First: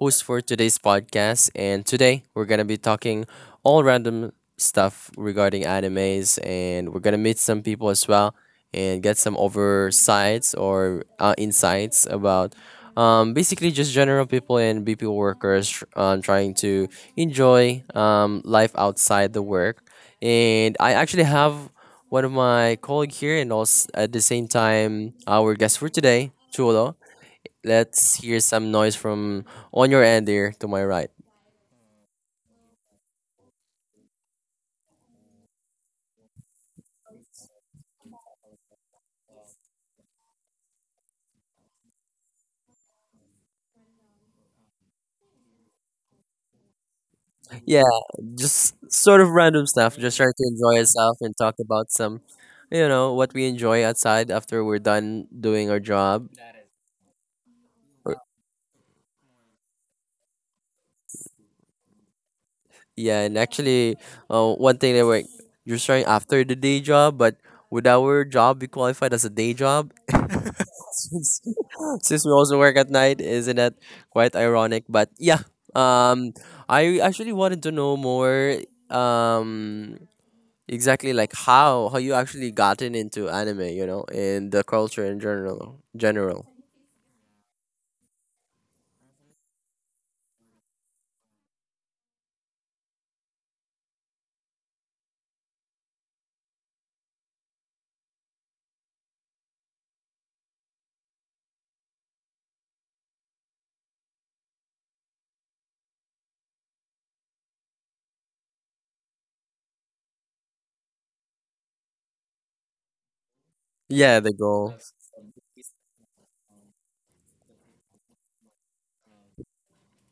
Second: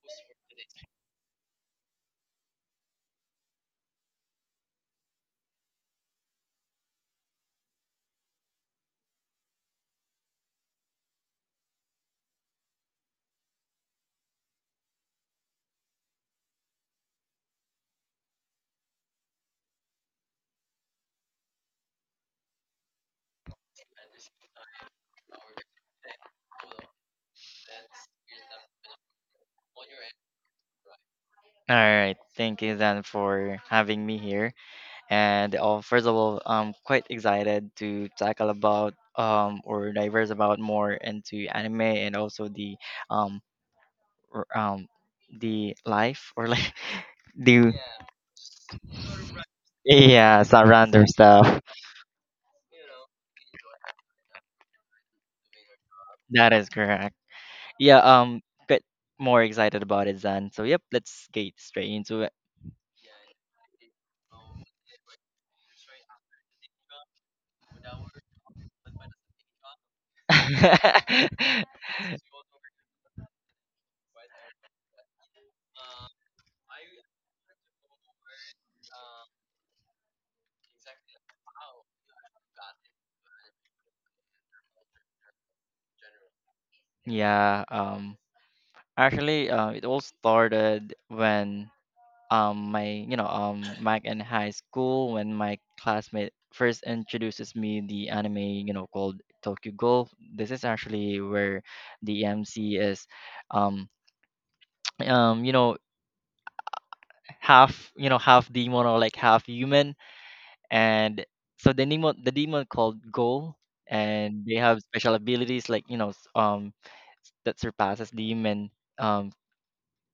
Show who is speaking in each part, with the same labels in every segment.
Speaker 1: host for today's podcast, and today we're gonna be talking all random stuff regarding animes, and we're gonna meet some people as well and get some oversights or insights about basically just general people and BP workers trying to enjoy life outside the work. And I actually have one of my colleague here, and also at the same time our guest for today, Chulo. Let's hear some noise from on your end there to my right.
Speaker 2: All right, thank you then for having me here. And oh, first of all, I'm quite excited to tackle about or diverse about more into anime and also the um r- um the life or like the
Speaker 1: Yeah, just sort of random stuff. Just trying
Speaker 2: yeah,
Speaker 1: to enjoy
Speaker 2: surrounding
Speaker 1: yourself and talk
Speaker 2: stuff.
Speaker 1: about some, you know, what we enjoy outside after we're done doing our job.
Speaker 2: That is correct. Yeah, bit more excited about it then. So yep, let's get straight into it.
Speaker 1: Yeah, and actually, one thing that we're just trying after the day job, but would our job be qualified as a day job since, since we also work at night? Isn't that quite ironic? But yeah, um, I actually wanted to know more. Um, Exactly, like how you actually gotten into anime, you know, and the culture in general. General,
Speaker 2: Yeah, actually, it all started when my Mike in high school when my classmate first introduces me the anime, you know, called Tokyo Ghoul. This is actually where the MC is um you know, half, you know, half demon or like half human, and so the demon called Ghoul,
Speaker 1: yeah, the
Speaker 2: and they
Speaker 1: goal,
Speaker 2: have special abilities like, you know, that surpasses the human um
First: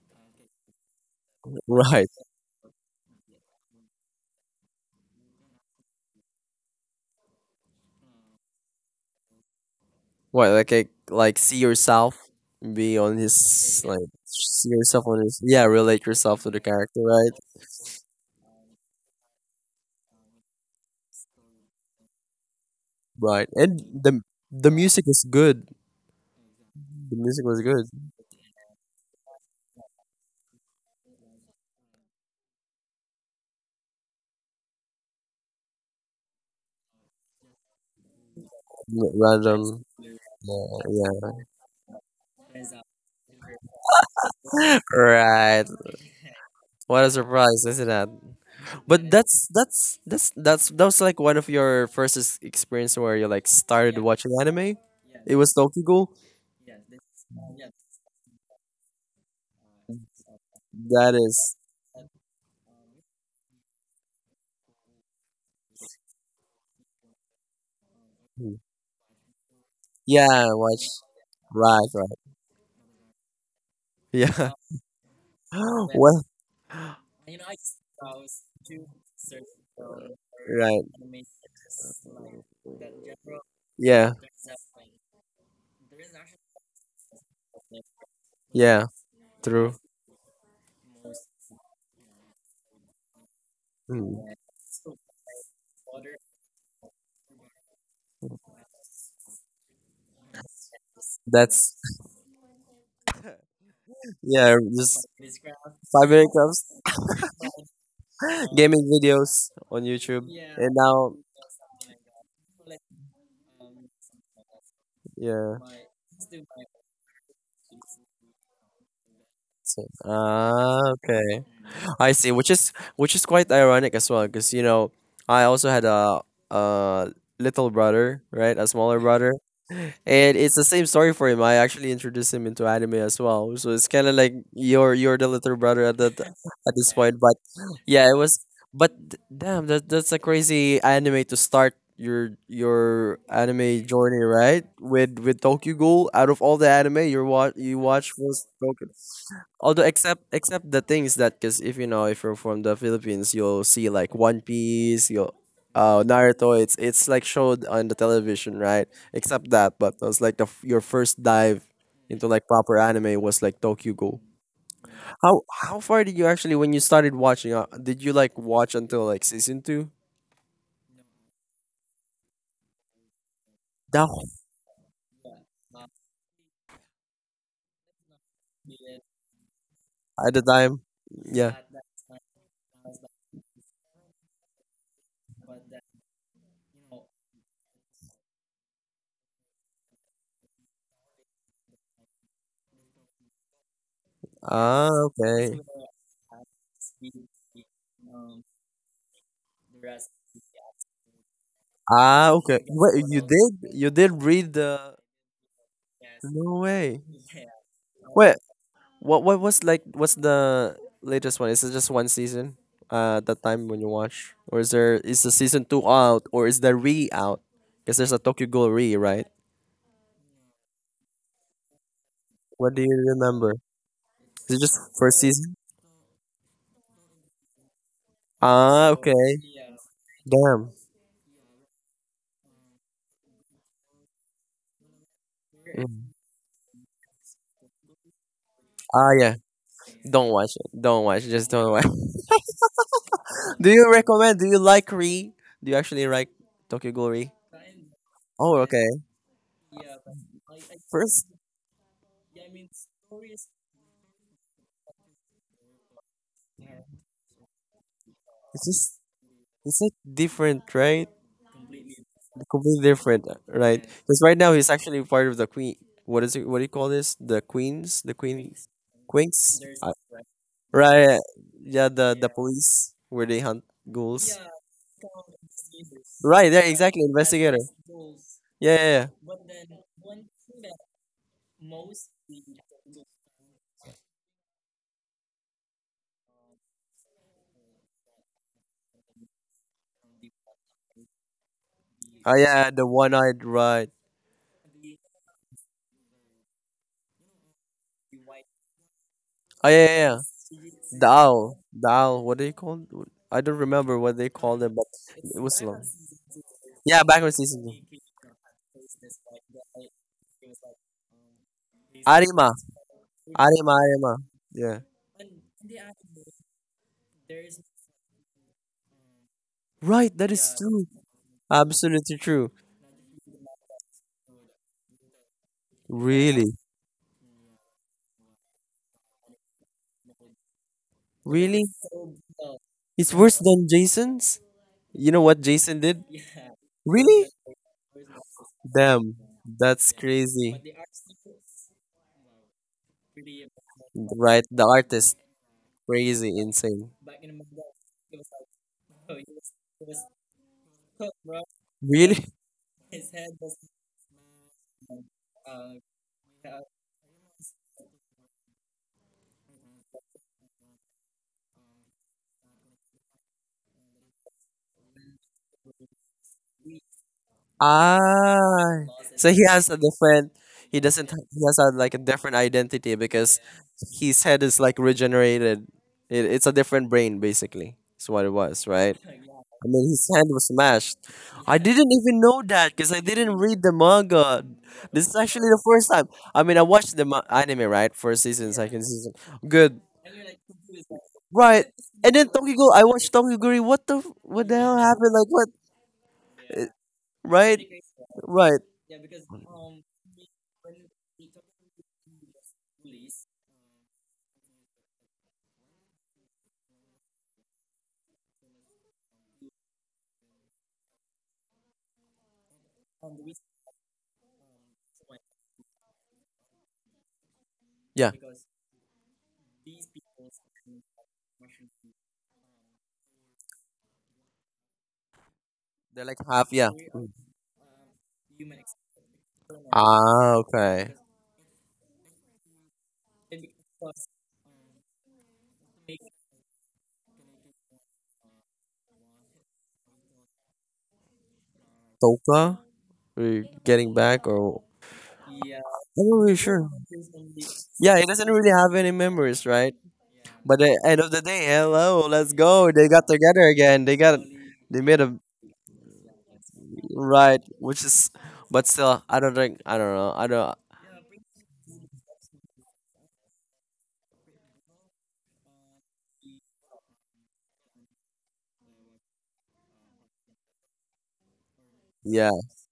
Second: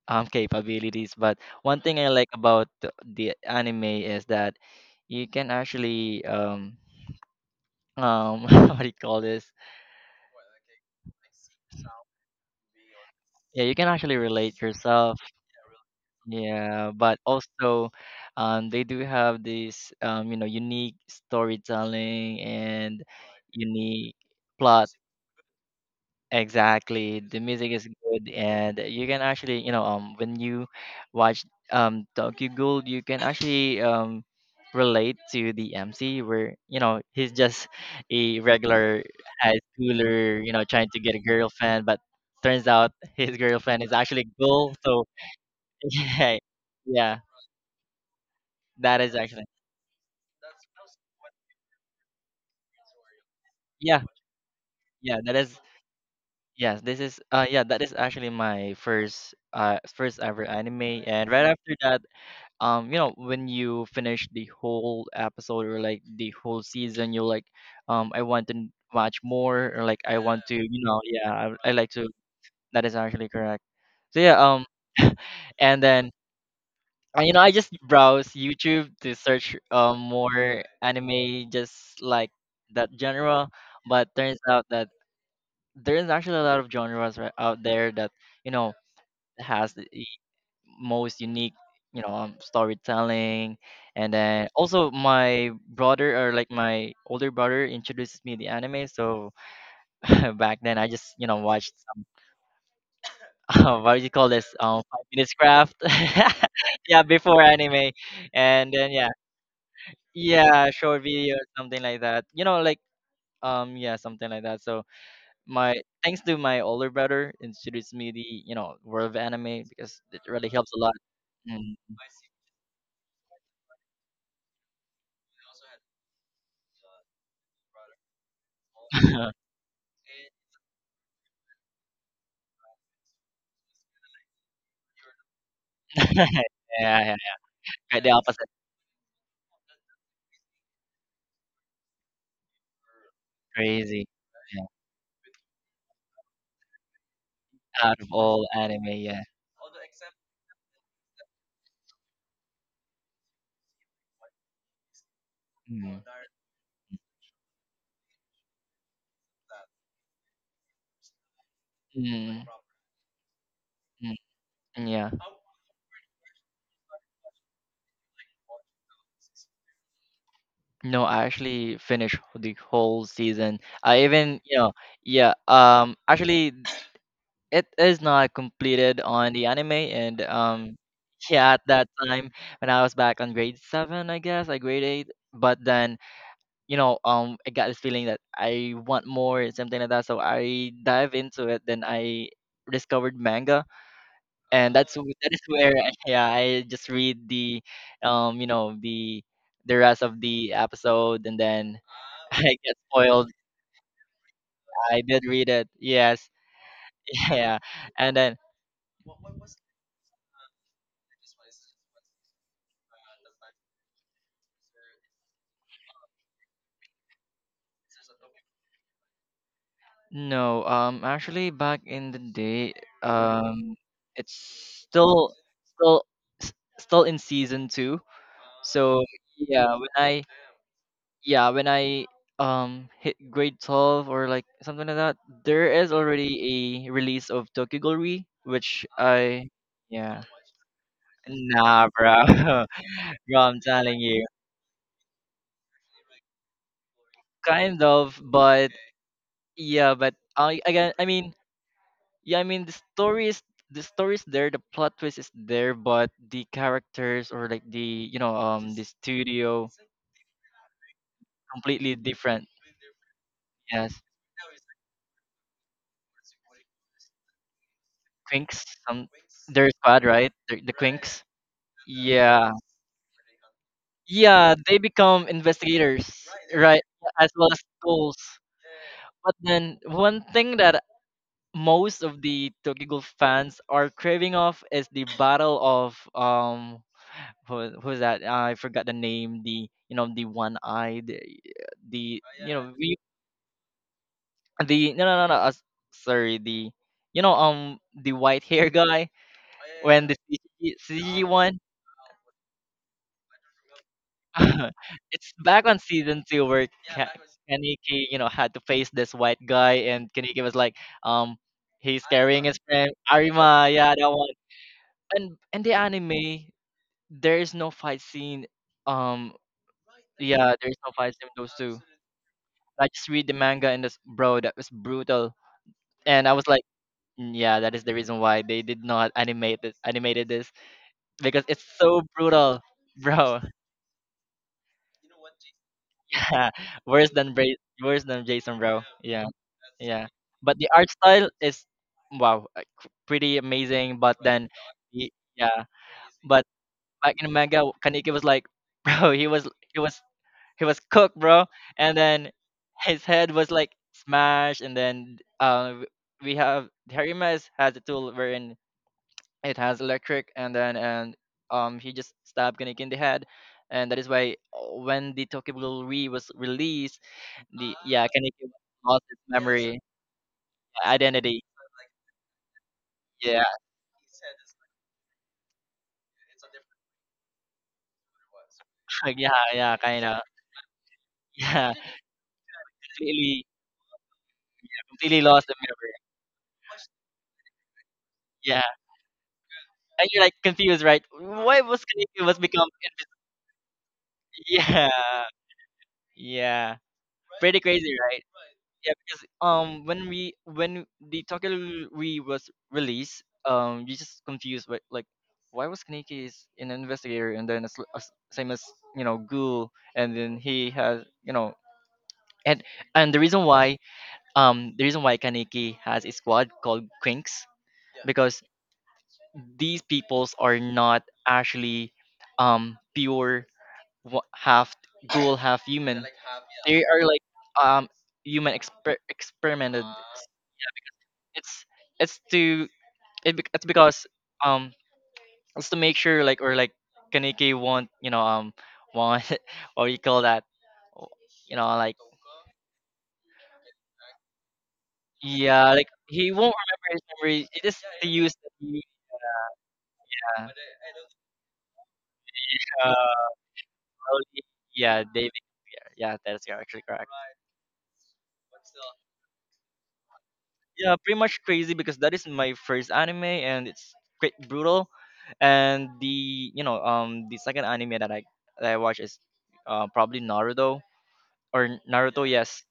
Speaker 2: capabilities. But one thing I
Speaker 1: right?
Speaker 2: like about the anime is that you can actually um what do you call this,
Speaker 1: What like see yourself, be on
Speaker 2: yeah, you
Speaker 1: his
Speaker 2: can
Speaker 1: like
Speaker 2: actually relate
Speaker 1: see yourself
Speaker 2: yourself.
Speaker 1: on his yeah, relate yourself to the
Speaker 2: Yeah,
Speaker 1: character,
Speaker 2: but
Speaker 1: right?
Speaker 2: also they do have this, you know, unique storytelling and
Speaker 1: Right, and
Speaker 2: unique
Speaker 1: the
Speaker 2: plot.
Speaker 1: music is good. The
Speaker 2: Exactly. The
Speaker 1: music was
Speaker 2: music
Speaker 1: good.
Speaker 2: is good, and you can actually, you know, when you watch Tokyo Ghoul, you can actually relate to the MC where, you know, he's just a regular high
Speaker 1: Random,
Speaker 2: schooler, you know,
Speaker 1: yeah,
Speaker 2: trying to get
Speaker 1: yeah.
Speaker 2: a girlfriend, but turns out his girlfriend is actually Ghoul. So
Speaker 1: Right,
Speaker 2: yeah,
Speaker 1: what a
Speaker 2: yeah,
Speaker 1: surprise, isn't it?
Speaker 2: that
Speaker 1: But
Speaker 2: is actually
Speaker 1: that's that was like one of your first experience where you like started
Speaker 2: yeah,
Speaker 1: watching anime.
Speaker 2: yeah, that
Speaker 1: It was
Speaker 2: is
Speaker 1: Tokyo Ghoul.
Speaker 2: yes, this is yeah, that is actually my first first ever anime.
Speaker 1: That
Speaker 2: And right
Speaker 1: is,
Speaker 2: after that, you know, when you finish the whole episode or like the whole season, you're like, I want to watch more, or like I want
Speaker 1: yeah,
Speaker 2: to, you
Speaker 1: watch
Speaker 2: know, yeah, I
Speaker 1: right,
Speaker 2: like to,
Speaker 1: right,
Speaker 2: that is actually correct. So yeah,
Speaker 1: yeah.
Speaker 2: and then,
Speaker 1: Well,
Speaker 2: you know, I just browse YouTube to search more
Speaker 1: right,
Speaker 2: anime just like that genre. But
Speaker 1: yeah,
Speaker 2: turns out that there is actually a lot of genres right out there that, you know,
Speaker 1: yeah,
Speaker 2: has
Speaker 1: true.
Speaker 2: the- most unique, you know, storytelling. And
Speaker 1: Mm.
Speaker 2: then also my brother, or like my older brother, introduced me the anime. So back then, I just, you know, watched
Speaker 1: That's
Speaker 2: some what do you call
Speaker 1: yeah,
Speaker 2: this, five
Speaker 1: just
Speaker 2: minutes craft,
Speaker 1: 5 minute clubs,
Speaker 2: yeah, before anime. And
Speaker 1: gaming
Speaker 2: then yeah,
Speaker 1: videos on YouTube,
Speaker 2: yeah,
Speaker 1: and
Speaker 2: short
Speaker 1: now
Speaker 2: video, something like that, you know, like yeah, something like that. So
Speaker 1: yeah.
Speaker 2: my thanks to my older brother introduced me the, you know, world of anime,
Speaker 1: So,
Speaker 2: because it really helps a
Speaker 1: ah,
Speaker 2: lot.
Speaker 1: okay.
Speaker 2: Mm.
Speaker 1: I see, which is quite ironic as well, because you know I also had a little brother, right, a smaller brother, and it's the same story for him. I actually introduced him into anime as well, so it's kind of like you're the little brother at that at this
Speaker 2: Yeah,
Speaker 1: point. But
Speaker 2: quite
Speaker 1: yeah,
Speaker 2: the
Speaker 1: it was.
Speaker 2: opposite,
Speaker 1: But damn, that that's a crazy anime to start your anime
Speaker 2: crazy.
Speaker 1: journey, right? With Tokyo Ghoul. Out of all the anime you
Speaker 2: Yeah, out of
Speaker 1: watch was
Speaker 2: all anime,
Speaker 1: Tokyo.
Speaker 2: yeah.
Speaker 1: Although except the things that because if you know if you're from the Philippines, you'll see like One Piece, you'll
Speaker 2: Mm.
Speaker 1: Naruto. It's like showed on the television, right? Except that, but it was like the your first dive into
Speaker 2: Mm.
Speaker 1: like proper anime was like Tokyo Go.
Speaker 2: Mm, yeah.
Speaker 1: How far did you actually when you started watching? Did you like watch until like season two?
Speaker 2: No, I actually finished the whole season. I
Speaker 1: That
Speaker 2: even, you know, yeah, actually it is not completed on the anime, and
Speaker 1: at the time, yeah.
Speaker 2: yeah, at that time when I was back on grade 7, I guess, like grade 8, but then, you know, I got this feeling that I want more, something like that, so I dive into it, then I discovered manga, and
Speaker 1: Ah
Speaker 2: that is
Speaker 1: okay.
Speaker 2: where yeah, I just read the, you know, the rest of the episode. And then
Speaker 1: Ah
Speaker 2: I
Speaker 1: okay.
Speaker 2: get
Speaker 1: Wait,
Speaker 2: spoiled.
Speaker 1: you did read the?
Speaker 2: I did read it. Yes.
Speaker 1: No way.
Speaker 2: Yeah. And
Speaker 1: Wait,
Speaker 2: then
Speaker 1: what was like what's the latest one? Is it just one season? That time when you watch? Or is there is the season two out or is the re out? Because there's a Tokyo Ghoul re, right?
Speaker 2: no, actually back in the day,
Speaker 1: What do you remember?
Speaker 2: um
Speaker 1: Is it just
Speaker 2: it's
Speaker 1: first
Speaker 2: still
Speaker 1: season?
Speaker 2: still s- in season 2.
Speaker 1: Ah,
Speaker 2: So
Speaker 1: okay.
Speaker 2: yeah, when I,
Speaker 1: Damn.
Speaker 2: yeah, when I hit grade 12 or like something like that, there is
Speaker 1: Mm.
Speaker 2: already a release of Tokyo Ghoul, which
Speaker 1: Ah yeah.
Speaker 2: I, yeah.
Speaker 1: Don't watch it. Don't watch just don't watch.
Speaker 2: Nah, bro. Bro, I'm
Speaker 1: Do you
Speaker 2: telling you.
Speaker 1: recommend? Do you like re? Do you actually like Tokyo Ghoul re?
Speaker 2: Kind of,
Speaker 1: Oh
Speaker 2: but
Speaker 1: okay.
Speaker 2: yeah, but I, again, I
Speaker 1: First
Speaker 2: mean, yeah, I mean, the story is, the story is there, the plot twist is there, but the characters or like the, you know,
Speaker 1: it's
Speaker 2: the
Speaker 1: just
Speaker 2: studio
Speaker 1: it's like different, right?
Speaker 2: completely different.
Speaker 1: Completely different, right?
Speaker 2: Yes,
Speaker 1: Because right now he's actually part of the queen. What is it? What do you call this? The queens, the queen,
Speaker 2: Quinks.
Speaker 1: queens,
Speaker 2: Their squad, right? The
Speaker 1: Right?
Speaker 2: Quinks.
Speaker 1: Yeah, the
Speaker 2: Yeah,
Speaker 1: police where they hunt ghouls.
Speaker 2: yeah, they become investigators,
Speaker 1: Right there,
Speaker 2: right?
Speaker 1: exactly.
Speaker 2: As well
Speaker 1: Investigator.
Speaker 2: as schools.
Speaker 1: Yeah, yeah, yeah.
Speaker 2: But then one thing that most of the Tokyo Ghoul fans are craving of is the battle of, who, who's that? I forgot the name. The, you know, the one eyed the,
Speaker 1: Oh
Speaker 2: you
Speaker 1: yeah, yeah,
Speaker 2: know,
Speaker 1: the
Speaker 2: we,
Speaker 1: one-eyed, right?
Speaker 2: the no, no, no, no, sorry, the, you know, the white hair guy,
Speaker 1: Oh yeah, yeah.
Speaker 2: when the
Speaker 1: Yeah.
Speaker 2: CG,
Speaker 1: The
Speaker 2: CG
Speaker 1: owl,
Speaker 2: one
Speaker 1: the owl. What do you call? I don't remember what they call them, but
Speaker 2: it's
Speaker 1: it was
Speaker 2: back on
Speaker 1: long.
Speaker 2: season two where
Speaker 1: Yeah, background season.
Speaker 2: Kaneki, you know, had to face this white guy, and Kaneki was like, um, he's carrying
Speaker 1: Arima,
Speaker 2: his friend Arima,
Speaker 1: Anima,
Speaker 2: yeah, that
Speaker 1: anima.
Speaker 2: one.
Speaker 1: Yeah.
Speaker 2: And in the anime, there is no fight scene. Um,
Speaker 1: Right, that
Speaker 2: yeah,
Speaker 1: is
Speaker 2: there is
Speaker 1: true.
Speaker 2: no fight scene with those two.
Speaker 1: Absolutely true.
Speaker 2: I just read the manga, and this, bro, that was brutal. And I was
Speaker 1: Really?
Speaker 2: like, "Mm, yeah, that is the reason why they did not animate this, animated this because
Speaker 1: Really?
Speaker 2: it's so brutal,
Speaker 1: It's worse
Speaker 2: bro."
Speaker 1: than Jason's? You know what Jason did?
Speaker 2: Worse
Speaker 1: Really?
Speaker 2: than worse than Jason, bro.
Speaker 1: Damn,
Speaker 2: Yeah,
Speaker 1: that's
Speaker 2: yeah. But
Speaker 1: crazy.
Speaker 2: the art style is wow, pretty amazing. But
Speaker 1: Right,
Speaker 2: then,
Speaker 1: the
Speaker 2: y-
Speaker 1: artist.
Speaker 2: yeah.
Speaker 1: Crazy,
Speaker 2: But
Speaker 1: insane.
Speaker 2: back in Omega, Kaneki was like, bro, he was he was cooked, bro. And then
Speaker 1: Really?
Speaker 2: his head was like smashed. And then we have Harimas has a tool wherein it has electric, and then and he just stabbed Kaneki in the head. And that is why, when the Tokyo Ghoul Re was released, the, yeah, Kanikyo
Speaker 1: Ah,
Speaker 2: lost its
Speaker 1: so he has a
Speaker 2: memory,
Speaker 1: different. He doesn't. He
Speaker 2: identity.
Speaker 1: has a, like a different identity because
Speaker 2: Yeah,
Speaker 1: his head is like regenerated. It, it's a different brain, basically. That's what it was, right?
Speaker 2: yeah,
Speaker 1: I
Speaker 2: yeah,
Speaker 1: mean,
Speaker 2: kind
Speaker 1: his
Speaker 2: of.
Speaker 1: hand was smashed. I
Speaker 2: Yeah,
Speaker 1: didn't even know that because I didn't
Speaker 2: completely,
Speaker 1: read the manga. This is
Speaker 2: completely lost
Speaker 1: actually
Speaker 2: the
Speaker 1: the first
Speaker 2: memory.
Speaker 1: time. I mean, I watched the anime, right? First season,
Speaker 2: Yeah,
Speaker 1: second season. Good.
Speaker 2: and you're like confused, right? Why
Speaker 1: Right.
Speaker 2: was
Speaker 1: And
Speaker 2: Kaneki
Speaker 1: then
Speaker 2: was become
Speaker 1: Tokiguri, I watched Tokiguri. What the, what the hell happened?
Speaker 2: yeah,
Speaker 1: Like, what?
Speaker 2: yeah,
Speaker 1: Right?
Speaker 2: pretty crazy, right?
Speaker 1: Right.
Speaker 2: Yeah, because when the Tokyo was released, you just confused, but like, why was Kaneki is an investigator, and then a, sl- a s- same as, you know, Ghoul, and then he has, you know, and and the reason why, the reason why Kaneki has a squad called Quinks,
Speaker 1: Yeah,
Speaker 2: because these peoples are not actually pure, half ghoul half
Speaker 1: they're
Speaker 2: human.
Speaker 1: like half. Yeah.
Speaker 2: They are
Speaker 1: Mm.
Speaker 2: like um human experimented.
Speaker 1: Ah, okay.
Speaker 2: It's it's to it's because, um it's to make sure, like, or like, Kaneki won't, you know, want, or you call that, you know, like
Speaker 1: Toka, we're getting back, or
Speaker 2: yeah, like
Speaker 1: I'm not
Speaker 2: he
Speaker 1: really
Speaker 2: won't
Speaker 1: sure.
Speaker 2: remember his memory. It is
Speaker 1: Yeah, he
Speaker 2: to
Speaker 1: doesn't
Speaker 2: use
Speaker 1: really have
Speaker 2: the
Speaker 1: any memories, right? But at the end of the day, hello, let's go. They got together again. They got,
Speaker 2: only,
Speaker 1: they made
Speaker 2: yeah,
Speaker 1: a
Speaker 2: David Pierre. Yeah, that is actually correct.
Speaker 1: right, which is, but still, I don't think, I don't know, I don't.
Speaker 2: Yeah, pretty much crazy because that is my first anime, and it's quite brutal. And the, you know, the second anime that I watch is, probably Naruto, or Naruto.
Speaker 1: Yeah,
Speaker 2: Yes,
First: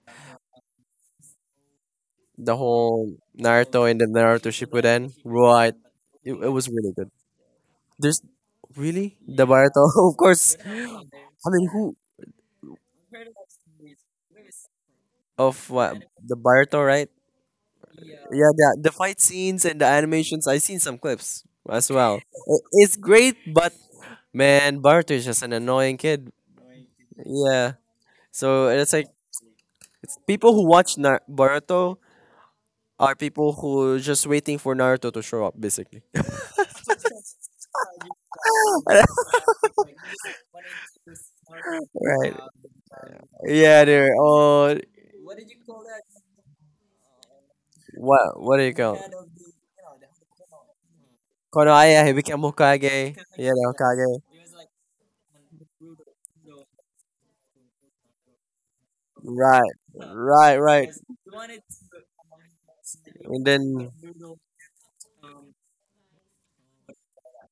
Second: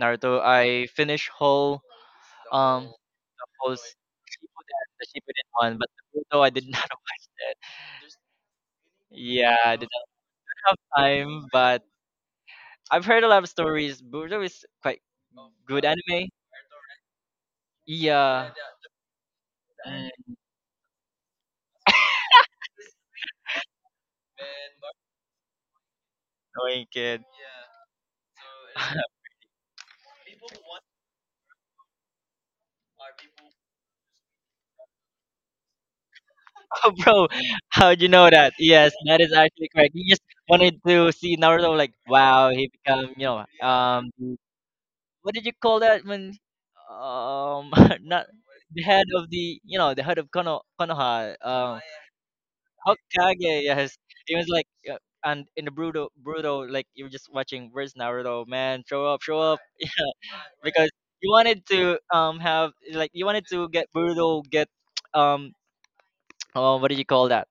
Speaker 2: Naruto. I finished whole,
Speaker 1: the
Speaker 2: um
Speaker 1: whole
Speaker 2: whole s-
Speaker 1: Naruto and the Naruto
Speaker 2: Shippuden, the
Speaker 1: Shippuden,
Speaker 2: Shippuden
Speaker 1: right?
Speaker 2: one, but
Speaker 1: It,
Speaker 2: Naruto
Speaker 1: it
Speaker 2: I did
Speaker 1: was
Speaker 2: not.
Speaker 1: really good. There's really the
Speaker 2: Yeah, I
Speaker 1: Barato,
Speaker 2: did not
Speaker 1: of course.
Speaker 2: have time,
Speaker 1: I mean,
Speaker 2: but
Speaker 1: who
Speaker 2: I've heard a lot of stories. Naruto is quite
Speaker 1: of
Speaker 2: good
Speaker 1: what
Speaker 2: anime.
Speaker 1: the Barato, right? Yeah,
Speaker 2: Yeah,
Speaker 1: the fight scenes and the animations. I seen some clips as well. I- it's great, but man, Barato is just an annoying kid.
Speaker 2: annoying kid.
Speaker 1: Yeah. So it's like people who watch Boruto are people who just waiting for Naruto to show up, basically.
Speaker 2: Oh, bro, how'd you know that? Yes, that is actually correct. You just wanted to see Naruto, like,
Speaker 1: Right.
Speaker 2: wow, he become, you know,
Speaker 1: Yeah, they're all
Speaker 2: what did you call that when, um, not
Speaker 1: what do you
Speaker 2: the
Speaker 1: call?
Speaker 2: head of the, you know, the head of Konoha,
Speaker 1: Konoha, yeah he became Hokage.
Speaker 2: Hokage.
Speaker 1: Yeah, the
Speaker 2: Yes,
Speaker 1: Hokage.
Speaker 2: it was like, and in the Bruto, like you were just watching, where's Naruto, man? Show up,
Speaker 1: Right, right, right.
Speaker 2: because you wanted to, have like, you
Speaker 1: And
Speaker 2: wanted to get
Speaker 1: then,
Speaker 2: Bruto get um oh, what do you call that?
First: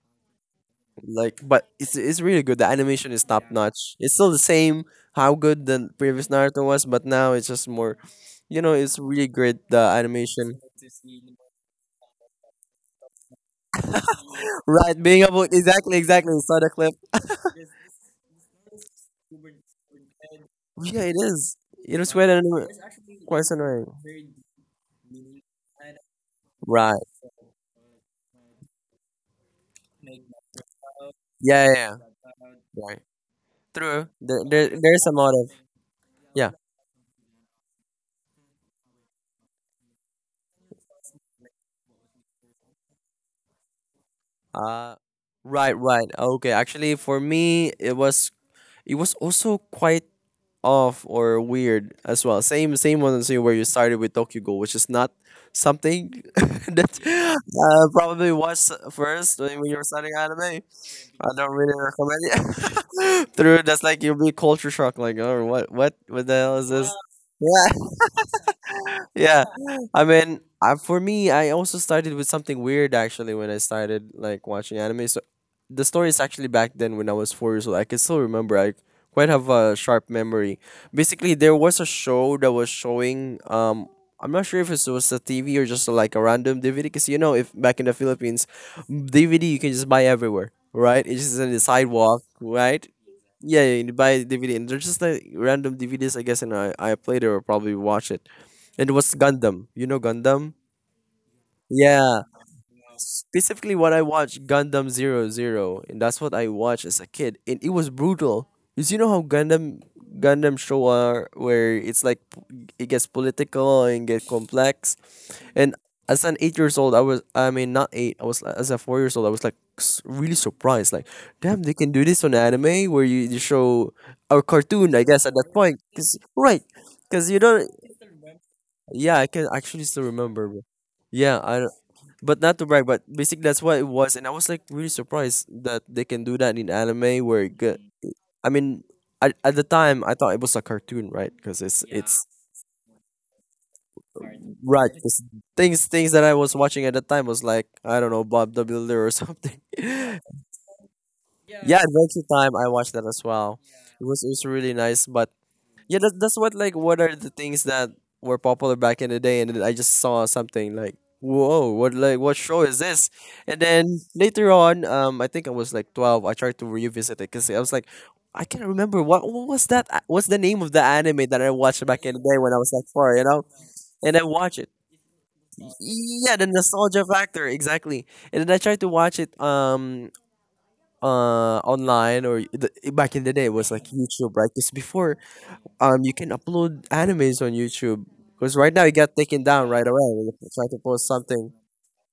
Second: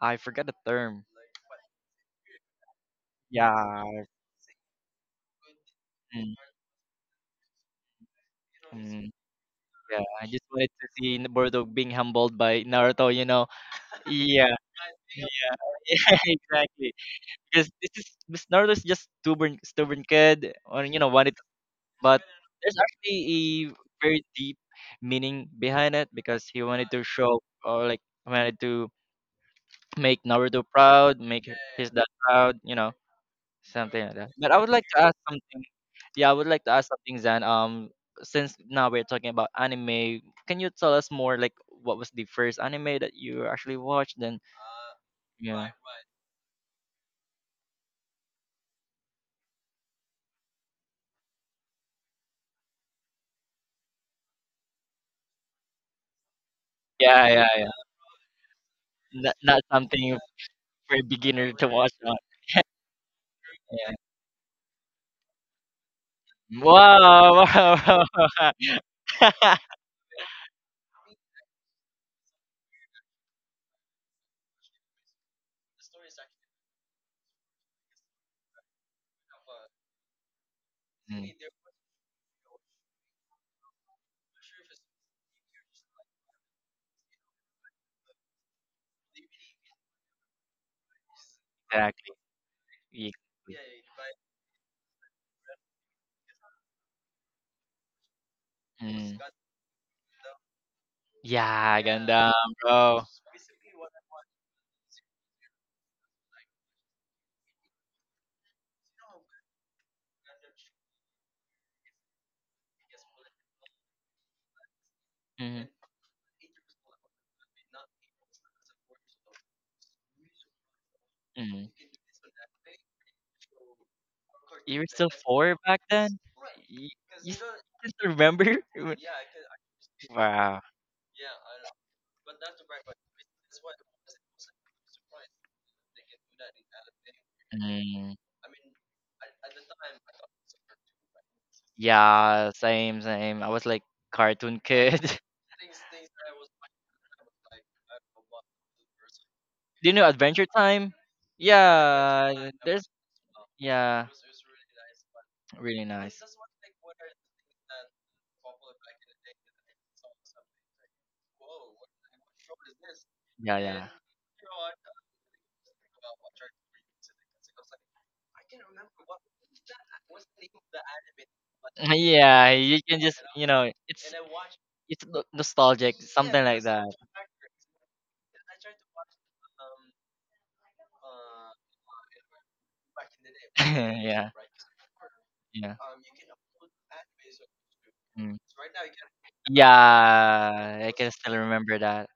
Speaker 2: I forgot the term.
Speaker 1: like, but it's really good. The animation is top notch.
Speaker 2: Yeah.
Speaker 1: It's still the same how good the previous
Speaker 2: Mm,
Speaker 1: Naruto was, but now it's just more. You know, it's
Speaker 2: mm,
Speaker 1: really great the
Speaker 2: yeah. I just
Speaker 1: animation.
Speaker 2: wanted to see Boruto being humbled by Naruto. You know. Yeah.
Speaker 1: Right, being able
Speaker 2: Yeah.
Speaker 1: exactly, exactly. Saw the clip.
Speaker 2: Exactly. Because this is this Naruto's just stubborn kid, or, you
Speaker 1: Yeah,
Speaker 2: know,
Speaker 1: it
Speaker 2: wanted.
Speaker 1: is. It was
Speaker 2: But
Speaker 1: quite an
Speaker 2: there's actually a
Speaker 1: quite annoying.
Speaker 2: very deep meaning behind it because he wanted to
Speaker 1: Right.
Speaker 2: show, or like, wanted to make Naruto proud, make
Speaker 1: Yeah, yeah,
Speaker 2: his
Speaker 1: yeah.
Speaker 2: dad proud. You know.
Speaker 1: Right.
Speaker 2: Something
Speaker 1: True.
Speaker 2: like that.
Speaker 1: There,
Speaker 2: But I would
Speaker 1: there,
Speaker 2: like to
Speaker 1: there's a
Speaker 2: ask
Speaker 1: lot of
Speaker 2: something. Yeah, I would
Speaker 1: yeah.
Speaker 2: like to ask something, Zan. Since now we're talking about anime, can you tell us more, like, what was the first anime that you actually watched? Then,
Speaker 1: Uh,
Speaker 2: yeah,
Speaker 1: right, right. Okay. Actually, for me, it was also quite off or weird as well. Same same one as you where you started with Tokyo Go, which is not something that
Speaker 2: yeah, yeah, yeah.
Speaker 1: probably was
Speaker 2: Not,
Speaker 1: first
Speaker 2: not
Speaker 1: when you were starting
Speaker 2: something
Speaker 1: anime.
Speaker 2: for a
Speaker 1: I
Speaker 2: beginner
Speaker 1: don't
Speaker 2: to
Speaker 1: really
Speaker 2: watch.
Speaker 1: recommend it. Through that's
Speaker 2: Yeah.
Speaker 1: like you'll be culture shock, like oh what the hell is this?
Speaker 2: Wow, wow,
Speaker 1: Yeah,
Speaker 2: wow.
Speaker 1: yeah. I mean, I, for me, I also started with something weird actually when I started like watching anime the story is actually back then when I was 4 years old. I can still remember. I quite have a sharp memory.
Speaker 2: Mm,
Speaker 1: Basically, there was a show that was showing. I'm not sure if it was a TV or just like a random DVD, because you know, if back in the Philippines, DVD you can just buy everywhere, right? It's just on the
Speaker 2: exactly.
Speaker 1: sidewalk, right?
Speaker 2: Ye-
Speaker 1: Yeah, yeah, you buy a DVD, and they're just like random DVDs, I guess. And I played it or probably watch it. And it was
Speaker 2: Mm.
Speaker 1: Gundam. You know Gundam?
Speaker 2: Yeah,
Speaker 1: Yeah,
Speaker 2: Gundam, bro.
Speaker 1: specifically, what I watched Gundam Zero Zero, and that's what I watched as a kid, and it was brutal. Cause you know how Gundam show are where it's like it gets political and get complex.
Speaker 2: Mhm,
Speaker 1: And as an 8 years old, I was I mean not eight, I was as a 4 years old, I was like really surprised. Like, damn,
Speaker 2: mhm.
Speaker 1: they can do this on anime where you show or
Speaker 2: You were
Speaker 1: cartoon, I
Speaker 2: still
Speaker 1: guess at that
Speaker 2: four
Speaker 1: point.
Speaker 2: back then?
Speaker 1: Cause right,
Speaker 2: You,
Speaker 1: cause
Speaker 2: you
Speaker 1: you
Speaker 2: still
Speaker 1: don't.
Speaker 2: remember?
Speaker 1: Yeah, I can actually still remember.
Speaker 2: Wow.
Speaker 1: Bro. Yeah, I but not to brag, but basically that's what it was, and I was like really surprised that they can do that in anime. Where it get,
Speaker 2: Mm,
Speaker 1: I mean, at the time I thought it was a cartoon, right? Because it's
Speaker 2: yeah, same, same. I was like cartoon
Speaker 1: right.
Speaker 2: kid. Do
Speaker 1: 'Cause things that I was watching at the time was like I don't know Bob the Builder or something.
Speaker 2: you know
Speaker 1: Yeah,
Speaker 2: Adventure Time?
Speaker 1: Adventure
Speaker 2: Yeah,
Speaker 1: Time. I
Speaker 2: there's
Speaker 1: watched that as well.
Speaker 2: yeah,
Speaker 1: It was really nice, but
Speaker 2: really
Speaker 1: yeah,
Speaker 2: nice.
Speaker 1: that's what like what are the things that were popular back in the day, and then I just saw something like whoa, what like what show is this?
Speaker 2: Yeah,
Speaker 1: And
Speaker 2: yeah.
Speaker 1: then later on, I think I was like 12. I tried to revisit it because I was like, I can't remember what was that? What's the name of the anime that I watched back in the day
Speaker 2: Yeah,
Speaker 1: when I was
Speaker 2: you
Speaker 1: like
Speaker 2: can
Speaker 1: four?
Speaker 2: just,
Speaker 1: You
Speaker 2: you
Speaker 1: know,
Speaker 2: know, it's
Speaker 1: and I watch it.
Speaker 2: nostalgic,
Speaker 1: Yeah,
Speaker 2: something
Speaker 1: the
Speaker 2: like that.
Speaker 1: nostalgia factor exactly. And then I tried to watch it online or the, back in the day it was like
Speaker 2: Yeah,
Speaker 1: YouTube right? Because before
Speaker 2: yeah.
Speaker 1: you can upload animes on YouTube
Speaker 2: Mm.
Speaker 1: because right now it got taken down right away when you try
Speaker 2: Yeah,
Speaker 1: to
Speaker 2: I
Speaker 1: post
Speaker 2: can still
Speaker 1: something.
Speaker 2: remember that.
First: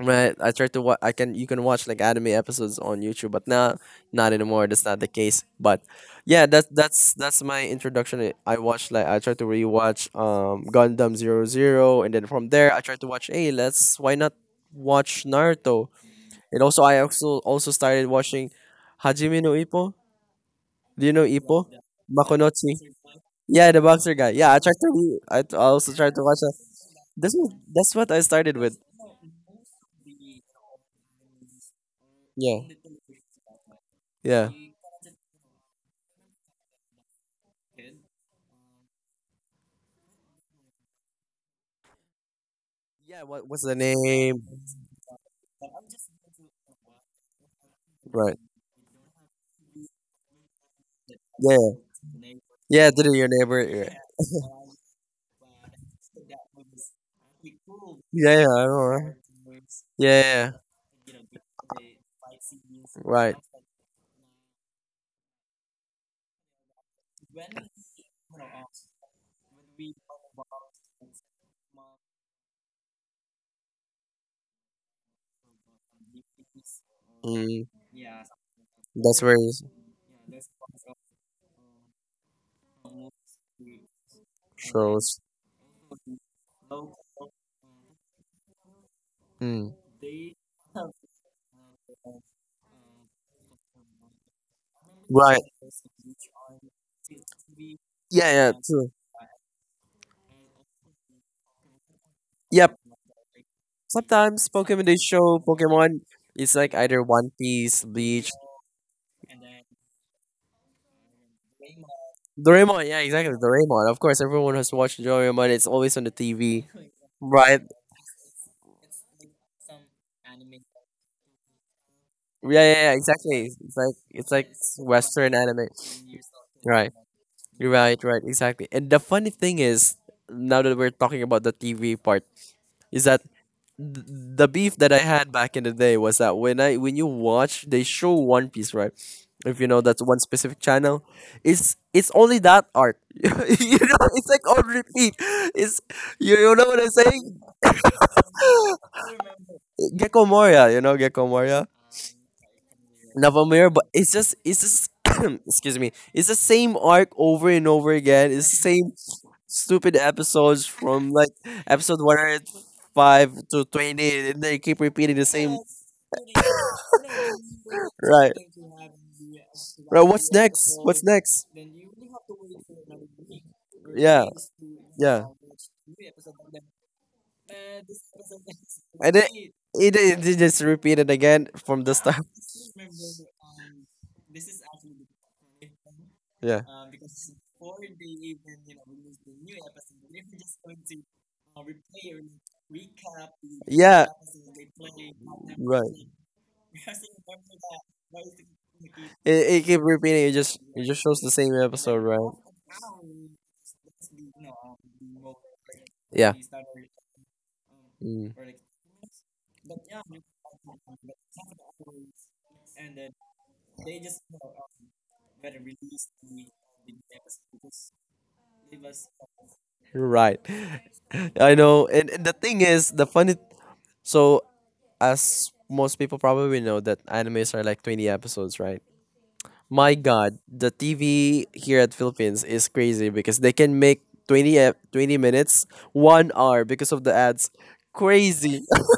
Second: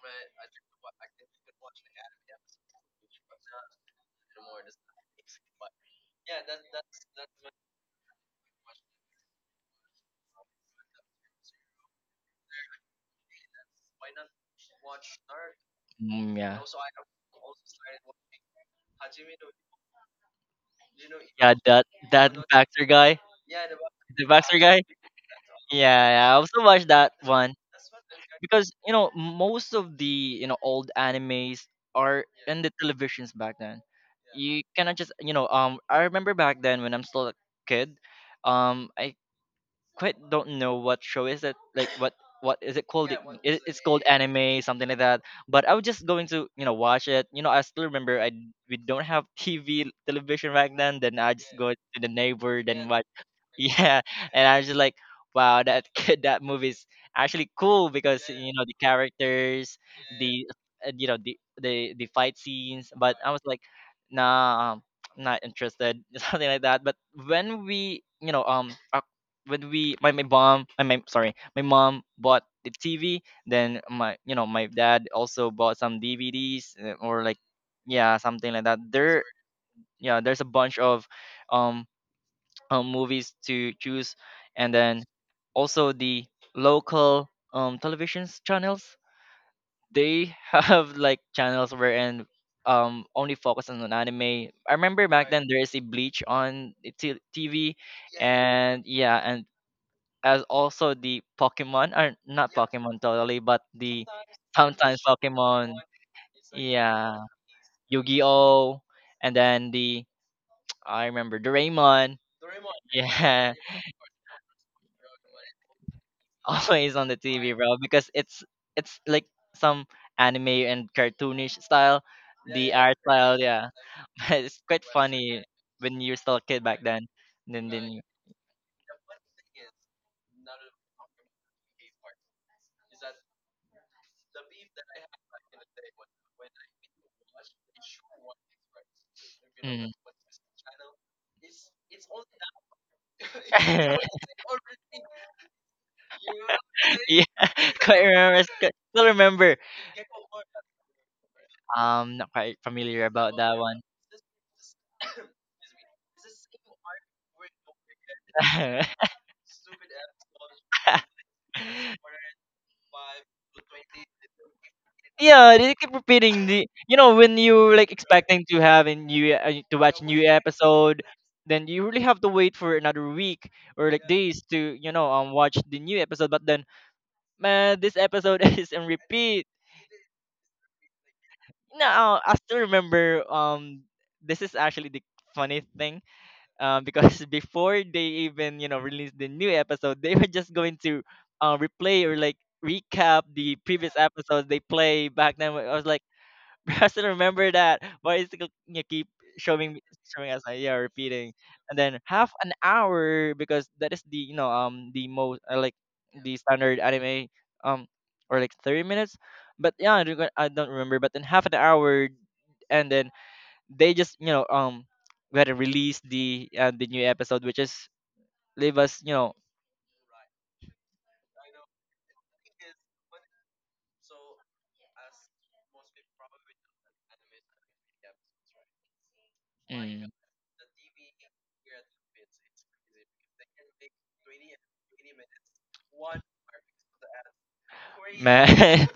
Speaker 1: Right, I tried to watch. I can you can watch like anime episodes on YouTube, but now not anymore. That's not the case. But yeah, that's that's my introduction. I watched like I tried to rewatch Gundam Zero Zero, and then from there I tried to watch. Hey, let's why not watch Naruto?
Speaker 2: Mm, yeah.
Speaker 1: And also I also started watching Hajime no Ippo. Do you know
Speaker 2: Yeah,
Speaker 1: Ippo?
Speaker 2: that that
Speaker 1: Makonochi.
Speaker 2: Baxter guy,
Speaker 1: Yeah, the boxer
Speaker 2: the
Speaker 1: guy. Yeah,
Speaker 2: Baxter
Speaker 1: I
Speaker 2: guy.
Speaker 1: tried to. I also
Speaker 2: Yeah,
Speaker 1: tried to
Speaker 2: yeah, I
Speaker 1: watch that.
Speaker 2: also watched that one
Speaker 1: That's what I started
Speaker 2: because,
Speaker 1: with.
Speaker 2: you know, most of the, you know, old animes are
Speaker 1: Yeah,
Speaker 2: in the televisions back then.
Speaker 1: yeah,
Speaker 2: You cannot just I remember back then when I'm still a kid, I quite don't know what show is it, like what is it called it,
Speaker 1: yeah. What, what's the
Speaker 2: it's called
Speaker 1: name?
Speaker 2: anime something like that. But I was just going to watch it. I still remember, I
Speaker 1: Right.
Speaker 2: we don't have TV television back then I just
Speaker 1: Yeah,
Speaker 2: go to the neighbor then
Speaker 1: yeah.
Speaker 2: watch.
Speaker 1: Did it your neighbor? Yeah,
Speaker 2: Yeah, and I was just like, wow, that that movie is actually cool because
Speaker 1: yeah. Yeah, I
Speaker 2: the
Speaker 1: know, right?
Speaker 2: characters,
Speaker 1: Yeah,
Speaker 2: the
Speaker 1: yeah.
Speaker 2: the
Speaker 1: Yeah.
Speaker 2: fight scenes. But I
Speaker 1: Right.
Speaker 2: was like, nah, not interested, something like that. But when we you know um when we my mom, I my sorry, my mom bought the TV, then my you know my dad also bought some DVDs, or like,
Speaker 1: Mm,
Speaker 2: yeah, something like that
Speaker 1: that's
Speaker 2: there.
Speaker 1: where it
Speaker 2: Yeah, there's a bunch of um, movies to choose. And then
Speaker 1: shows.
Speaker 2: also the local television channels,
Speaker 1: Mm.
Speaker 2: they have like channels wherein only focus on an anime. I remember back
Speaker 1: Right.
Speaker 2: then there is a Bleach on the TV,
Speaker 1: Yeah, yeah,
Speaker 2: and
Speaker 1: true.
Speaker 2: yeah. And as also the Pokemon, or not
Speaker 1: Yep.
Speaker 2: Pokemon totally, but the
Speaker 1: Sometimes Pokemon they
Speaker 2: sometimes
Speaker 1: show
Speaker 2: Pokemon,
Speaker 1: Pokemon. It's like either
Speaker 2: yeah,
Speaker 1: One Piece, Bleach.
Speaker 2: Yu-Gi-Oh, and then the I remember Doraemon,
Speaker 1: Doraemon, yeah, exactly.
Speaker 2: yeah,
Speaker 1: Doraemon. Of course, everyone has watched Doraemon. It's always on the TV,
Speaker 2: always on the TV,
Speaker 1: right?
Speaker 2: bro, because it's like some anime and cartoonish style,
Speaker 1: Yeah,
Speaker 2: the
Speaker 1: yeah, yeah,
Speaker 2: art style,
Speaker 1: exactly.
Speaker 2: yeah,
Speaker 1: It's like it's
Speaker 2: but
Speaker 1: like
Speaker 2: it's quite
Speaker 1: Western
Speaker 2: funny
Speaker 1: anime,
Speaker 2: when you're still a kid back
Speaker 1: right?
Speaker 2: then. And then
Speaker 1: You're
Speaker 2: then you,
Speaker 1: right, right, exactly. And the funny thing is, now that we're talking about the TV part, is that the beef that I had back in the day was that when you watch, they show One Piece, right? If you know
Speaker 2: mm.
Speaker 1: that's one specific channel, it's only that art. It's like on repeat. It's you, you know what I'm
Speaker 2: Yeah,
Speaker 1: saying?
Speaker 2: quite remember. Still remember.
Speaker 1: Gecko Moria, you know Gecko Moria,
Speaker 2: Not quite familiar about that
Speaker 1: Navamir,
Speaker 2: one.
Speaker 1: but it's just excuse me, it's the same arc over and over again. It's the same stupid episodes from like episode 105 to 20, and they keep repeating the
Speaker 2: Yeah,
Speaker 1: same.
Speaker 2: they keep repeating the. When you like
Speaker 1: Right,
Speaker 2: expecting to have a new to watch
Speaker 1: right.
Speaker 2: new
Speaker 1: What's next?
Speaker 2: episode,
Speaker 1: What's next?
Speaker 2: then you really have to wait for another week or like
Speaker 1: Yeah,
Speaker 2: days to
Speaker 1: yeah.
Speaker 2: watch the new episode. But then, man, this episode is on
Speaker 1: And then
Speaker 2: repeat.
Speaker 1: it just repeated again from
Speaker 2: No,
Speaker 1: the start.
Speaker 2: I still remember. This is actually the funny thing,
Speaker 1: Yeah,
Speaker 2: because before they even release the new episode, they were just going to replay or like recap the previous
Speaker 1: yeah.
Speaker 2: episodes they play back then. I was like,
Speaker 1: Right.
Speaker 2: I still remember that. Why is it you keep
Speaker 1: It
Speaker 2: showing me,
Speaker 1: keep repeating.
Speaker 2: showing
Speaker 1: It
Speaker 2: us
Speaker 1: just
Speaker 2: like, yeah,
Speaker 1: it just shows the
Speaker 2: repeating,
Speaker 1: same
Speaker 2: and then
Speaker 1: episode,
Speaker 2: half
Speaker 1: right?
Speaker 2: an hour, because that is the the most like
Speaker 1: Yeah.
Speaker 2: the standard anime, um
Speaker 1: Mm,
Speaker 2: or like 30 minutes, but yeah, I don't remember, but then half an hour and then they just we had to release the new episode, which is leave us
Speaker 1: you're right. I know. And the thing is, the funny. So, as most people probably know, that animes are like 20 episodes, right? My
Speaker 2: mm,
Speaker 1: God, the TV here at Philippines is crazy because they can make 20 minutes, 1 hour because of the ads. Crazy.
Speaker 2: man.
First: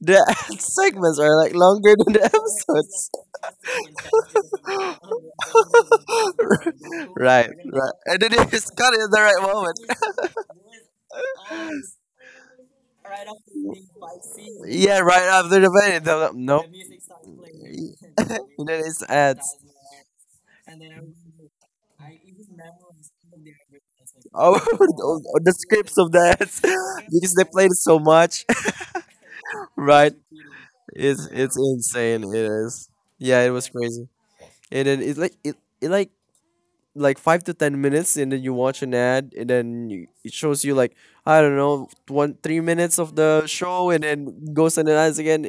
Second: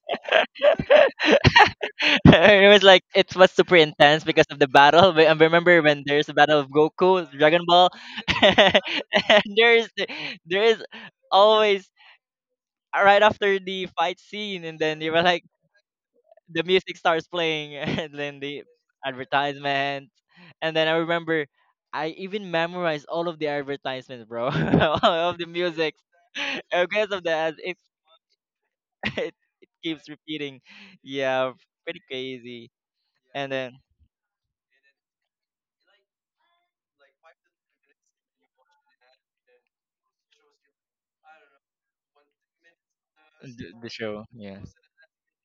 Speaker 1: The segments are like longer than the
Speaker 2: It was like
Speaker 1: episodes.
Speaker 2: it was super intense because of the battle. But I remember when there's a battle of Goku,
Speaker 1: Right,
Speaker 2: Dragon Ball,
Speaker 1: right. And then it's cut it at the
Speaker 2: and
Speaker 1: right moment.
Speaker 2: there's there is always right after the fight scene, and
Speaker 1: Yeah,
Speaker 2: then they
Speaker 1: right
Speaker 2: were like,
Speaker 1: after the band. No. Nope.
Speaker 2: the music starts playing, and then the
Speaker 1: And then it's ads.
Speaker 2: advertisement. And then I remember I even memorized all of the advertisements, bro.
Speaker 1: Oh,
Speaker 2: All
Speaker 1: the
Speaker 2: of the
Speaker 1: the scripts
Speaker 2: music.
Speaker 1: of the ads
Speaker 2: Because of
Speaker 1: because they
Speaker 2: that,
Speaker 1: played it so much.
Speaker 2: it, it
Speaker 1: Right?
Speaker 2: keeps repeating.
Speaker 1: It's
Speaker 2: Yeah,
Speaker 1: it's
Speaker 2: pretty
Speaker 1: insane. It
Speaker 2: crazy.
Speaker 1: is. Yeah, it
Speaker 2: And
Speaker 1: was
Speaker 2: then
Speaker 1: crazy. And then it's like it like 5 to 10 minutes, and then you watch an ad, and then it shows you like I don't know one three minutes of the show,
Speaker 2: the
Speaker 1: and then
Speaker 2: show, yeah.
Speaker 1: goes and ads again.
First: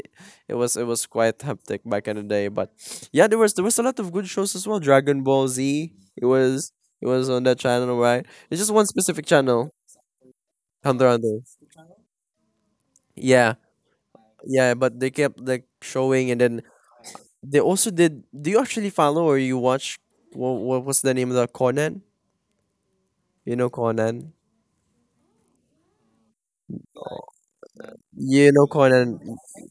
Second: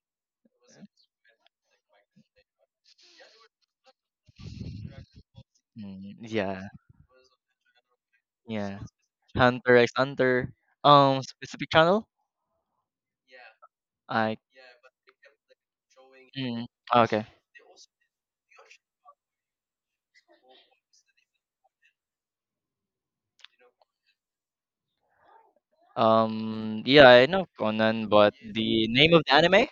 Speaker 1: It was quite hectic back in the day, but yeah, there was a lot of good shows as well. Dragon Ball Z,
Speaker 2: Mm,
Speaker 1: it
Speaker 2: yeah,
Speaker 1: was it was on that channel, right? It's just
Speaker 2: yeah.
Speaker 1: one specific channel.
Speaker 2: Hunter x Hunter,
Speaker 1: Hunter x Hunter.
Speaker 2: specific channel.
Speaker 1: Yeah,
Speaker 2: I,
Speaker 1: yeah, but they kept like showing, and then
Speaker 2: mm, okay.
Speaker 1: they also did. Do you actually follow or you watch? What was the name of the Conan? You know Conan?
Speaker 2: Yeah, I know Conan, but
Speaker 1: You know
Speaker 2: the name
Speaker 1: Conan.
Speaker 2: of the anime?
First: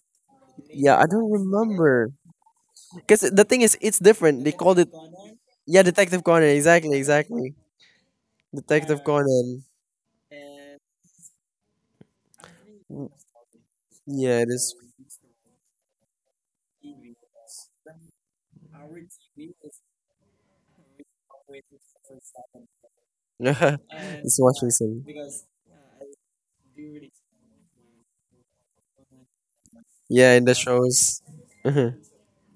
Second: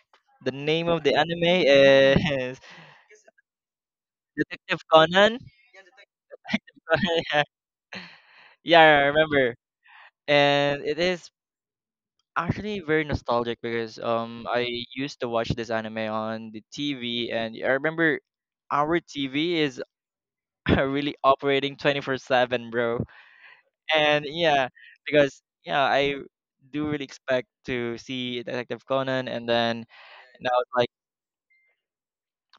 Speaker 2: The name
Speaker 1: Yeah,
Speaker 2: of
Speaker 1: I
Speaker 2: the
Speaker 1: don't
Speaker 2: anime
Speaker 1: remember.
Speaker 2: is
Speaker 1: Cause the thing is, it's different. They called
Speaker 2: Detective
Speaker 1: it,
Speaker 2: Conan.
Speaker 1: yeah, Detective Conan. Exactly, exactly.
Speaker 2: Yeah, I
Speaker 1: Detective
Speaker 2: remember.
Speaker 1: Conan.
Speaker 2: And it is actually very
Speaker 1: Mm,
Speaker 2: nostalgic, because
Speaker 1: yeah, it
Speaker 2: I
Speaker 1: is.
Speaker 2: used to watch this anime on the TV, and I remember our TV is really operating 24/7, bro. And
Speaker 1: It's what
Speaker 2: yeah,
Speaker 1: we say.
Speaker 2: because yeah, I do really expect to see Detective Conan, and then
Speaker 1: Yeah, in
Speaker 2: now
Speaker 1: the
Speaker 2: it's like,
Speaker 1: shows. Mhm,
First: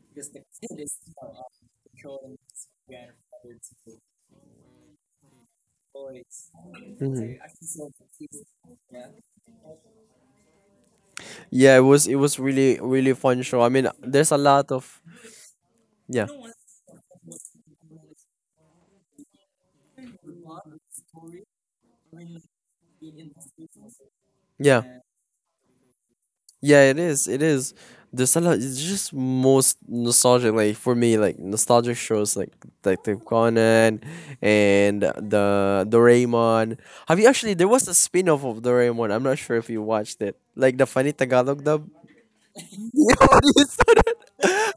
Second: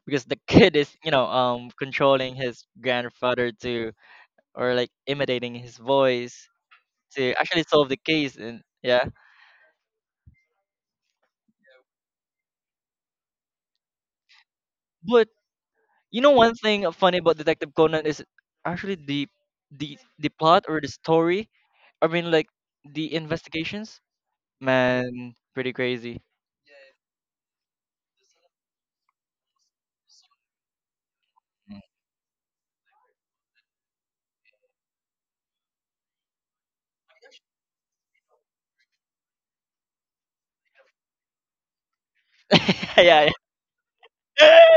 Speaker 2: because the kid is controlling his grandfather to, or like imitating his voice, to
Speaker 1: mhm.
Speaker 2: actually solve the case. And yeah,
Speaker 1: Yeah, it was really really fun show. I mean, there's a lot of.
Speaker 2: but
Speaker 1: Yeah,
Speaker 2: one thing funny about Detective Conan is actually the, the plot, or the story, I mean, like, the investigations,
Speaker 1: yeah.
Speaker 2: man, pretty crazy.
Speaker 1: Yeah, it is. It is. There's a lot. It's just most nostalgic. Like for me, like nostalgic shows like Detective Conan and the Doraemon. Have you actually? There was a spin-off of Doraemon. I'm not sure if you watched it. Like the funny Tagalog dub.
Speaker 2: Yeah.
Speaker 1: Yeah, you saw that.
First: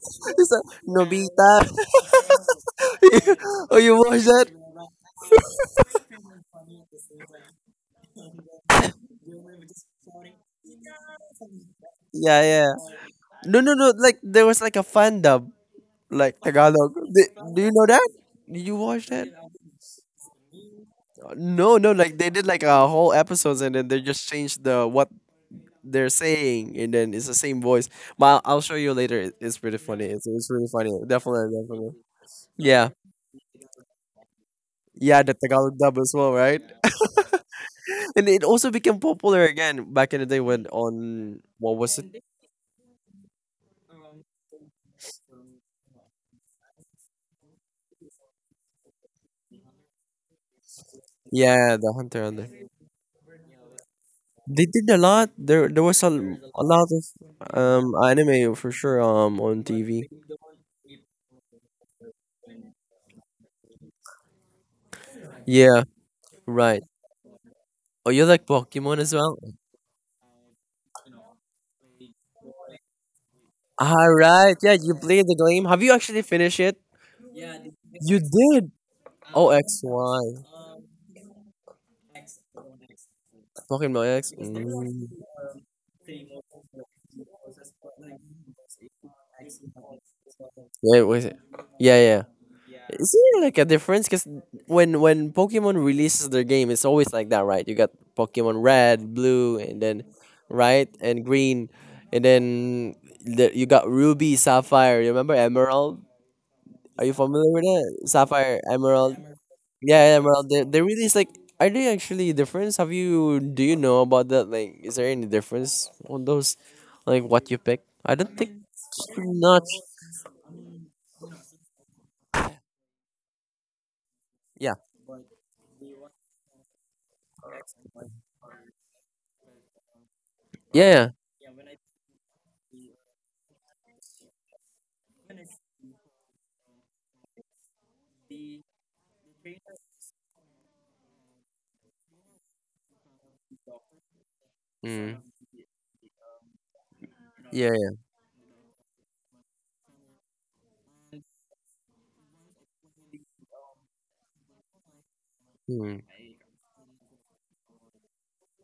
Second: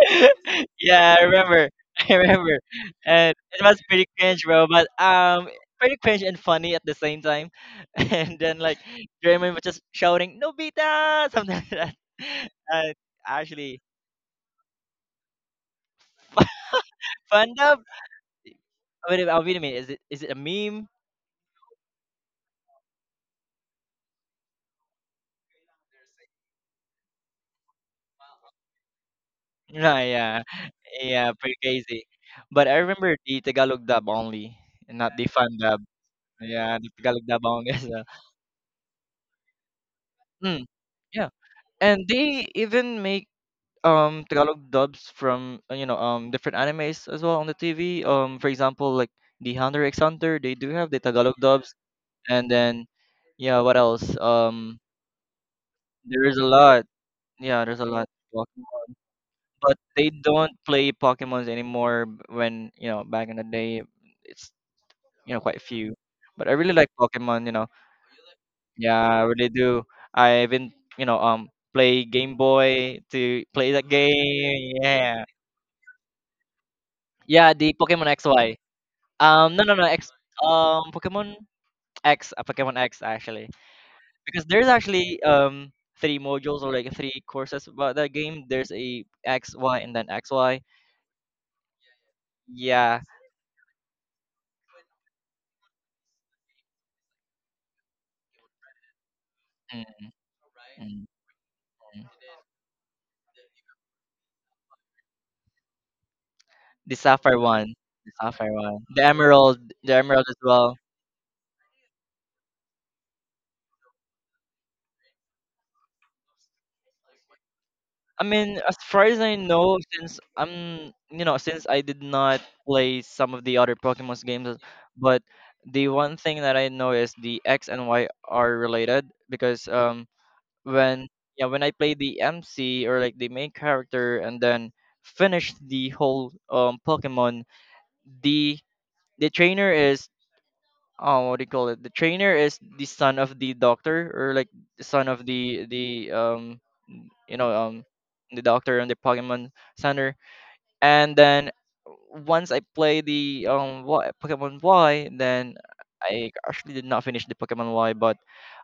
Speaker 1: You saw
Speaker 2: Yeah, I remember.
Speaker 1: Nobita.
Speaker 2: I remember. And it
Speaker 1: Oh,
Speaker 2: was
Speaker 1: you
Speaker 2: pretty
Speaker 1: watched
Speaker 2: cringe,
Speaker 1: that?
Speaker 2: bro, but pretty cringe and funny at the same time. And then like Jeremy was just shouting, Nobita, something like that.
Speaker 1: Yeah, yeah.
Speaker 2: And
Speaker 1: No, no,
Speaker 2: actually
Speaker 1: no. Like there was like a fan dub, like Tagalog. Do,
Speaker 2: fun
Speaker 1: do you
Speaker 2: dub.
Speaker 1: know that? Did you watch
Speaker 2: Wait,
Speaker 1: that?
Speaker 2: oh, wait a minute, is it a meme?
Speaker 1: No, no, like they did like a whole episodes, and then they just changed the what they're saying, and then it's the same voice. But I'll show you later. It's pretty
Speaker 2: No,
Speaker 1: funny. It's,
Speaker 2: yeah.
Speaker 1: it's really funny.
Speaker 2: Yeah,
Speaker 1: Definitely,
Speaker 2: pretty
Speaker 1: definitely.
Speaker 2: crazy. But I
Speaker 1: Yeah.
Speaker 2: remember the Tagalog dub only, and not
Speaker 1: Yeah,
Speaker 2: the
Speaker 1: the
Speaker 2: fun
Speaker 1: Tagalog
Speaker 2: dub.
Speaker 1: dub as well, right?
Speaker 2: Yeah, the Tagalog dub only as well.
Speaker 1: And it also became popular again back in the day
Speaker 2: Mm,
Speaker 1: when
Speaker 2: yeah.
Speaker 1: on what was
Speaker 2: And
Speaker 1: it?
Speaker 2: they even make Tagalog dubs from, different animes as well on the TV. For example, like the Hunter x Hunter, they do have the Tagalog dubs,
Speaker 1: Yeah, the Hunter Hunter.
Speaker 2: and then yeah, what else?
Speaker 1: They did a lot. There was a,
Speaker 2: There is a
Speaker 1: a
Speaker 2: lot.
Speaker 1: lot of
Speaker 2: Yeah, there's a lot.
Speaker 1: anime for
Speaker 2: Pokemon,
Speaker 1: sure on
Speaker 2: but
Speaker 1: TV.
Speaker 2: they don't play Pokemons anymore. When back in the day, it's quite
Speaker 1: Yeah,
Speaker 2: few. But I really
Speaker 1: right.
Speaker 2: like Pokemon. You know,
Speaker 1: Oh, you like
Speaker 2: yeah,
Speaker 1: Pokemon as
Speaker 2: I
Speaker 1: well?
Speaker 2: really do. I even you know um play Game Boy to play that
Speaker 1: All right. Yeah,
Speaker 2: game.
Speaker 1: you played
Speaker 2: Yeah.
Speaker 1: the game. Have you actually finished it?
Speaker 2: Yeah, the Pokemon
Speaker 1: You
Speaker 2: XY.
Speaker 1: did. Oh,
Speaker 2: No, no,
Speaker 1: X
Speaker 2: no.
Speaker 1: Y.
Speaker 2: Um, Pokemon Pokemon X, actually.
Speaker 1: Pokemon X.
Speaker 2: Because there's
Speaker 1: Mm.
Speaker 2: actually three modules, or like three courses about that game. There's a X, Y, and then X, Y.
Speaker 1: Yeah, was it? Yeah, yeah.
Speaker 2: Yeah.
Speaker 1: Is there like a difference? Because when Pokemon releases their game, it's always like that, right? You got Pokemon Red, Blue, and
Speaker 2: Mm,
Speaker 1: then right
Speaker 2: mm,
Speaker 1: and Green,
Speaker 2: mm.
Speaker 1: and then you got Ruby, Sapphire. You remember Emerald?
Speaker 2: The
Speaker 1: Are you
Speaker 2: Sapphire
Speaker 1: familiar with
Speaker 2: one,
Speaker 1: it?
Speaker 2: the Sapphire
Speaker 1: Sapphire,
Speaker 2: one,
Speaker 1: emerald.
Speaker 2: The
Speaker 1: Yeah, yeah,
Speaker 2: Emerald as
Speaker 1: emerald. They
Speaker 2: well.
Speaker 1: they really is like. Are they actually different? Have you Do you know about that? Like, is there any difference on those? Like what you pick? I
Speaker 2: I
Speaker 1: don't think
Speaker 2: mean, as far as I
Speaker 1: not.
Speaker 2: know, since I'm, you know, since I did not play some of the other Pokemon's games,
Speaker 1: Yeah.
Speaker 2: but the one thing that I know is the X and Y are related, because when
Speaker 1: Yeah.
Speaker 2: yeah, when I play the MC, or like the main character, and then finish the whole Pokemon, the the trainer is, oh, what do you call it? The trainer is the son of the doctor, or like the
Speaker 1: Yeah.
Speaker 2: son
Speaker 1: Mm.
Speaker 2: of the you know
Speaker 1: Yeah.
Speaker 2: um
Speaker 1: Yeah.
Speaker 2: the doctor and the Pokemon Center. And then once I play the Y, Pokemon Y, then
Speaker 1: Mm.
Speaker 2: I actually did not finish the Pokemon Y, but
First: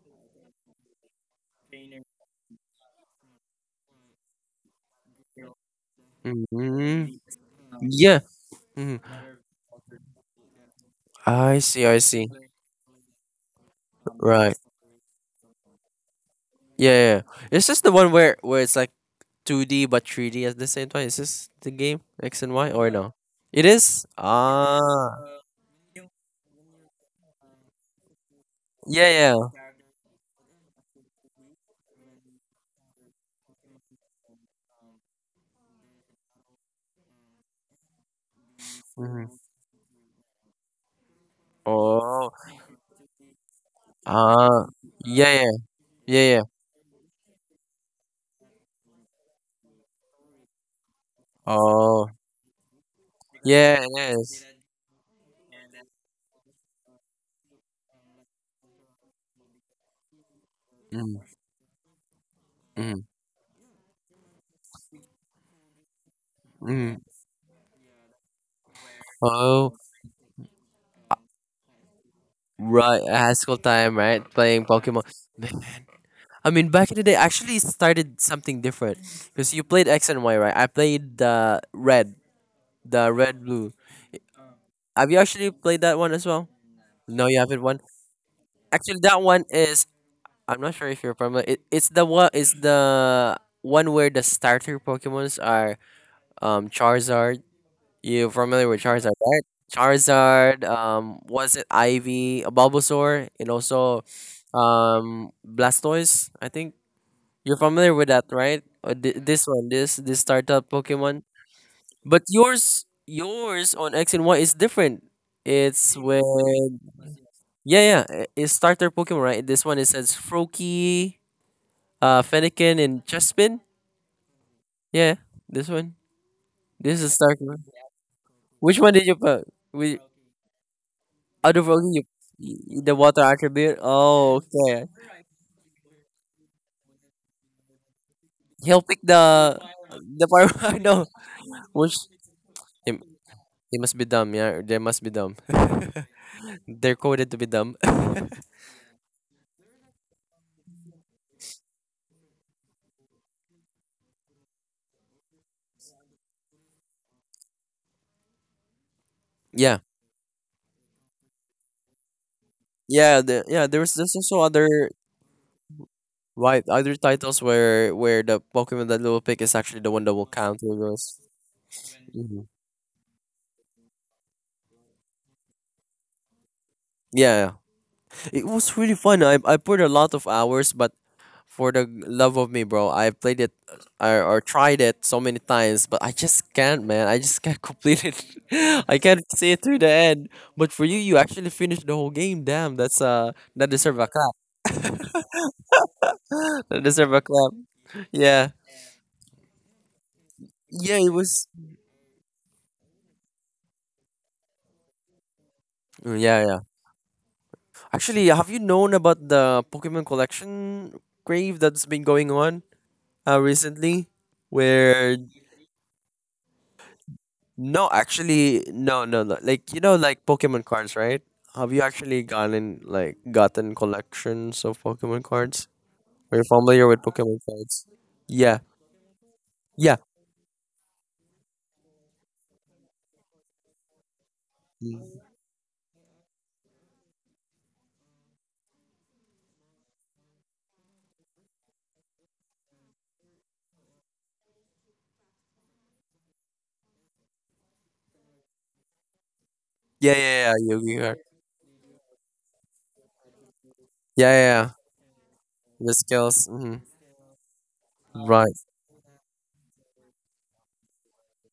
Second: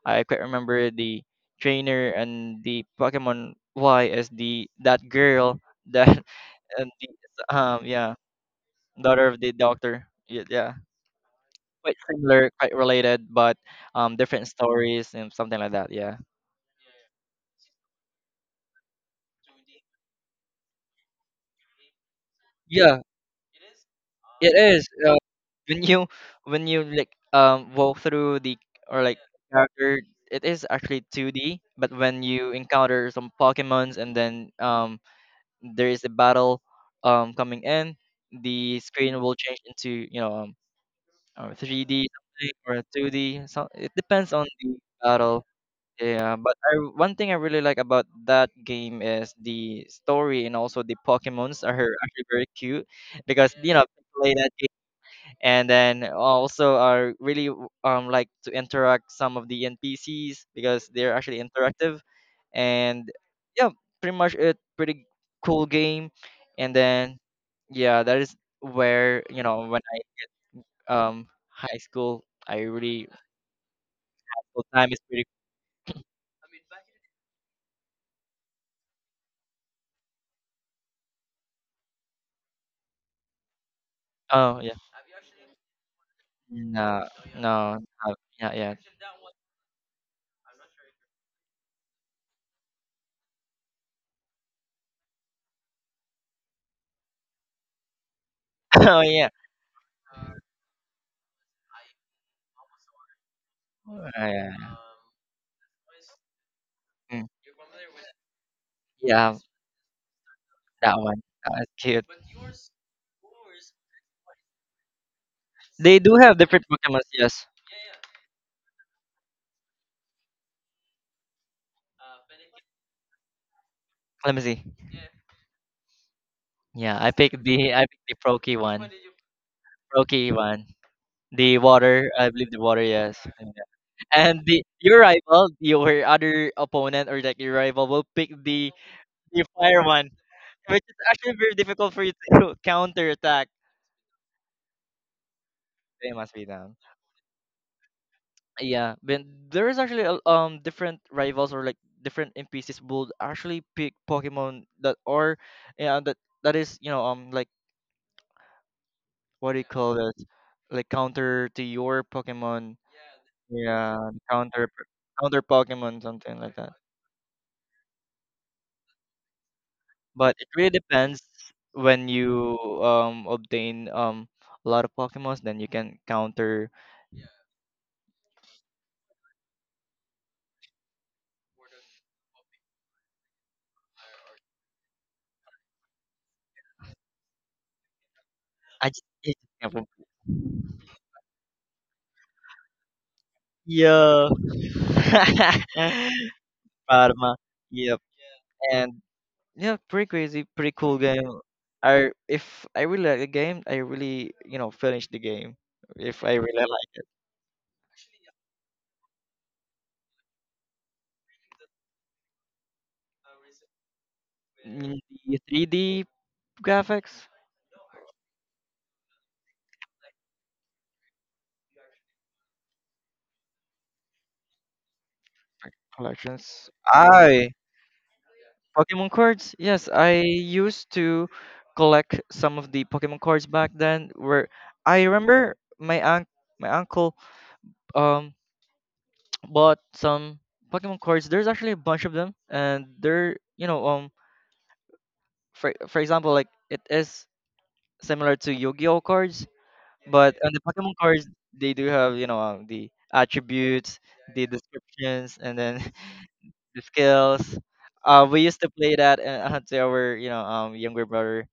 Speaker 2: I quite remember the trainer and the Pokemon Y as the that girl that, and the
Speaker 1: Mm.
Speaker 2: yeah,
Speaker 1: Yeah. Mm.
Speaker 2: daughter of the doctor, yeah, yeah.
Speaker 1: I see.
Speaker 2: Quite
Speaker 1: I see.
Speaker 2: similar, quite related, but different
Speaker 1: Right.
Speaker 2: stories and something like that, yeah.
Speaker 1: Yeah, yeah, yeah. Is this the one where it's like 2D but 3D at the same time? Is this the game X and Y or
Speaker 2: Yeah,
Speaker 1: no? It is.
Speaker 2: it is.
Speaker 1: Ah.
Speaker 2: When you when you like walk through the, or
Speaker 1: Yeah.
Speaker 2: like
Speaker 1: Yeah.
Speaker 2: character, it is actually 2D. But when you encounter some Pokemons, and then there is a battle coming in, the screen
Speaker 1: Mhm.
Speaker 2: will change into 3D
Speaker 1: Oh,
Speaker 2: something, or 2D. So it depends on
Speaker 1: ah,
Speaker 2: the
Speaker 1: yeah,
Speaker 2: battle.
Speaker 1: yeah, yeah,
Speaker 2: Yeah,
Speaker 1: yeah.
Speaker 2: but I, one thing I really like about that game is the story, and also the Pokemons are
Speaker 1: Oh,
Speaker 2: actually very cute, because
Speaker 1: yeah, it
Speaker 2: play
Speaker 1: is.
Speaker 2: that, and then also are really like to interact some of the NPCs because they're
Speaker 1: Mm,
Speaker 2: actually interactive. And
Speaker 1: mm,
Speaker 2: yeah, pretty much a pretty cool game. And
Speaker 1: mm.
Speaker 2: then yeah, that is where
Speaker 1: Oh,
Speaker 2: when I high school, I
Speaker 1: right,
Speaker 2: really
Speaker 1: high school time, right?
Speaker 2: full
Speaker 1: Playing
Speaker 2: time is
Speaker 1: Pokemon.
Speaker 2: pretty.
Speaker 1: I mean, back in the day, actually, it started something different because you played X and Y, right? I played the red blue.
Speaker 2: Oh yeah.
Speaker 1: Have you actually played that one as well?
Speaker 2: Nah,
Speaker 1: No, you
Speaker 2: no
Speaker 1: haven't. Won.
Speaker 2: no yeah, yeah.
Speaker 1: Actually, that one is. I'm not sure if you're familiar. It's the one. It's the one where the starter Pokemons are Charizard. You familiar with
Speaker 2: Oh
Speaker 1: Charizard,
Speaker 2: yeah.
Speaker 1: right? Charizard, was it Ivy, Bulbasaur, and also
Speaker 2: Oh, yeah.
Speaker 1: Blastoise, I think.
Speaker 2: Mm,
Speaker 1: You're familiar with that, right? Or
Speaker 2: yeah,
Speaker 1: this one, this startup
Speaker 2: that one,
Speaker 1: Pokemon.
Speaker 2: that's cute.
Speaker 1: But yours on X and Y is different. It's
Speaker 2: They do
Speaker 1: with.
Speaker 2: have different Pokemons. Yes,
Speaker 1: Yeah, yeah, it's starter Pokemon, right? This one it says Froakie, Fennekin, and Chespin.
Speaker 2: let me see.
Speaker 1: Yeah, this one.
Speaker 2: Yeah,
Speaker 1: This
Speaker 2: I
Speaker 1: is
Speaker 2: picked
Speaker 1: starter.
Speaker 2: the I picked the Proki. Which
Speaker 1: Which
Speaker 2: one.
Speaker 1: one did you put? Which.
Speaker 2: One. The
Speaker 1: Otherworldly,
Speaker 2: water, I believe the water,
Speaker 1: the
Speaker 2: yes.
Speaker 1: water attribute. Oh,
Speaker 2: And the
Speaker 1: okay.
Speaker 2: your rival, your other opponent, or like your rival will pick
Speaker 1: He'll pick
Speaker 2: the
Speaker 1: the
Speaker 2: fire one,
Speaker 1: the fire.
Speaker 2: which is
Speaker 1: No,
Speaker 2: actually very difficult
Speaker 1: which
Speaker 2: for you to
Speaker 1: he,
Speaker 2: counter attack.
Speaker 1: he must be dumb. Yeah, they must be dumb.
Speaker 2: They must be down.
Speaker 1: They're coded to be dumb.
Speaker 2: Yeah, but there is actually different rivals, or like different NPCs will actually pick Pokemon that are, yeah, that that is like, what do you
Speaker 1: Yeah,
Speaker 2: call that, like counter to your Pokemon.
Speaker 1: yeah, yeah. There's
Speaker 2: Yeah,
Speaker 1: there's also other,
Speaker 2: counter, counter Pokemon, something like
Speaker 1: right,
Speaker 2: that.
Speaker 1: other titles where the Pokemon that will pick is actually the one that will
Speaker 2: But it
Speaker 1: count.
Speaker 2: really
Speaker 1: Those.
Speaker 2: depends when
Speaker 1: Mhm.
Speaker 2: you obtain a lot of Pokemons, then you can counter.
Speaker 1: Yeah, yeah, it was really fun. I put a lot of hours, but for the love of me, bro, I've played it or tried it so many times, but I just can't, man. I just can't complete it.
Speaker 2: I
Speaker 1: I
Speaker 2: just
Speaker 1: can't
Speaker 2: hate
Speaker 1: see it
Speaker 2: the
Speaker 1: through the
Speaker 2: example.
Speaker 1: end. But for you, you actually finished the whole game. Damn, that's that deserve a
Speaker 2: Yeah,
Speaker 1: clap. That deserve a
Speaker 2: parma.
Speaker 1: clap.
Speaker 2: Yep,
Speaker 1: Yeah,
Speaker 2: and yeah, pretty crazy, pretty cool
Speaker 1: yeah, it
Speaker 2: game.
Speaker 1: was.
Speaker 2: I if I really like the game, I really finish the game
Speaker 1: Mm,
Speaker 2: if I
Speaker 1: yeah,
Speaker 2: really
Speaker 1: yeah.
Speaker 2: like it.
Speaker 1: Actually, have you known about the Pokemon collection crave that's been going on recently,
Speaker 2: Mm,
Speaker 1: where?
Speaker 2: the 3D graphics.
Speaker 1: No, actually, no, no, no. Like you know, like Pokemon cards, right? Have you actually gotten like gotten collections of Pokemon cards?
Speaker 2: Like,
Speaker 1: Are you
Speaker 2: collections.
Speaker 1: familiar with Pokemon
Speaker 2: I
Speaker 1: cards? Yeah,
Speaker 2: Pokemon cards? Yes,
Speaker 1: yeah,
Speaker 2: I used to collect some of the Pokemon cards back then. Where I
Speaker 1: mm,
Speaker 2: remember my aunt, my uncle, um, bought some Pokemon cards. There's actually a bunch of them, and they're for example, like it is similar to Yu-Gi-Oh cards,
Speaker 1: yeah,
Speaker 2: but on
Speaker 1: yeah, yeah.
Speaker 2: the Pokemon
Speaker 1: Yu-Gi-Oh card.
Speaker 2: cards they do have the attributes,
Speaker 1: Yeah, yeah,
Speaker 2: the
Speaker 1: yeah.
Speaker 2: descriptions, and then
Speaker 1: The skills. Hmm.
Speaker 2: the skills. We
Speaker 1: Right,
Speaker 2: used to play that, to our younger brother.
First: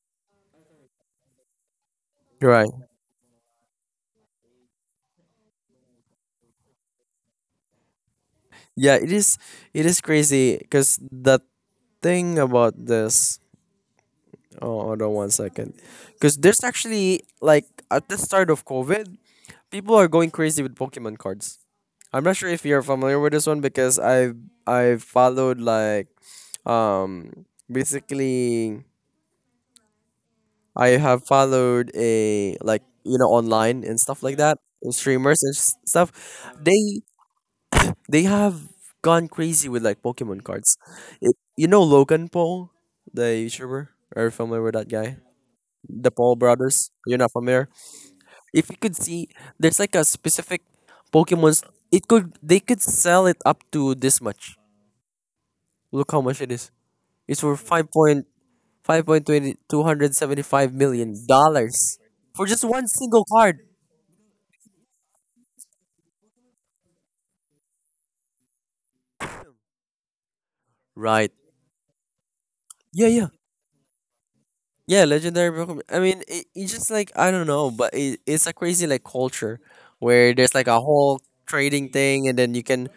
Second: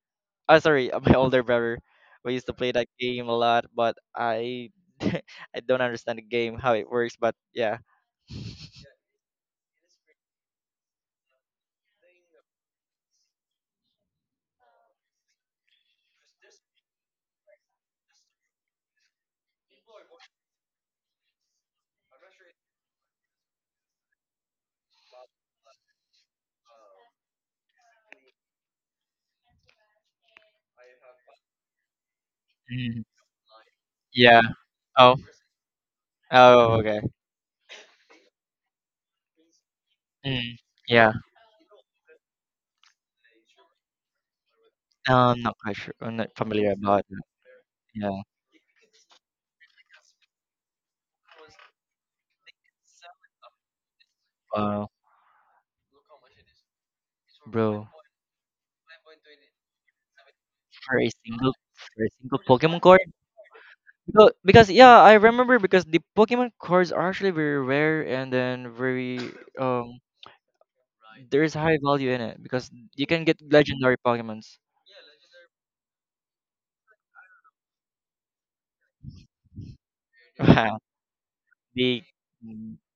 Speaker 2: Oh, sorry, my older brother. We used to
Speaker 1: right.
Speaker 2: play that game a lot, but I I don't understand the game how it works. But yeah,
Speaker 1: Yeah, it is. It is crazy because the thing about this. Oh, hold on one second. Because there's actually like at the start of COVID, people are going crazy with Pokemon cards. I'm not sure if you're familiar with this one because I followed like basically I have followed a like
Speaker 2: mm,
Speaker 1: you know online and stuff like
Speaker 2: yeah.
Speaker 1: that, and
Speaker 2: Oh,
Speaker 1: streamers and stuff.
Speaker 2: oh, okay.
Speaker 1: They they have gone crazy with like Pokemon
Speaker 2: Mm,
Speaker 1: cards.
Speaker 2: yeah,
Speaker 1: You know Logan Paul, the YouTuber. Are you familiar with that
Speaker 2: no,
Speaker 1: guy?
Speaker 2: I'm not quite sure.
Speaker 1: The
Speaker 2: I'm not
Speaker 1: Paul
Speaker 2: familiar
Speaker 1: brothers.
Speaker 2: about
Speaker 1: You're
Speaker 2: it.
Speaker 1: not familiar.
Speaker 2: Yeah,
Speaker 1: If you could see, there's like a specific Pokemon's. It could They could sell it up to this much.
Speaker 2: wow,
Speaker 1: Look how much it is. It's for
Speaker 2: bro.
Speaker 1: 5.5 point twenty two hundred seventy five million dollars
Speaker 2: For a single
Speaker 1: for just
Speaker 2: Pokemon
Speaker 1: one
Speaker 2: card,
Speaker 1: single card.
Speaker 2: because yeah, I remember because the Pokemon cards are actually very rare, and then very um,
Speaker 1: Right.
Speaker 2: there is high value in it, because
Speaker 1: Yeah,
Speaker 2: you can
Speaker 1: yeah,
Speaker 2: get legendary Pokemons.
Speaker 1: yeah. Legendary Pokemon. I mean, it's just like I don't know, but it's a crazy like culture where there's like a whole trading
Speaker 2: The
Speaker 1: thing. And then you
Speaker 2: mm,
Speaker 1: can,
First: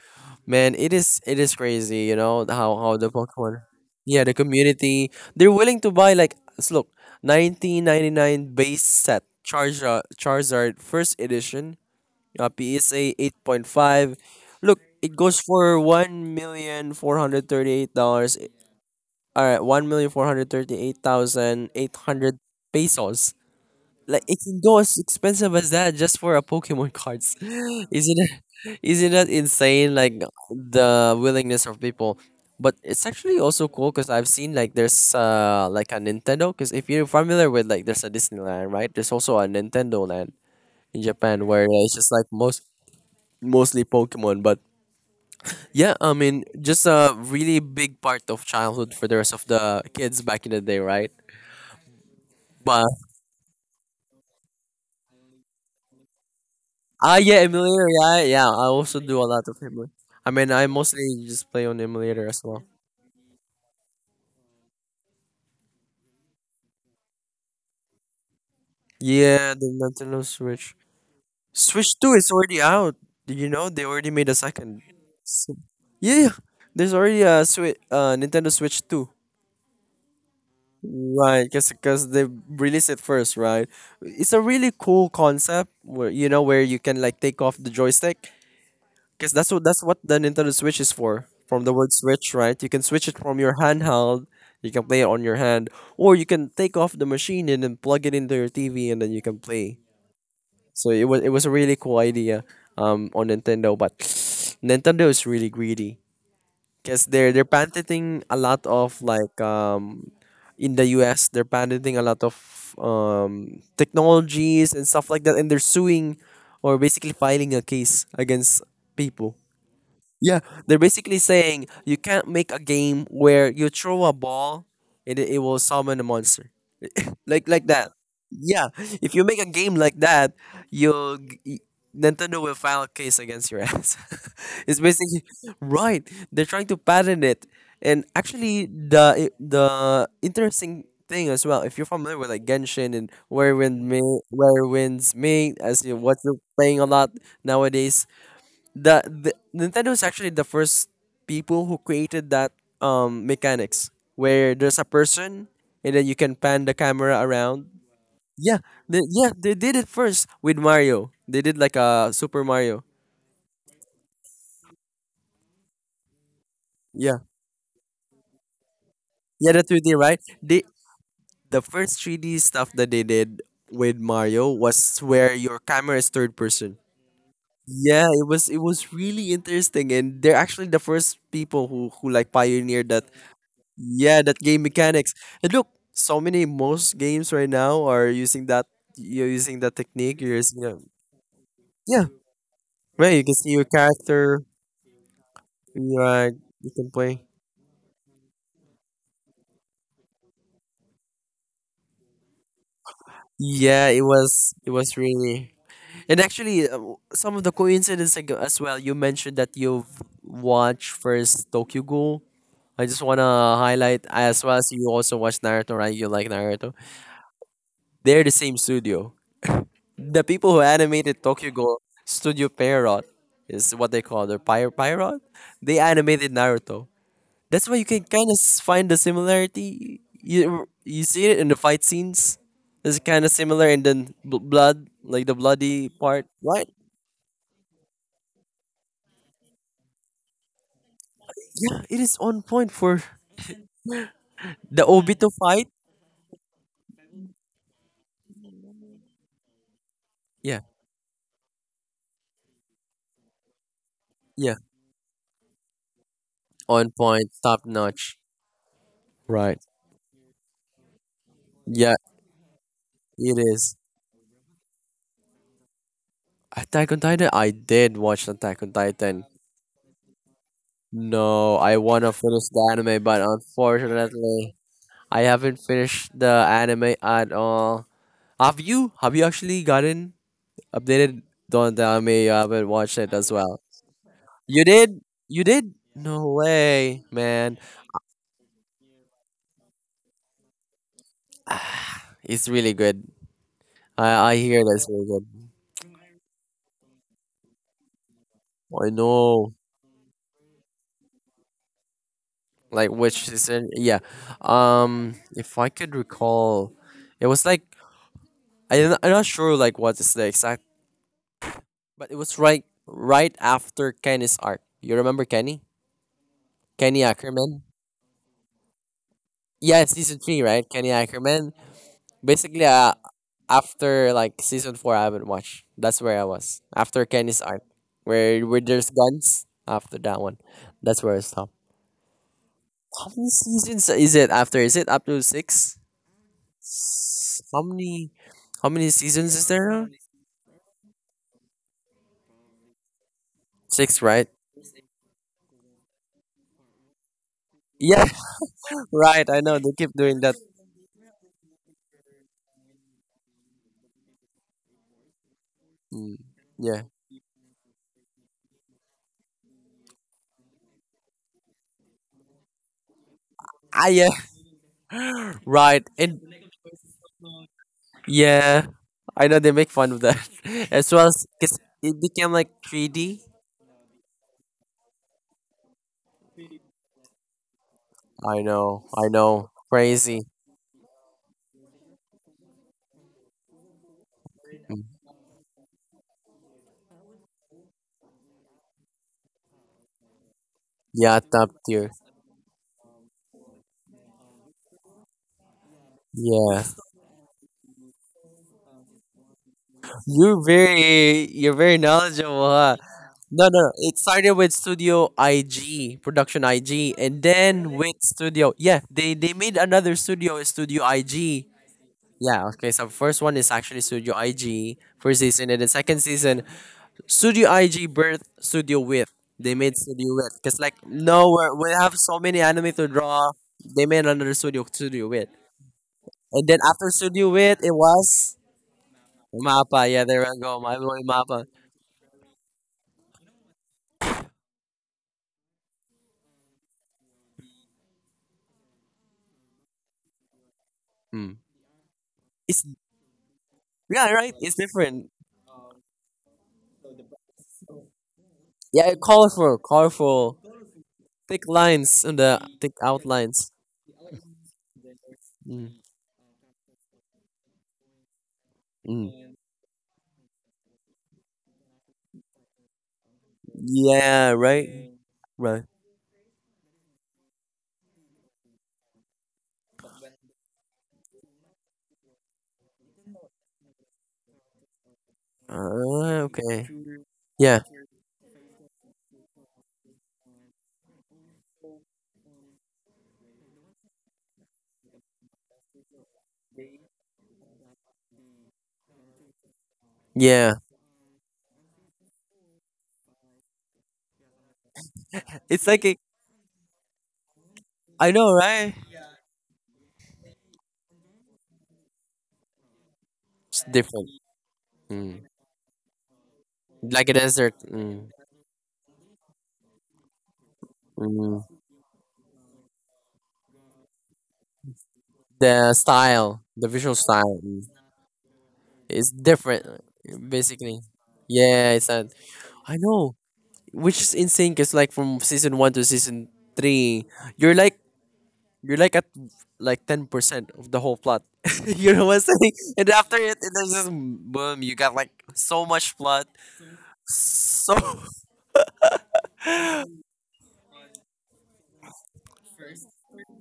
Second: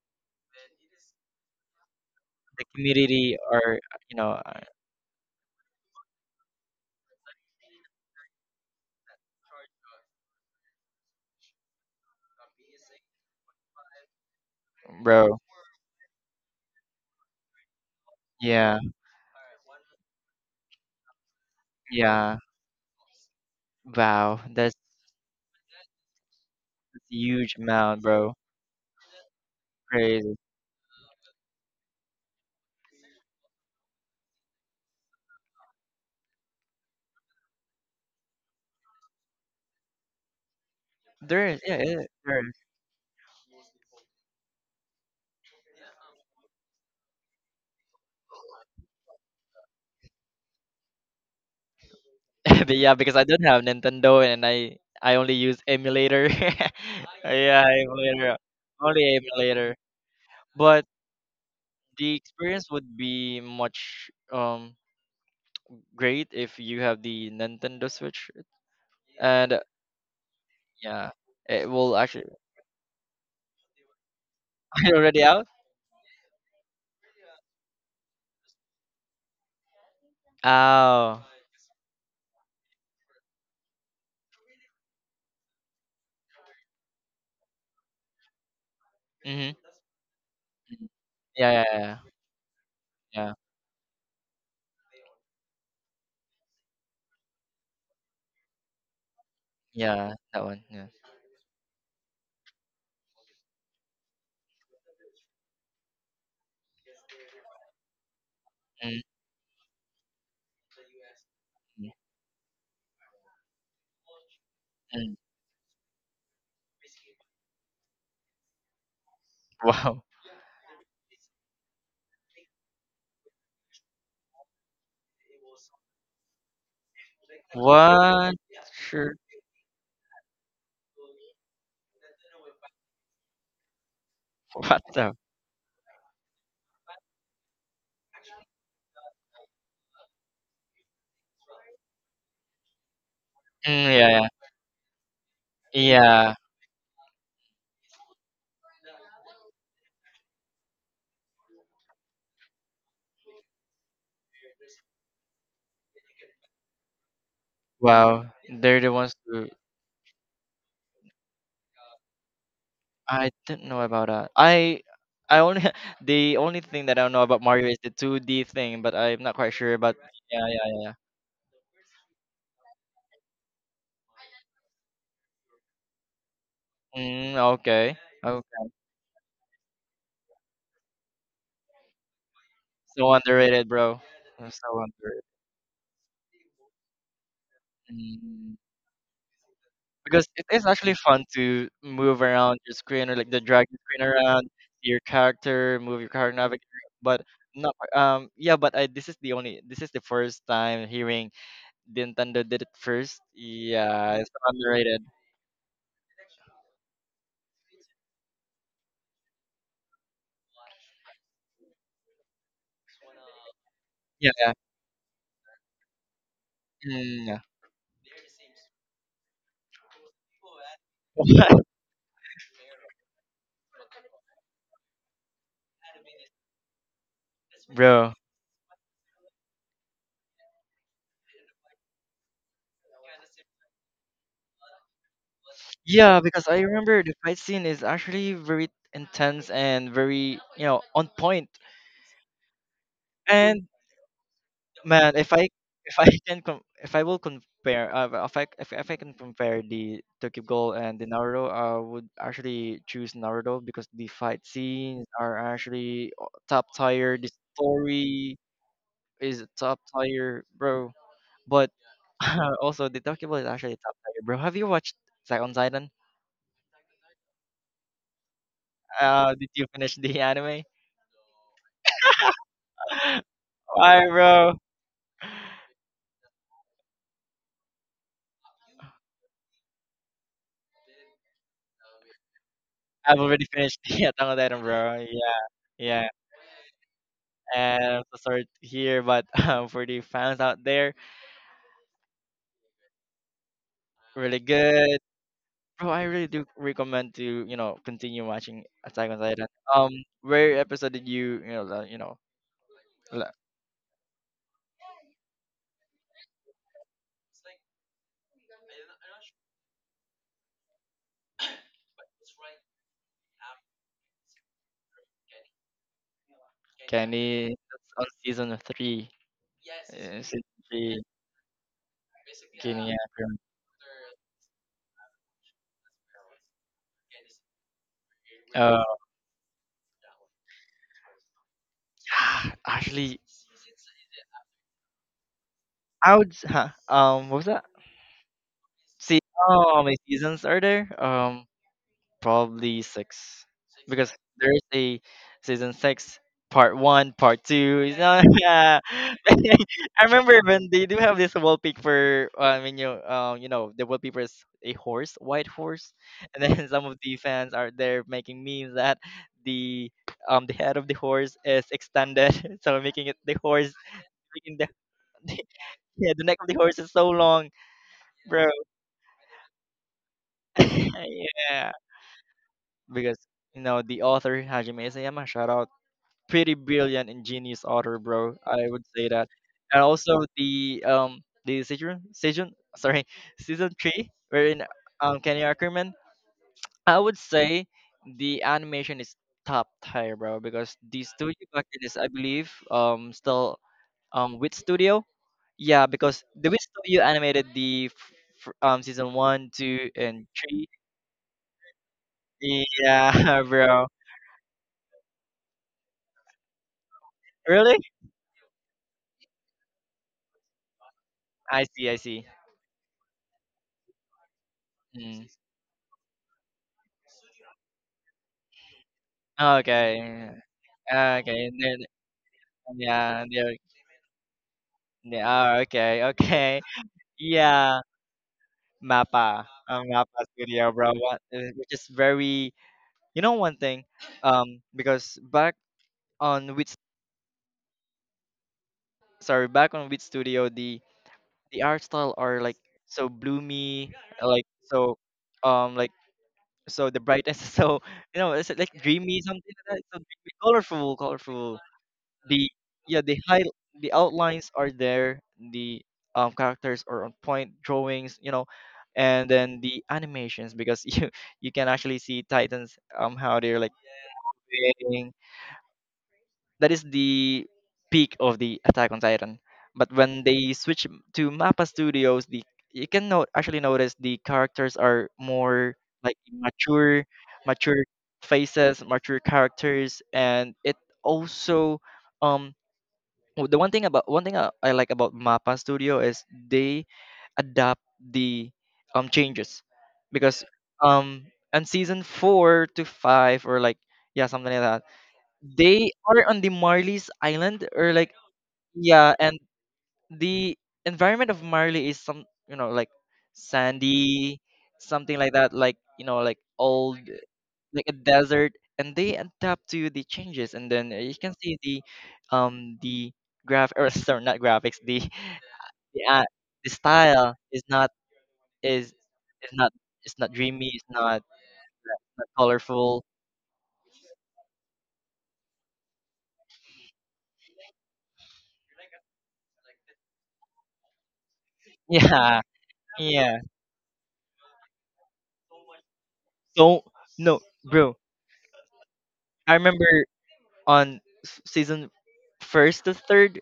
Speaker 1: man, it is crazy. You know
Speaker 2: the
Speaker 1: how the
Speaker 2: community
Speaker 1: Pokemon.
Speaker 2: or you
Speaker 1: Yeah,
Speaker 2: know,
Speaker 1: the community they're willing to buy like look, 1999 base set Charizard first edition, PSA 8.5. Look, it
Speaker 2: bro.
Speaker 1: goes for $1,000,438.
Speaker 2: Yeah,
Speaker 1: All right, 1,438,800
Speaker 2: yeah.
Speaker 1: pesos. Like it
Speaker 2: Wow,
Speaker 1: can
Speaker 2: that's
Speaker 1: go as expensive as that just for a Pokemon
Speaker 2: a
Speaker 1: cards.
Speaker 2: huge amount,
Speaker 1: Isn't it?
Speaker 2: bro.
Speaker 1: Isn't that insane? Like
Speaker 2: Crazy.
Speaker 1: the willingness of people. But it's actually also cool because I've seen like there's like a Nintendo. Because if you're familiar with like there's a Disneyland, right? There's also a Nintendo land in Japan
Speaker 2: There is,
Speaker 1: where
Speaker 2: yeah,
Speaker 1: it's
Speaker 2: yeah,
Speaker 1: just like
Speaker 2: there is.
Speaker 1: mostly Pokemon. But yeah, I mean, just a really big part of childhood for the rest of the kids back in the day, right?
Speaker 2: But
Speaker 1: But
Speaker 2: yeah, because I don't have Nintendo, and I only use emulator.
Speaker 1: yeah,
Speaker 2: Yeah,
Speaker 1: emulator. Yeah,
Speaker 2: emulator.
Speaker 1: yeah. I also
Speaker 2: Only
Speaker 1: do a lot of
Speaker 2: emulator.
Speaker 1: emulator. I mean, I
Speaker 2: But
Speaker 1: mostly just play on
Speaker 2: the
Speaker 1: emulator as well.
Speaker 2: experience would be much great if you have the Nintendo Switch. And
Speaker 1: Yeah, the Nintendo Switch.
Speaker 2: yeah, it will
Speaker 1: Switch 2
Speaker 2: actually
Speaker 1: is already out. Did you know they already made a second?
Speaker 2: already out.
Speaker 1: So- Yeah, there's already a Switch, Nintendo Switch 2.
Speaker 2: Oh.
Speaker 1: Right, because they release it first, right? It's a really cool concept where where you can like take off the joystick because that's
Speaker 2: Mhm.
Speaker 1: what that's what the Nintendo Switch
Speaker 2: Mm.
Speaker 1: is for.
Speaker 2: Yeah,
Speaker 1: From
Speaker 2: yeah,
Speaker 1: the word
Speaker 2: yeah,
Speaker 1: switch, right? You can switch it
Speaker 2: yeah.
Speaker 1: from your handheld, you can play it on your hand, or you can take off the machine and then plug it into your TV and then you can play.
Speaker 2: Yeah, that one, yeah.
Speaker 1: So it was a really cool idea on Nintendo, but Nintendo is really greedy. Because they're patenting a lot of
Speaker 2: Mm,
Speaker 1: like in the US they're
Speaker 2: mm,
Speaker 1: patenting a lot of technologies and stuff
Speaker 2: mm.
Speaker 1: like that, and they're suing or basically filing a case against people.
Speaker 2: Wow.
Speaker 1: Yeah, they're basically saying you can't make a game where you throw a ball and it will summon a monster like that.
Speaker 2: What?
Speaker 1: Yeah, if
Speaker 2: Sure.
Speaker 1: you make a game like that, you'll g- y- Nintendo will file a case against your ass. It's
Speaker 2: What the?
Speaker 1: basically right. They're trying to patent it. And actually, the interesting thing as well. If you're familiar with like Genshin and where wind
Speaker 2: Mm,
Speaker 1: may
Speaker 2: yeah, yeah.
Speaker 1: where winds may as you, what
Speaker 2: Yeah.
Speaker 1: you're playing a lot nowadays, the Nintendo is actually the first people who created that mechanics where there's a person and then you can pan the camera around.
Speaker 2: Wow.
Speaker 1: Yeah,
Speaker 2: They're the ones
Speaker 1: yeah,
Speaker 2: who
Speaker 1: they did it first with Mario. They did like a Super Mario.
Speaker 2: I didn't know about that. I only The only thing that I don't
Speaker 1: Yeah,
Speaker 2: know about Mario is the 2D thing, but I'm not
Speaker 1: yeah,
Speaker 2: quite
Speaker 1: the
Speaker 2: sure.
Speaker 1: 3D,
Speaker 2: But
Speaker 1: right?
Speaker 2: yeah, yeah, yeah, yeah.
Speaker 1: The first 3D stuff that they did with Mario was where your camera is third person.
Speaker 2: Mm, okay.
Speaker 1: Yeah, it was it
Speaker 2: Okay.
Speaker 1: was really interesting, and they're actually the first people who like pioneered that.
Speaker 2: So underrated, bro.
Speaker 1: Yeah, that game
Speaker 2: So
Speaker 1: mechanics.
Speaker 2: underrated.
Speaker 1: And look, so many most games right now are using
Speaker 2: Mm.
Speaker 1: that. You're using that technique.
Speaker 2: Because
Speaker 1: You're
Speaker 2: it
Speaker 1: using
Speaker 2: is
Speaker 1: that.
Speaker 2: actually fun to
Speaker 1: Yeah,
Speaker 2: move around your screen
Speaker 1: right.
Speaker 2: or
Speaker 1: You
Speaker 2: like
Speaker 1: can
Speaker 2: the
Speaker 1: see your
Speaker 2: drag your screen
Speaker 1: character.
Speaker 2: around, your character, move your
Speaker 1: Right,
Speaker 2: character navigate.
Speaker 1: you can
Speaker 2: But
Speaker 1: play.
Speaker 2: not yeah, but I this is the first time hearing Nintendo did it first.
Speaker 1: Yeah, it
Speaker 2: Yeah, it's
Speaker 1: was. It was
Speaker 2: underrated.
Speaker 1: really. And actually, some of the coincidence as well. You mentioned that you've watched first Tokyo Ghoul. I just wanna highlight
Speaker 2: Yeah,
Speaker 1: as
Speaker 2: yeah.
Speaker 1: well as you also watched Naruto, right? You like Naruto.
Speaker 2: Mm,
Speaker 1: They're the same studio. The people who animated
Speaker 2: yeah.
Speaker 1: Tokyo Ghoul, Studio Pierrot, is what they call their Pyre Pierrot. They animated Naruto. That's why you can
Speaker 2: Bro.
Speaker 1: kind of find the similarity. You see it in the fight scenes. It's kind of similar, and then blood, like the bloody
Speaker 2: Yeah,
Speaker 1: part,
Speaker 2: because I
Speaker 1: right?
Speaker 2: remember the fight scene is actually very intense and very, on point.
Speaker 1: Yeah, it is on point for
Speaker 2: And
Speaker 1: the
Speaker 2: man,
Speaker 1: Obito fight.
Speaker 2: if I will compare well, if I can compare the Tokyo
Speaker 1: Yeah,
Speaker 2: Ghoul and the Naruto, I would actually choose Naruto because the fight
Speaker 1: yeah,
Speaker 2: scenes are actually top
Speaker 1: on
Speaker 2: tier. The
Speaker 1: point, top notch.
Speaker 2: story is
Speaker 1: Right.
Speaker 2: top tier, bro. But
Speaker 1: Yeah,
Speaker 2: also the Tokyo
Speaker 1: it
Speaker 2: Ghoul is
Speaker 1: is.
Speaker 2: actually top tier, bro. Have you watched Attack on Titan?
Speaker 1: Attack on Titan. I did watch Attack on Titan.
Speaker 2: Did you finish the anime?
Speaker 1: No, I want to finish the anime, but
Speaker 2: Why,
Speaker 1: unfortunately,
Speaker 2: bro?
Speaker 1: I haven't finished the anime at all. Have you? Have you actually gotten updated? Don't tell me you haven't watched it
Speaker 2: I've
Speaker 1: as
Speaker 2: already
Speaker 1: well.
Speaker 2: finished the Attack on Titan,
Speaker 1: You
Speaker 2: bro.
Speaker 1: did?
Speaker 2: Yeah,
Speaker 1: You did?
Speaker 2: yeah.
Speaker 1: No way, man.
Speaker 2: And I'm so sorry to hear, but for the fans out there,
Speaker 1: It's really good. I
Speaker 2: really
Speaker 1: hear that's
Speaker 2: good.
Speaker 1: really good.
Speaker 2: Bro, I really do recommend to you know continue watching
Speaker 1: I
Speaker 2: Attack on Titan.
Speaker 1: know.
Speaker 2: Um, where episode did you you know
Speaker 1: Like which
Speaker 2: la-
Speaker 1: season? Yeah. If I could recall, it was like I'm not sure like what's the exact. But it was right after Kenny's arc. You remember Kenny? Kenny
Speaker 2: Kenny,
Speaker 1: Ackerman?
Speaker 2: that's on season three?
Speaker 1: Yeah, season
Speaker 2: Season
Speaker 1: three, right? Kenny
Speaker 2: three,
Speaker 1: Ackerman. Basically,
Speaker 2: Kenny, yeah, bro.
Speaker 1: after like season four, I haven't watched. That's where I was after Kenny's arc, where
Speaker 2: Uh,
Speaker 1: there's guns. After that one, that's where I stopped.
Speaker 2: yeah,
Speaker 1: How
Speaker 2: actually,
Speaker 1: many seasons is it after? Is it up to six?
Speaker 2: I would. Huh, what was that?
Speaker 1: How many? How many
Speaker 2: See,
Speaker 1: seasons is there
Speaker 2: oh, how
Speaker 1: now?
Speaker 2: many seasons are there? Probably six
Speaker 1: Six,
Speaker 2: because
Speaker 1: right?
Speaker 2: there's a season six, part one, part two, you
Speaker 1: Yeah,
Speaker 2: know. Yeah.
Speaker 1: right. I know they keep
Speaker 2: I
Speaker 1: doing that.
Speaker 2: remember when they do have this wallpaper. I mean, you you know the wallpaper is a horse, white horse,
Speaker 1: Mm,
Speaker 2: and then some
Speaker 1: yeah.
Speaker 2: of the fans are there making memes that the the head of the horse is extended, so making it the horse,
Speaker 1: Yeah,
Speaker 2: making the
Speaker 1: right.
Speaker 2: yeah, the
Speaker 1: And
Speaker 2: neck of the horse is so long, bro.
Speaker 1: yeah, I know they make fun of that as well as because
Speaker 2: Yeah,
Speaker 1: it became like
Speaker 2: because
Speaker 1: 3D.
Speaker 2: you know the author Hajime Isayama, shout out, pretty brilliant and genius author, bro. I would say
Speaker 1: I
Speaker 2: that.
Speaker 1: know,
Speaker 2: And also
Speaker 1: crazy.
Speaker 2: the season season sorry, season three, wherein
Speaker 1: Mm.
Speaker 2: Kenny Ackerman. I would say the animation is top tier, bro, because the
Speaker 1: Yeah,
Speaker 2: studio
Speaker 1: top
Speaker 2: back then
Speaker 1: tier.
Speaker 2: is, I believe, still with studio. Yeah, because the Wit
Speaker 1: Yeah,
Speaker 2: Studio animated the season one, two, and three.
Speaker 1: you're very knowledgeable, huh?
Speaker 2: Yeah.
Speaker 1: No, no, no.
Speaker 2: Bro.
Speaker 1: It started with Studio IG, Production IG, and then
Speaker 2: Really?
Speaker 1: with Studio. Yeah, they made another studio, Studio IG.
Speaker 2: I see, I see.
Speaker 1: Yeah, okay, so first one is actually Studio IG, first
Speaker 2: Mm.
Speaker 1: season, and the second season Studio IG birth Studio Width. They made
Speaker 2: Okay.
Speaker 1: Studio Width because like no,
Speaker 2: Okay,
Speaker 1: we
Speaker 2: then.
Speaker 1: have so many anime to
Speaker 2: Yeah,
Speaker 1: draw.
Speaker 2: they're,
Speaker 1: They made another Studio, Studio
Speaker 2: they
Speaker 1: Width,
Speaker 2: are, okay,
Speaker 1: and
Speaker 2: okay.
Speaker 1: then after Studio Width, it
Speaker 2: Yeah,
Speaker 1: was
Speaker 2: MAPPA,
Speaker 1: Mappa. Yeah,
Speaker 2: MAPPA
Speaker 1: there I go.
Speaker 2: Studio,
Speaker 1: My
Speaker 2: bro.
Speaker 1: boy
Speaker 2: What,
Speaker 1: Mappa.
Speaker 2: which is very, you know, one thing, because on which, sorry, back on which studio,
Speaker 1: Hmm.
Speaker 2: the art style are like
Speaker 1: It's
Speaker 2: so bloomy,
Speaker 1: Yeah, right.
Speaker 2: like
Speaker 1: It's
Speaker 2: so,
Speaker 1: different.
Speaker 2: like so the brightness is so, you know, it's like
Speaker 1: Yeah,
Speaker 2: dreamy something
Speaker 1: colorful,
Speaker 2: like that. So dreamy,
Speaker 1: colorful,
Speaker 2: colorful,
Speaker 1: thick
Speaker 2: colorful.
Speaker 1: lines on the
Speaker 2: The
Speaker 1: thick
Speaker 2: Yeah, the high,
Speaker 1: outlines.
Speaker 2: the outlines are there,
Speaker 1: Mm.
Speaker 2: the characters are on point drawings, you know, and
Speaker 1: Mm.
Speaker 2: then the animations because you you can actually see titans, how they're like
Speaker 1: Yeah, right,
Speaker 2: swaying.
Speaker 1: right.
Speaker 2: That is the peak of the Attack on Titan. But when they switch to Mappa Studios, the you can note actually notice the characters are more like
Speaker 1: Ah, okay.
Speaker 2: mature,
Speaker 1: Yeah,
Speaker 2: mature faces, mature characters. And it also, um the one thing about, one thing I, like about Mappa Studio is they adapt the changes because
Speaker 1: yeah.
Speaker 2: um on season four to five or like yeah, something like that,
Speaker 1: It's like
Speaker 2: they
Speaker 1: a,
Speaker 2: are on the Marley's Island or
Speaker 1: I
Speaker 2: like
Speaker 1: know, right?
Speaker 2: yeah, and the environment of Marley is some, you know, like
Speaker 1: It's different.
Speaker 2: sandy, something
Speaker 1: Mm.
Speaker 2: like that, like you know, like old,
Speaker 1: Like a desert.
Speaker 2: like a
Speaker 1: Mm.
Speaker 2: desert. And they adapt to the changes, and then you can
Speaker 1: Mm.
Speaker 2: see the graph or sorry, not graphics,
Speaker 1: The
Speaker 2: the, uh,
Speaker 1: style,
Speaker 2: the
Speaker 1: the visual
Speaker 2: style
Speaker 1: style,
Speaker 2: is not, is
Speaker 1: is
Speaker 2: is
Speaker 1: different,
Speaker 2: not, it's not dreamy,
Speaker 1: basically.
Speaker 2: it's not,
Speaker 1: Yeah, it's that.
Speaker 2: not
Speaker 1: I
Speaker 2: colorful.
Speaker 1: know, which is insane. Cause like from season one to season three, you're like you're like at like 10% of the whole plot. You know what I'm
Speaker 2: Yeah,
Speaker 1: saying? And after
Speaker 2: yeah.
Speaker 1: it, it was just boom. You got like so much plot,
Speaker 2: So no,
Speaker 1: so
Speaker 2: bro. I remember on season first to third,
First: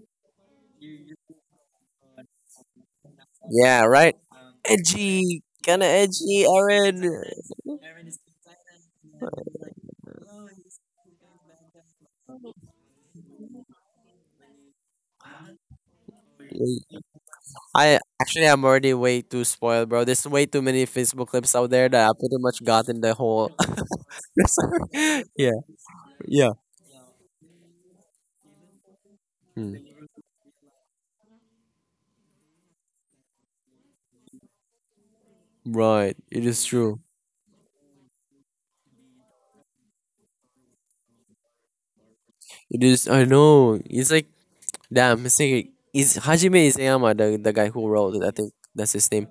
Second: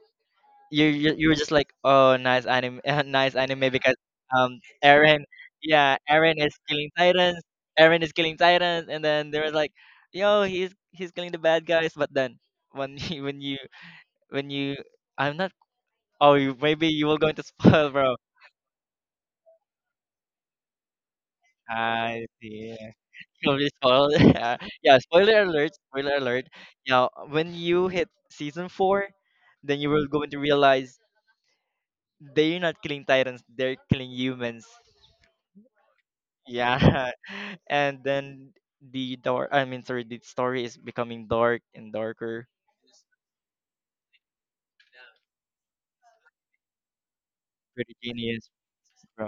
Speaker 2: you you were just like, oh, nice anime, nice anime,
Speaker 1: yeah,
Speaker 2: because
Speaker 1: right?
Speaker 2: um Eren,
Speaker 1: Edgy, kind of
Speaker 2: yeah, Eren
Speaker 1: edgy,
Speaker 2: is killing
Speaker 1: Aaron.
Speaker 2: titans, and then they were like, yo, he's killing the bad guys. But then when you when you when you I'm not oh, you, maybe you were going to spoil, bro.
Speaker 1: I'm already way too spoiled, bro. There's way too many Facebook clips out there that I
Speaker 2: I
Speaker 1: pretty much
Speaker 2: see.
Speaker 1: got in the whole.
Speaker 2: You'll be spoiled. Yeah, yeah. Spoiler
Speaker 1: Yeah,
Speaker 2: alert! Spoiler alert!
Speaker 1: yeah.
Speaker 2: Yeah, when you hit season four,
Speaker 1: Hmm.
Speaker 2: then you will going to realize they're not killing titans; they're killing humans.
Speaker 1: Right, it is
Speaker 2: Yeah.
Speaker 1: true.
Speaker 2: And then the door I mean sorry, the story is becoming dark and darker,
Speaker 1: It is. I know. It's like damn. It's like, is Hajime Isayama the guy who
Speaker 2: pretty
Speaker 1: wrote it? I
Speaker 2: genius,
Speaker 1: think that's his name.
Speaker 2: bro.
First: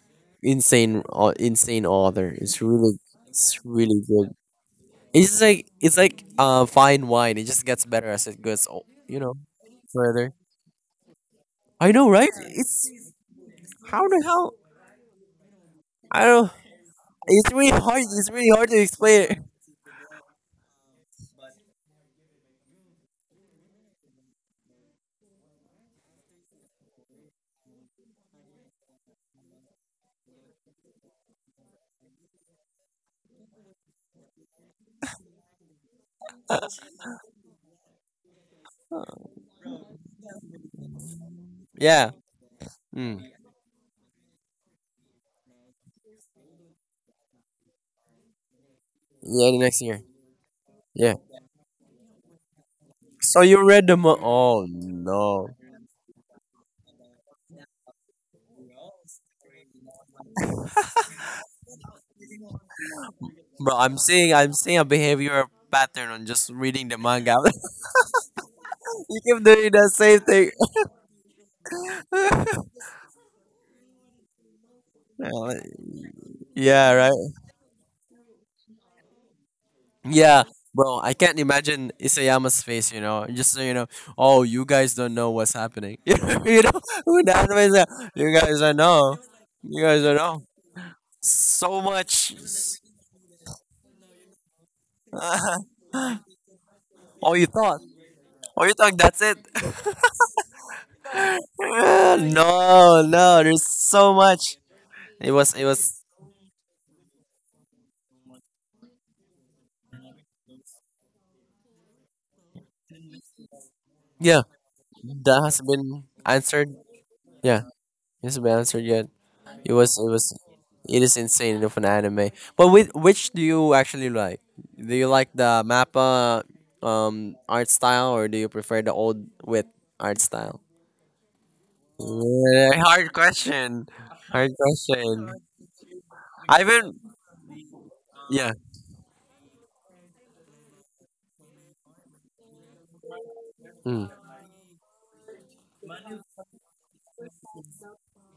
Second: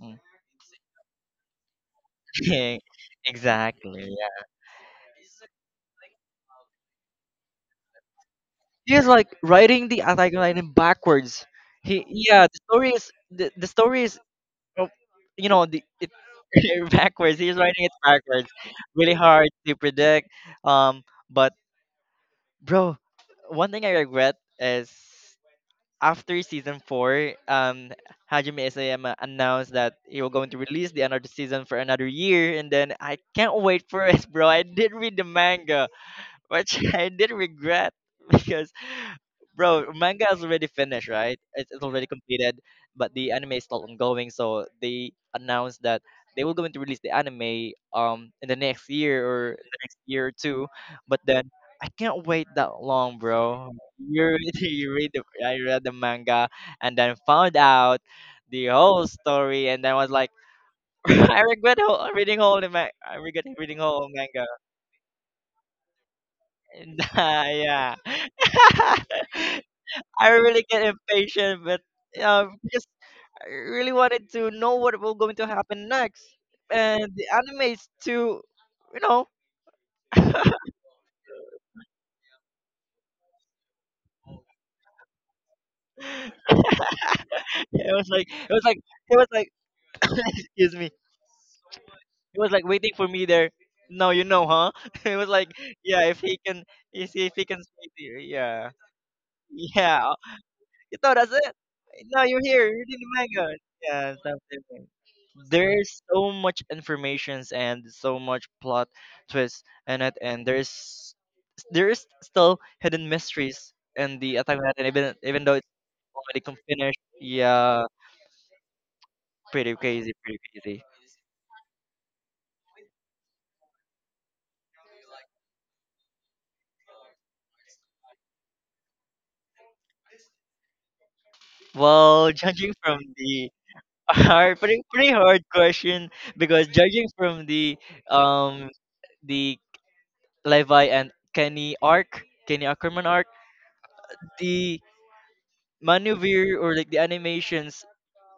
Speaker 2: Mm.
Speaker 1: Insane author. It's really,
Speaker 2: Exactly,
Speaker 1: good.
Speaker 2: yeah.
Speaker 1: It's just like it's like fine wine. It just gets better as it goes.
Speaker 2: He's
Speaker 1: You
Speaker 2: like
Speaker 1: know,
Speaker 2: writing the
Speaker 1: further.
Speaker 2: attack line in backwards.
Speaker 1: I
Speaker 2: He
Speaker 1: know, right?
Speaker 2: yeah The story
Speaker 1: It's
Speaker 2: is, the story
Speaker 1: how
Speaker 2: is,
Speaker 1: the hell
Speaker 2: uh, you know, the it,
Speaker 1: I don't.
Speaker 2: backwards,
Speaker 1: It's
Speaker 2: he's
Speaker 1: really
Speaker 2: writing it
Speaker 1: hard. It's
Speaker 2: backwards,
Speaker 1: really hard to
Speaker 2: really
Speaker 1: explain it.
Speaker 2: hard to predict. um but, bro, one thing I regret is, after season four, Hajime Isayama announced that he was going to release the another season for another year, and then I can't wait for it, bro. I did read the manga, which I did regret because, bro, manga is already finished, right? It's already
Speaker 1: Yeah.
Speaker 2: completed, but
Speaker 1: Mm.
Speaker 2: the anime is still ongoing. So they announced that they were going to release the anime in the next year
Speaker 1: Yeah,
Speaker 2: or
Speaker 1: the
Speaker 2: the
Speaker 1: next
Speaker 2: next
Speaker 1: year.
Speaker 2: year or two.
Speaker 1: Yeah.
Speaker 2: But then I can't wait that long,
Speaker 1: So you
Speaker 2: bro.
Speaker 1: read Oh
Speaker 2: You read the,
Speaker 1: no,
Speaker 2: I read the manga and then found out the whole story, and then was like, I regret whole, reading whole I regret reading
Speaker 1: bro! I'm
Speaker 2: whole
Speaker 1: seeing
Speaker 2: manga.
Speaker 1: I'm seeing a behavioral pattern on just reading the manga.
Speaker 2: Nah, yeah.
Speaker 1: You keep doing the same
Speaker 2: I
Speaker 1: thing.
Speaker 2: really get impatient, but because I really wanted to know what will going to
Speaker 1: Uh,
Speaker 2: happen next,
Speaker 1: yeah.
Speaker 2: and
Speaker 1: Right.
Speaker 2: the anime is too, you know.
Speaker 1: Yeah.
Speaker 2: It
Speaker 1: Bro, I can't imagine Isayama's face, you know. Just so you know, oh, you guys don't know what's happening. You know, who that was,
Speaker 2: was like,
Speaker 1: you
Speaker 2: it
Speaker 1: guys
Speaker 2: was like
Speaker 1: don't
Speaker 2: it
Speaker 1: know.
Speaker 2: was like
Speaker 1: You guys don't know.
Speaker 2: excuse me.
Speaker 1: So much.
Speaker 2: It was like waiting for me there. No, you know, huh? It was like, yeah, if he can, if he, if
Speaker 1: Oh,
Speaker 2: he
Speaker 1: you
Speaker 2: can
Speaker 1: thought.
Speaker 2: speak to you, yeah,
Speaker 1: Are you talking? That's it.
Speaker 2: yeah. No, that's it. No, you're here. You're reading
Speaker 1: No,
Speaker 2: the
Speaker 1: no.
Speaker 2: manga.
Speaker 1: There's
Speaker 2: Yeah,
Speaker 1: so
Speaker 2: stuff
Speaker 1: much.
Speaker 2: like,
Speaker 1: It was. It
Speaker 2: there's
Speaker 1: was.
Speaker 2: so much informations and so much plot twists in it, and there's, there is still hidden mysteries in the
Speaker 1: Yeah.
Speaker 2: Attack on Titan, even
Speaker 1: That
Speaker 2: even though
Speaker 1: has
Speaker 2: it's
Speaker 1: been
Speaker 2: already
Speaker 1: answered.
Speaker 2: finished.
Speaker 1: Yeah.
Speaker 2: Yeah,
Speaker 1: It hasn't been answered yet. It
Speaker 2: pretty
Speaker 1: was.
Speaker 2: crazy,
Speaker 1: It was.
Speaker 2: pretty crazy.
Speaker 1: It is insane of an anime. But which do you actually like? Do you like the mappa art style or do you prefer the old with art style?
Speaker 2: Well, judging
Speaker 1: Yeah,
Speaker 2: from
Speaker 1: hard
Speaker 2: the,
Speaker 1: question. Hard
Speaker 2: hard, pretty pretty
Speaker 1: question.
Speaker 2: hard question,
Speaker 1: I
Speaker 2: because
Speaker 1: haven't.
Speaker 2: judging from the
Speaker 1: Yeah.
Speaker 2: um the Levi and Kenny arc, Kenny Ackerman arc,
Speaker 1: Mm.
Speaker 2: the maneuver or like the animations,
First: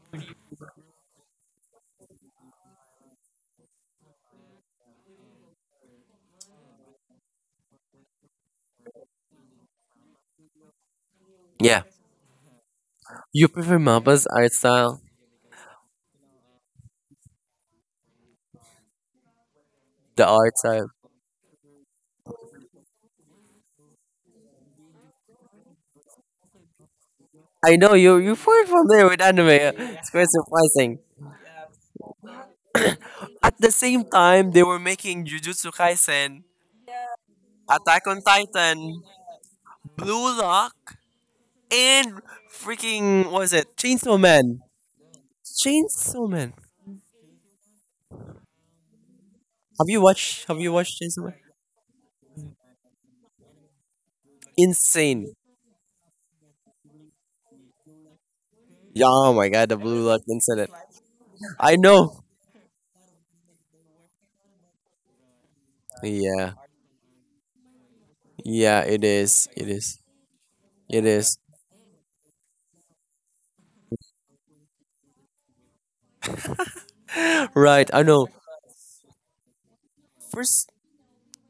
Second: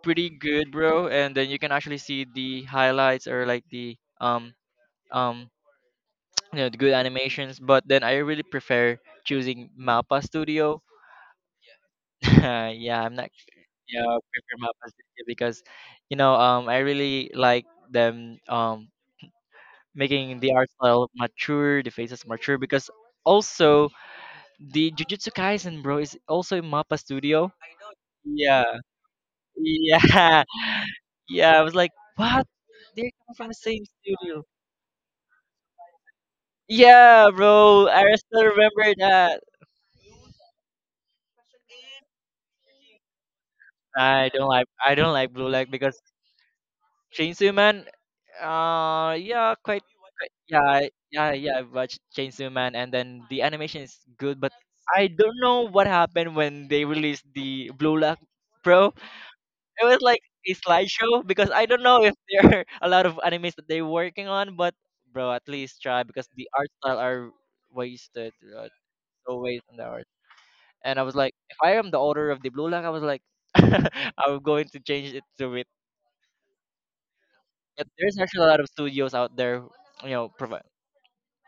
Speaker 2: pretty good, bro. And then you can actually see the highlights or like the um um you know, the good animations. But then I really prefer choosing Mappa Studio.
Speaker 1: Yeah.
Speaker 2: Yeah, I'm not,
Speaker 1: You prefer
Speaker 2: yeah, I
Speaker 1: mappa's art
Speaker 2: prefer Mappa
Speaker 1: style?
Speaker 2: Studio because, you know, I really like them,
Speaker 1: The
Speaker 2: making the
Speaker 1: art
Speaker 2: art
Speaker 1: style.
Speaker 2: style mature, the faces mature, because also the Jujutsu Kaisen, bro, is also in Mappa Studio.
Speaker 1: I know you
Speaker 2: Yeah.
Speaker 1: far familiar with anime. It's quite
Speaker 2: Yeah.
Speaker 1: surprising.
Speaker 2: Yeah, I was like, what? They come from the
Speaker 1: At the
Speaker 2: same
Speaker 1: same
Speaker 2: studio.
Speaker 1: time, they were making Jujutsu Kaisen,
Speaker 2: Yeah, bro,
Speaker 1: Attack
Speaker 2: I
Speaker 1: on
Speaker 2: still remember
Speaker 1: Titan,
Speaker 2: that.
Speaker 1: Blue Lock, and freaking what is it, Chainsaw Man?
Speaker 2: I don't like Blue Leg because
Speaker 1: Chainsaw Man.
Speaker 2: Chainsaw Man. Yeah, quite, quite,
Speaker 1: Have
Speaker 2: yeah,
Speaker 1: you watched Chainsaw
Speaker 2: yeah,
Speaker 1: Man?
Speaker 2: yeah. I watched Chainsaw Man, and then the animation is good. But I
Speaker 1: Insane.
Speaker 2: don't know what happened when they released the Blue Lock, pro.
Speaker 1: Yeah, oh my god, the
Speaker 2: It was
Speaker 1: Blue
Speaker 2: like
Speaker 1: Lock
Speaker 2: a
Speaker 1: incident.
Speaker 2: slideshow, because I
Speaker 1: I
Speaker 2: don't know if
Speaker 1: know.
Speaker 2: there are a lot of animes that they're working on. But, bro, at least try, because the
Speaker 1: Yeah,
Speaker 2: art style are wasted,
Speaker 1: yeah, it is.
Speaker 2: always
Speaker 1: It
Speaker 2: on the
Speaker 1: is.
Speaker 2: heart. And
Speaker 1: It
Speaker 2: I was like,
Speaker 1: is.
Speaker 2: if I am the owner of the Blue Lock, I was like, I'm going to change it to it.
Speaker 1: Right,
Speaker 2: But
Speaker 1: I
Speaker 2: there's
Speaker 1: know.
Speaker 2: actually a lot of studios out there, you know, provide
Speaker 1: First,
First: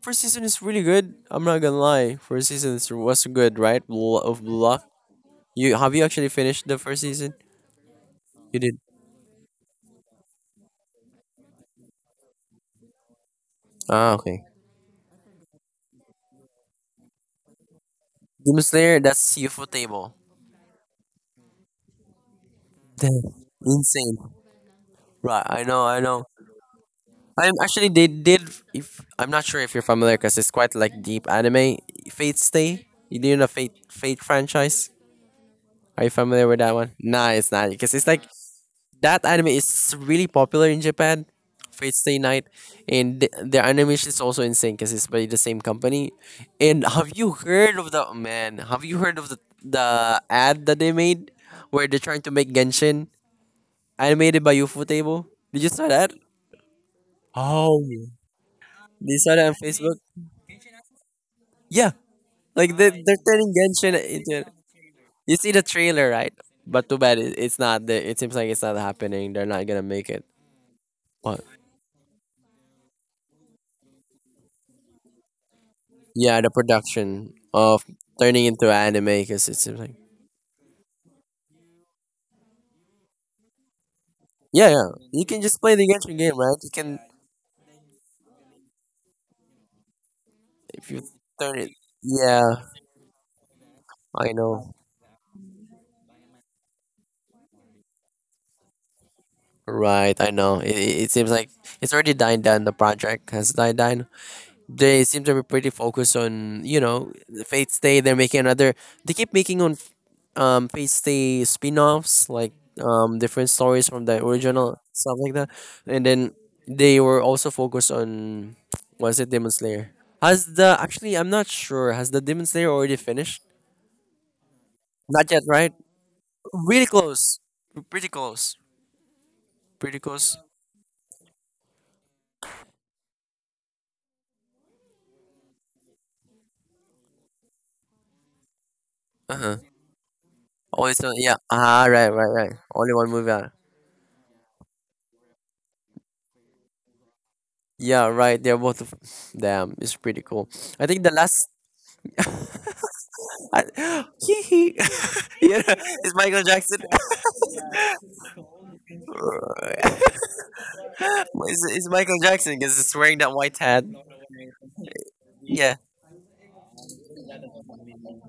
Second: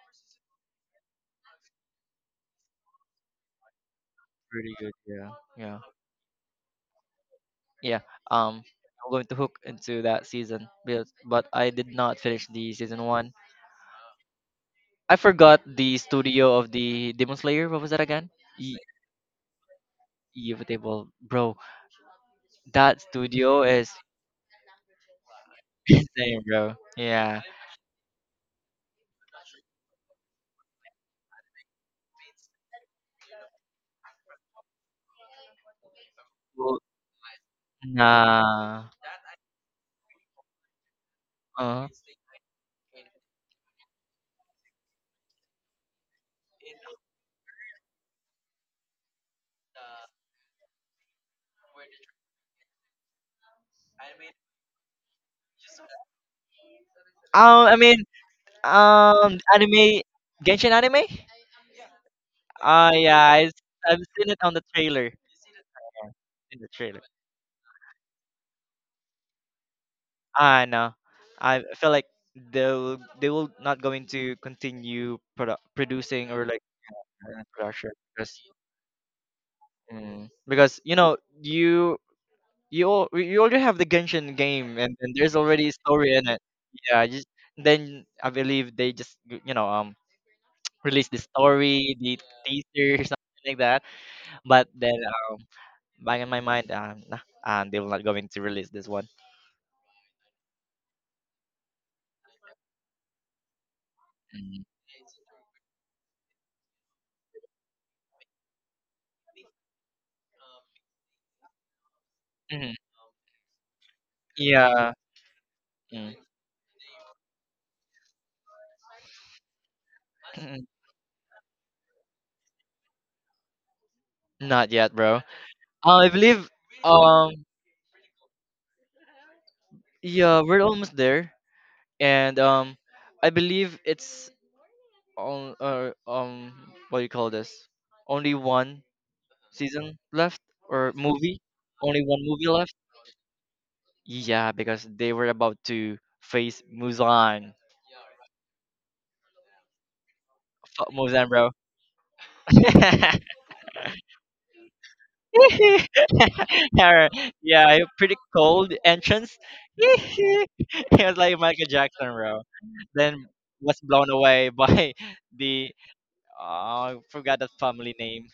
Speaker 1: First season is really good. I'm not gonna lie. First season was good, right? Of
Speaker 2: really
Speaker 1: luck.
Speaker 2: good. Yeah,
Speaker 1: You
Speaker 2: yeah,
Speaker 1: have you actually finished the first season?
Speaker 2: yeah.
Speaker 1: You
Speaker 2: Um,
Speaker 1: did.
Speaker 2: I'm going to hook into that season, but I did not finish the season one.
Speaker 1: Okay.
Speaker 2: I forgot the studio of the Demon Slayer. What was that again?
Speaker 1: Demon
Speaker 2: E-
Speaker 1: Slayer. That's UFO table.
Speaker 2: Eve Table, bro. That
Speaker 1: Damn,
Speaker 2: studio is
Speaker 1: insane. Right. I know. I know.
Speaker 2: insane, bro. Yeah.
Speaker 1: I'm actually they did. If I'm not sure if you're familiar, because it's quite like deep anime. Fate Stay. You did know Fate franchise. Are you familiar with that
Speaker 2: Well,
Speaker 1: one? Nah, it's not because it's like
Speaker 2: nah.
Speaker 1: that anime is really popular in Japan,
Speaker 2: Uh.
Speaker 1: Fate Stay Night, and their animation is also insane because it's by the same company. And have you heard of the man? Have you heard of the ad that they made where they're trying to make Genshin animated by Ufotable. Table? Did you saw that?
Speaker 2: I
Speaker 1: Oh,
Speaker 2: mean,
Speaker 1: they saw that on Facebook.
Speaker 2: Anime, Genshin anime?
Speaker 1: Yeah, like
Speaker 2: Oh yeah,
Speaker 1: they're
Speaker 2: I,
Speaker 1: turning Genshin
Speaker 2: I've seen it
Speaker 1: into.
Speaker 2: on the trailer.
Speaker 1: You see the trailer, right?
Speaker 2: In the
Speaker 1: But too
Speaker 2: trailer.
Speaker 1: bad it's not. It seems like it's not happening. They're not gonna make it.
Speaker 2: I know.
Speaker 1: What?
Speaker 2: I feel like they'll, they will not going to continue producing
Speaker 1: Yeah,
Speaker 2: or
Speaker 1: the
Speaker 2: like,
Speaker 1: production of
Speaker 2: production because
Speaker 1: turning into anime because it's like
Speaker 2: mm, because you know, you you already have the Genshin
Speaker 1: yeah,
Speaker 2: game,
Speaker 1: yeah.
Speaker 2: and
Speaker 1: You
Speaker 2: there's
Speaker 1: can just
Speaker 2: already a
Speaker 1: play the
Speaker 2: story
Speaker 1: Genshin
Speaker 2: in
Speaker 1: game,
Speaker 2: it.
Speaker 1: right? You can
Speaker 2: Yeah, just, then I believe they just, you know,
Speaker 1: if you
Speaker 2: release the
Speaker 1: turn it.
Speaker 2: story, the
Speaker 1: Yeah,
Speaker 2: teaser, something like that.
Speaker 1: I
Speaker 2: But
Speaker 1: know.
Speaker 2: then, back in my mind, nah, they will not going to release this one.
Speaker 1: Right, I know. It seems like it's already dying down. The project has died down.
Speaker 2: Mm,
Speaker 1: They seem to be pretty focused on the Fate Stay. They're making another. They keep making on pasty spin-offs like
Speaker 2: mhm.
Speaker 1: different stories from the original
Speaker 2: Yeah.
Speaker 1: stuff like that. And
Speaker 2: Mm.
Speaker 1: then they were also focused on, was it demon slayer? Has the actually I'm not sure, has the demon slayer already finished?
Speaker 2: Not yet, bro.
Speaker 1: Not yet, right?
Speaker 2: I believe,
Speaker 1: Really close.
Speaker 2: um
Speaker 1: Pretty close, pretty close.
Speaker 2: yeah, we're almost there. And I believe it's on what do you call this? Only one
Speaker 1: Uh-huh.
Speaker 2: season left
Speaker 1: Oh,
Speaker 2: or
Speaker 1: it's not, yeah.
Speaker 2: movie? Only
Speaker 1: Right,
Speaker 2: one
Speaker 1: right,
Speaker 2: movie
Speaker 1: right,
Speaker 2: left?
Speaker 1: only one movie out.
Speaker 2: Yeah, because they were about to face Muzan.
Speaker 1: Yeah, right, they're damn, it's pretty cool. I
Speaker 2: Fuck
Speaker 1: think the
Speaker 2: Muzan, bro.
Speaker 1: last I, hee hee yeah, it's Michael Jackson.
Speaker 2: Yeah, yeah, pretty cold entrance. It was like Michael
Speaker 1: It's
Speaker 2: Jackson,
Speaker 1: Michael
Speaker 2: bro.
Speaker 1: Jackson because it's wearing
Speaker 2: Then
Speaker 1: that white
Speaker 2: was
Speaker 1: hat.
Speaker 2: blown away by the
Speaker 1: Yeah.
Speaker 2: oh, I forgot that family name.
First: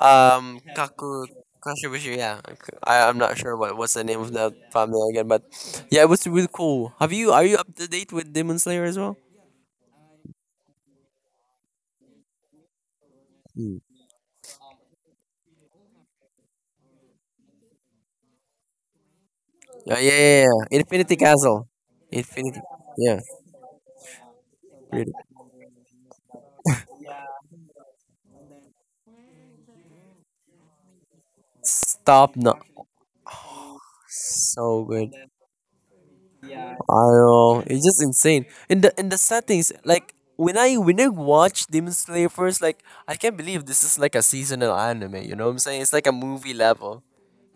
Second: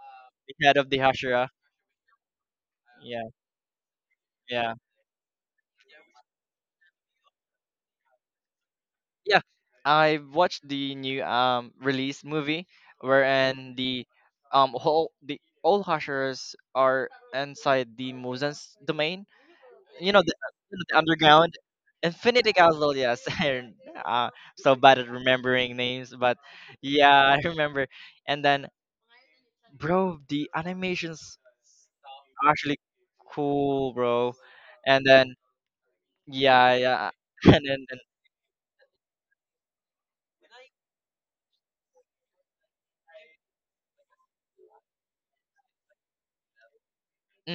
Speaker 2: The head of the
Speaker 1: Kaku
Speaker 2: Hashira.
Speaker 1: Kashibushi. Yeah. I'm
Speaker 2: Yeah,
Speaker 1: not sure what's the name of that
Speaker 2: yeah,
Speaker 1: family again, but yeah, it was really cool. Have you Are you up to date with Demon Slayer as well?
Speaker 2: yeah. I watched the new release movie wherein
Speaker 1: Hmm.
Speaker 2: the whole the all Hashiras are inside the Muzan's domain,
Speaker 1: Yeah,
Speaker 2: you
Speaker 1: yeah,
Speaker 2: know,
Speaker 1: yeah, yeah.
Speaker 2: the
Speaker 1: Infinity
Speaker 2: underground
Speaker 1: Castle.
Speaker 2: infinity
Speaker 1: Infinity.
Speaker 2: castle,
Speaker 1: Yeah.
Speaker 2: yes. And uh, so bad at
Speaker 1: Really.
Speaker 2: remembering names, but yeah. I remember, and then, bro, the animations
Speaker 1: Stop. No.
Speaker 2: actually cool, bro.
Speaker 1: So
Speaker 2: And
Speaker 1: good.
Speaker 2: then yeah,
Speaker 1: I
Speaker 2: yeah.
Speaker 1: know,
Speaker 2: And
Speaker 1: it's
Speaker 2: then
Speaker 1: just insane. And the sad thing is, like, when I watch Demon Slayer first, like, I can't believe this is like a seasonal anime. You know what I'm saying? It's like a movie level,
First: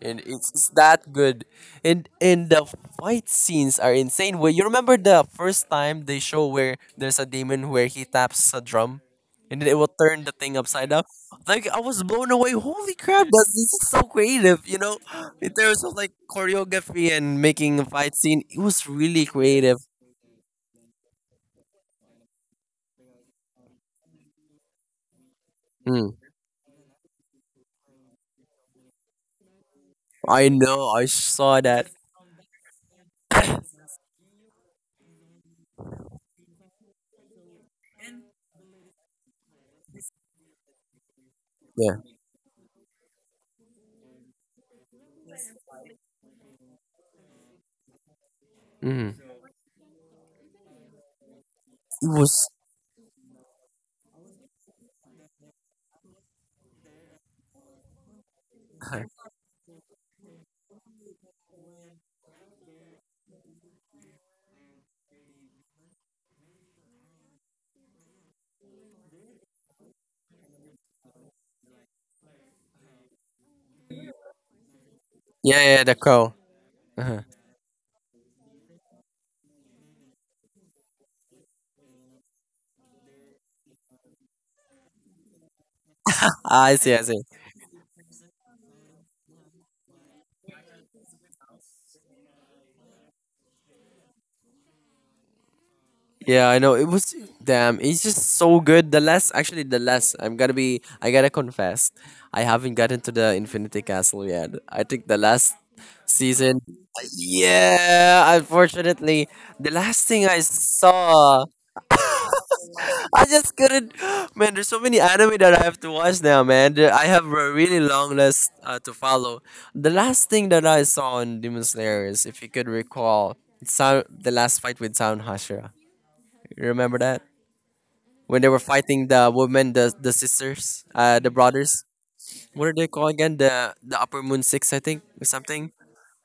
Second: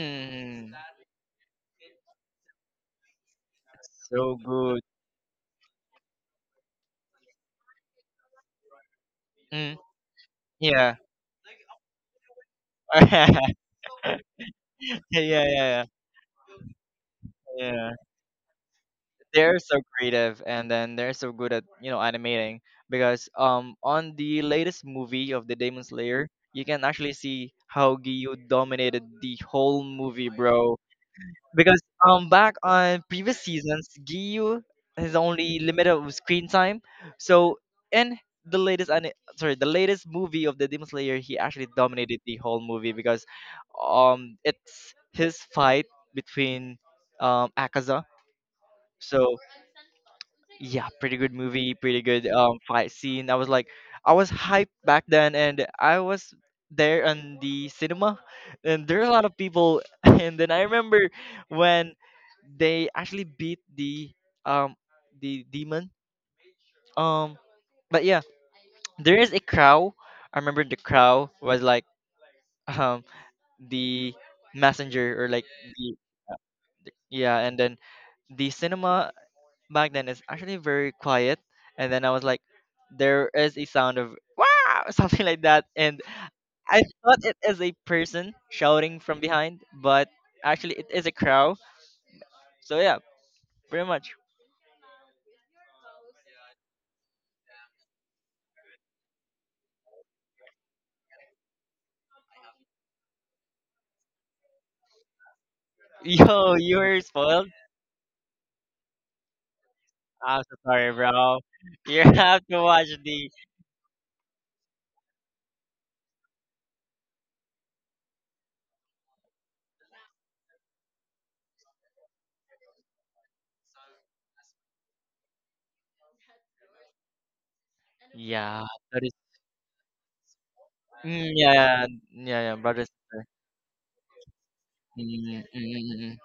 Speaker 1: and it's that good. And the fight scenes are
Speaker 2: so
Speaker 1: insane. Well, you
Speaker 2: good.
Speaker 1: remember the first time they show where there's a demon where he taps a drum, and then
Speaker 2: mm,
Speaker 1: it will turn the thing upside
Speaker 2: yeah.
Speaker 1: down? Like, I was blown away, holy crap.
Speaker 2: Yeah,
Speaker 1: This is so creative, you know,
Speaker 2: yeah,
Speaker 1: in terms
Speaker 2: yeah,
Speaker 1: of like choreography and making a
Speaker 2: yeah,
Speaker 1: fight scene. It was really
Speaker 2: they're
Speaker 1: creative.
Speaker 2: so creative, and then they're so good at, you know, animating, because on the latest movie of the Demon
Speaker 1: Mm.
Speaker 2: Slayer you can actually see how Gyu dominated the whole movie,
Speaker 1: I
Speaker 2: bro.
Speaker 1: know, I saw
Speaker 2: Because
Speaker 1: that.
Speaker 2: back on previous seasons, Gyu has only limited of screen time, so in the sorry, the latest movie of the Demon Slayer, he actually
Speaker 1: Yeah.
Speaker 2: dominated the whole movie because it's his fight between Akaza.
Speaker 1: Mhm.
Speaker 2: So yeah, pretty good movie, pretty
Speaker 1: It
Speaker 2: good
Speaker 1: was
Speaker 2: fight scene. I was like, I was hyped back then, and I was there in the cinema, and there are a lot
Speaker 1: yeah,
Speaker 2: of people. And then I remember when they actually beat um the demon. Um, but yeah, there is a crow. I remember the crow was like um the messenger, or like
Speaker 1: yeah, the
Speaker 2: the
Speaker 1: crow. Uh-huh.
Speaker 2: yeah. And then the cinema back then it's actually very quiet, and then I was like, there is a sound of wow, something like that. And
Speaker 1: i
Speaker 2: I
Speaker 1: see i see
Speaker 2: thought it is a person shouting from behind, but actually it is a crow. So yeah, pretty much.
Speaker 1: Yeah, I know. It was damn. It's just so good. The last, actually, the last. I'm gonna be. I gotta confess, I haven't gotten to the Infinity Castle yet. I think the last
Speaker 2: Yo,
Speaker 1: season.
Speaker 2: you were spoiled.
Speaker 1: Yeah, unfortunately, the last thing I
Speaker 2: I'm so sorry, bro.
Speaker 1: saw,
Speaker 2: You have to watch
Speaker 1: I
Speaker 2: the
Speaker 1: just couldn't. Man, there's so many anime that I have to watch now, man. I have a really long list to follow. The last thing that I saw in Demon Slayer is, if you could recall, sound the last fight with Sound Hashira. You remember that? When they were
Speaker 2: yeah that
Speaker 1: fighting
Speaker 2: is
Speaker 1: the women, the sisters, the
Speaker 2: yeah,
Speaker 1: brothers.
Speaker 2: yeah, yeah, yeah,
Speaker 1: What are
Speaker 2: brother
Speaker 1: they called
Speaker 2: sister.
Speaker 1: again? The Upper Moon Six, I
Speaker 2: mm,
Speaker 1: think, or
Speaker 2: mm,
Speaker 1: something.
Speaker 2: mm, mm.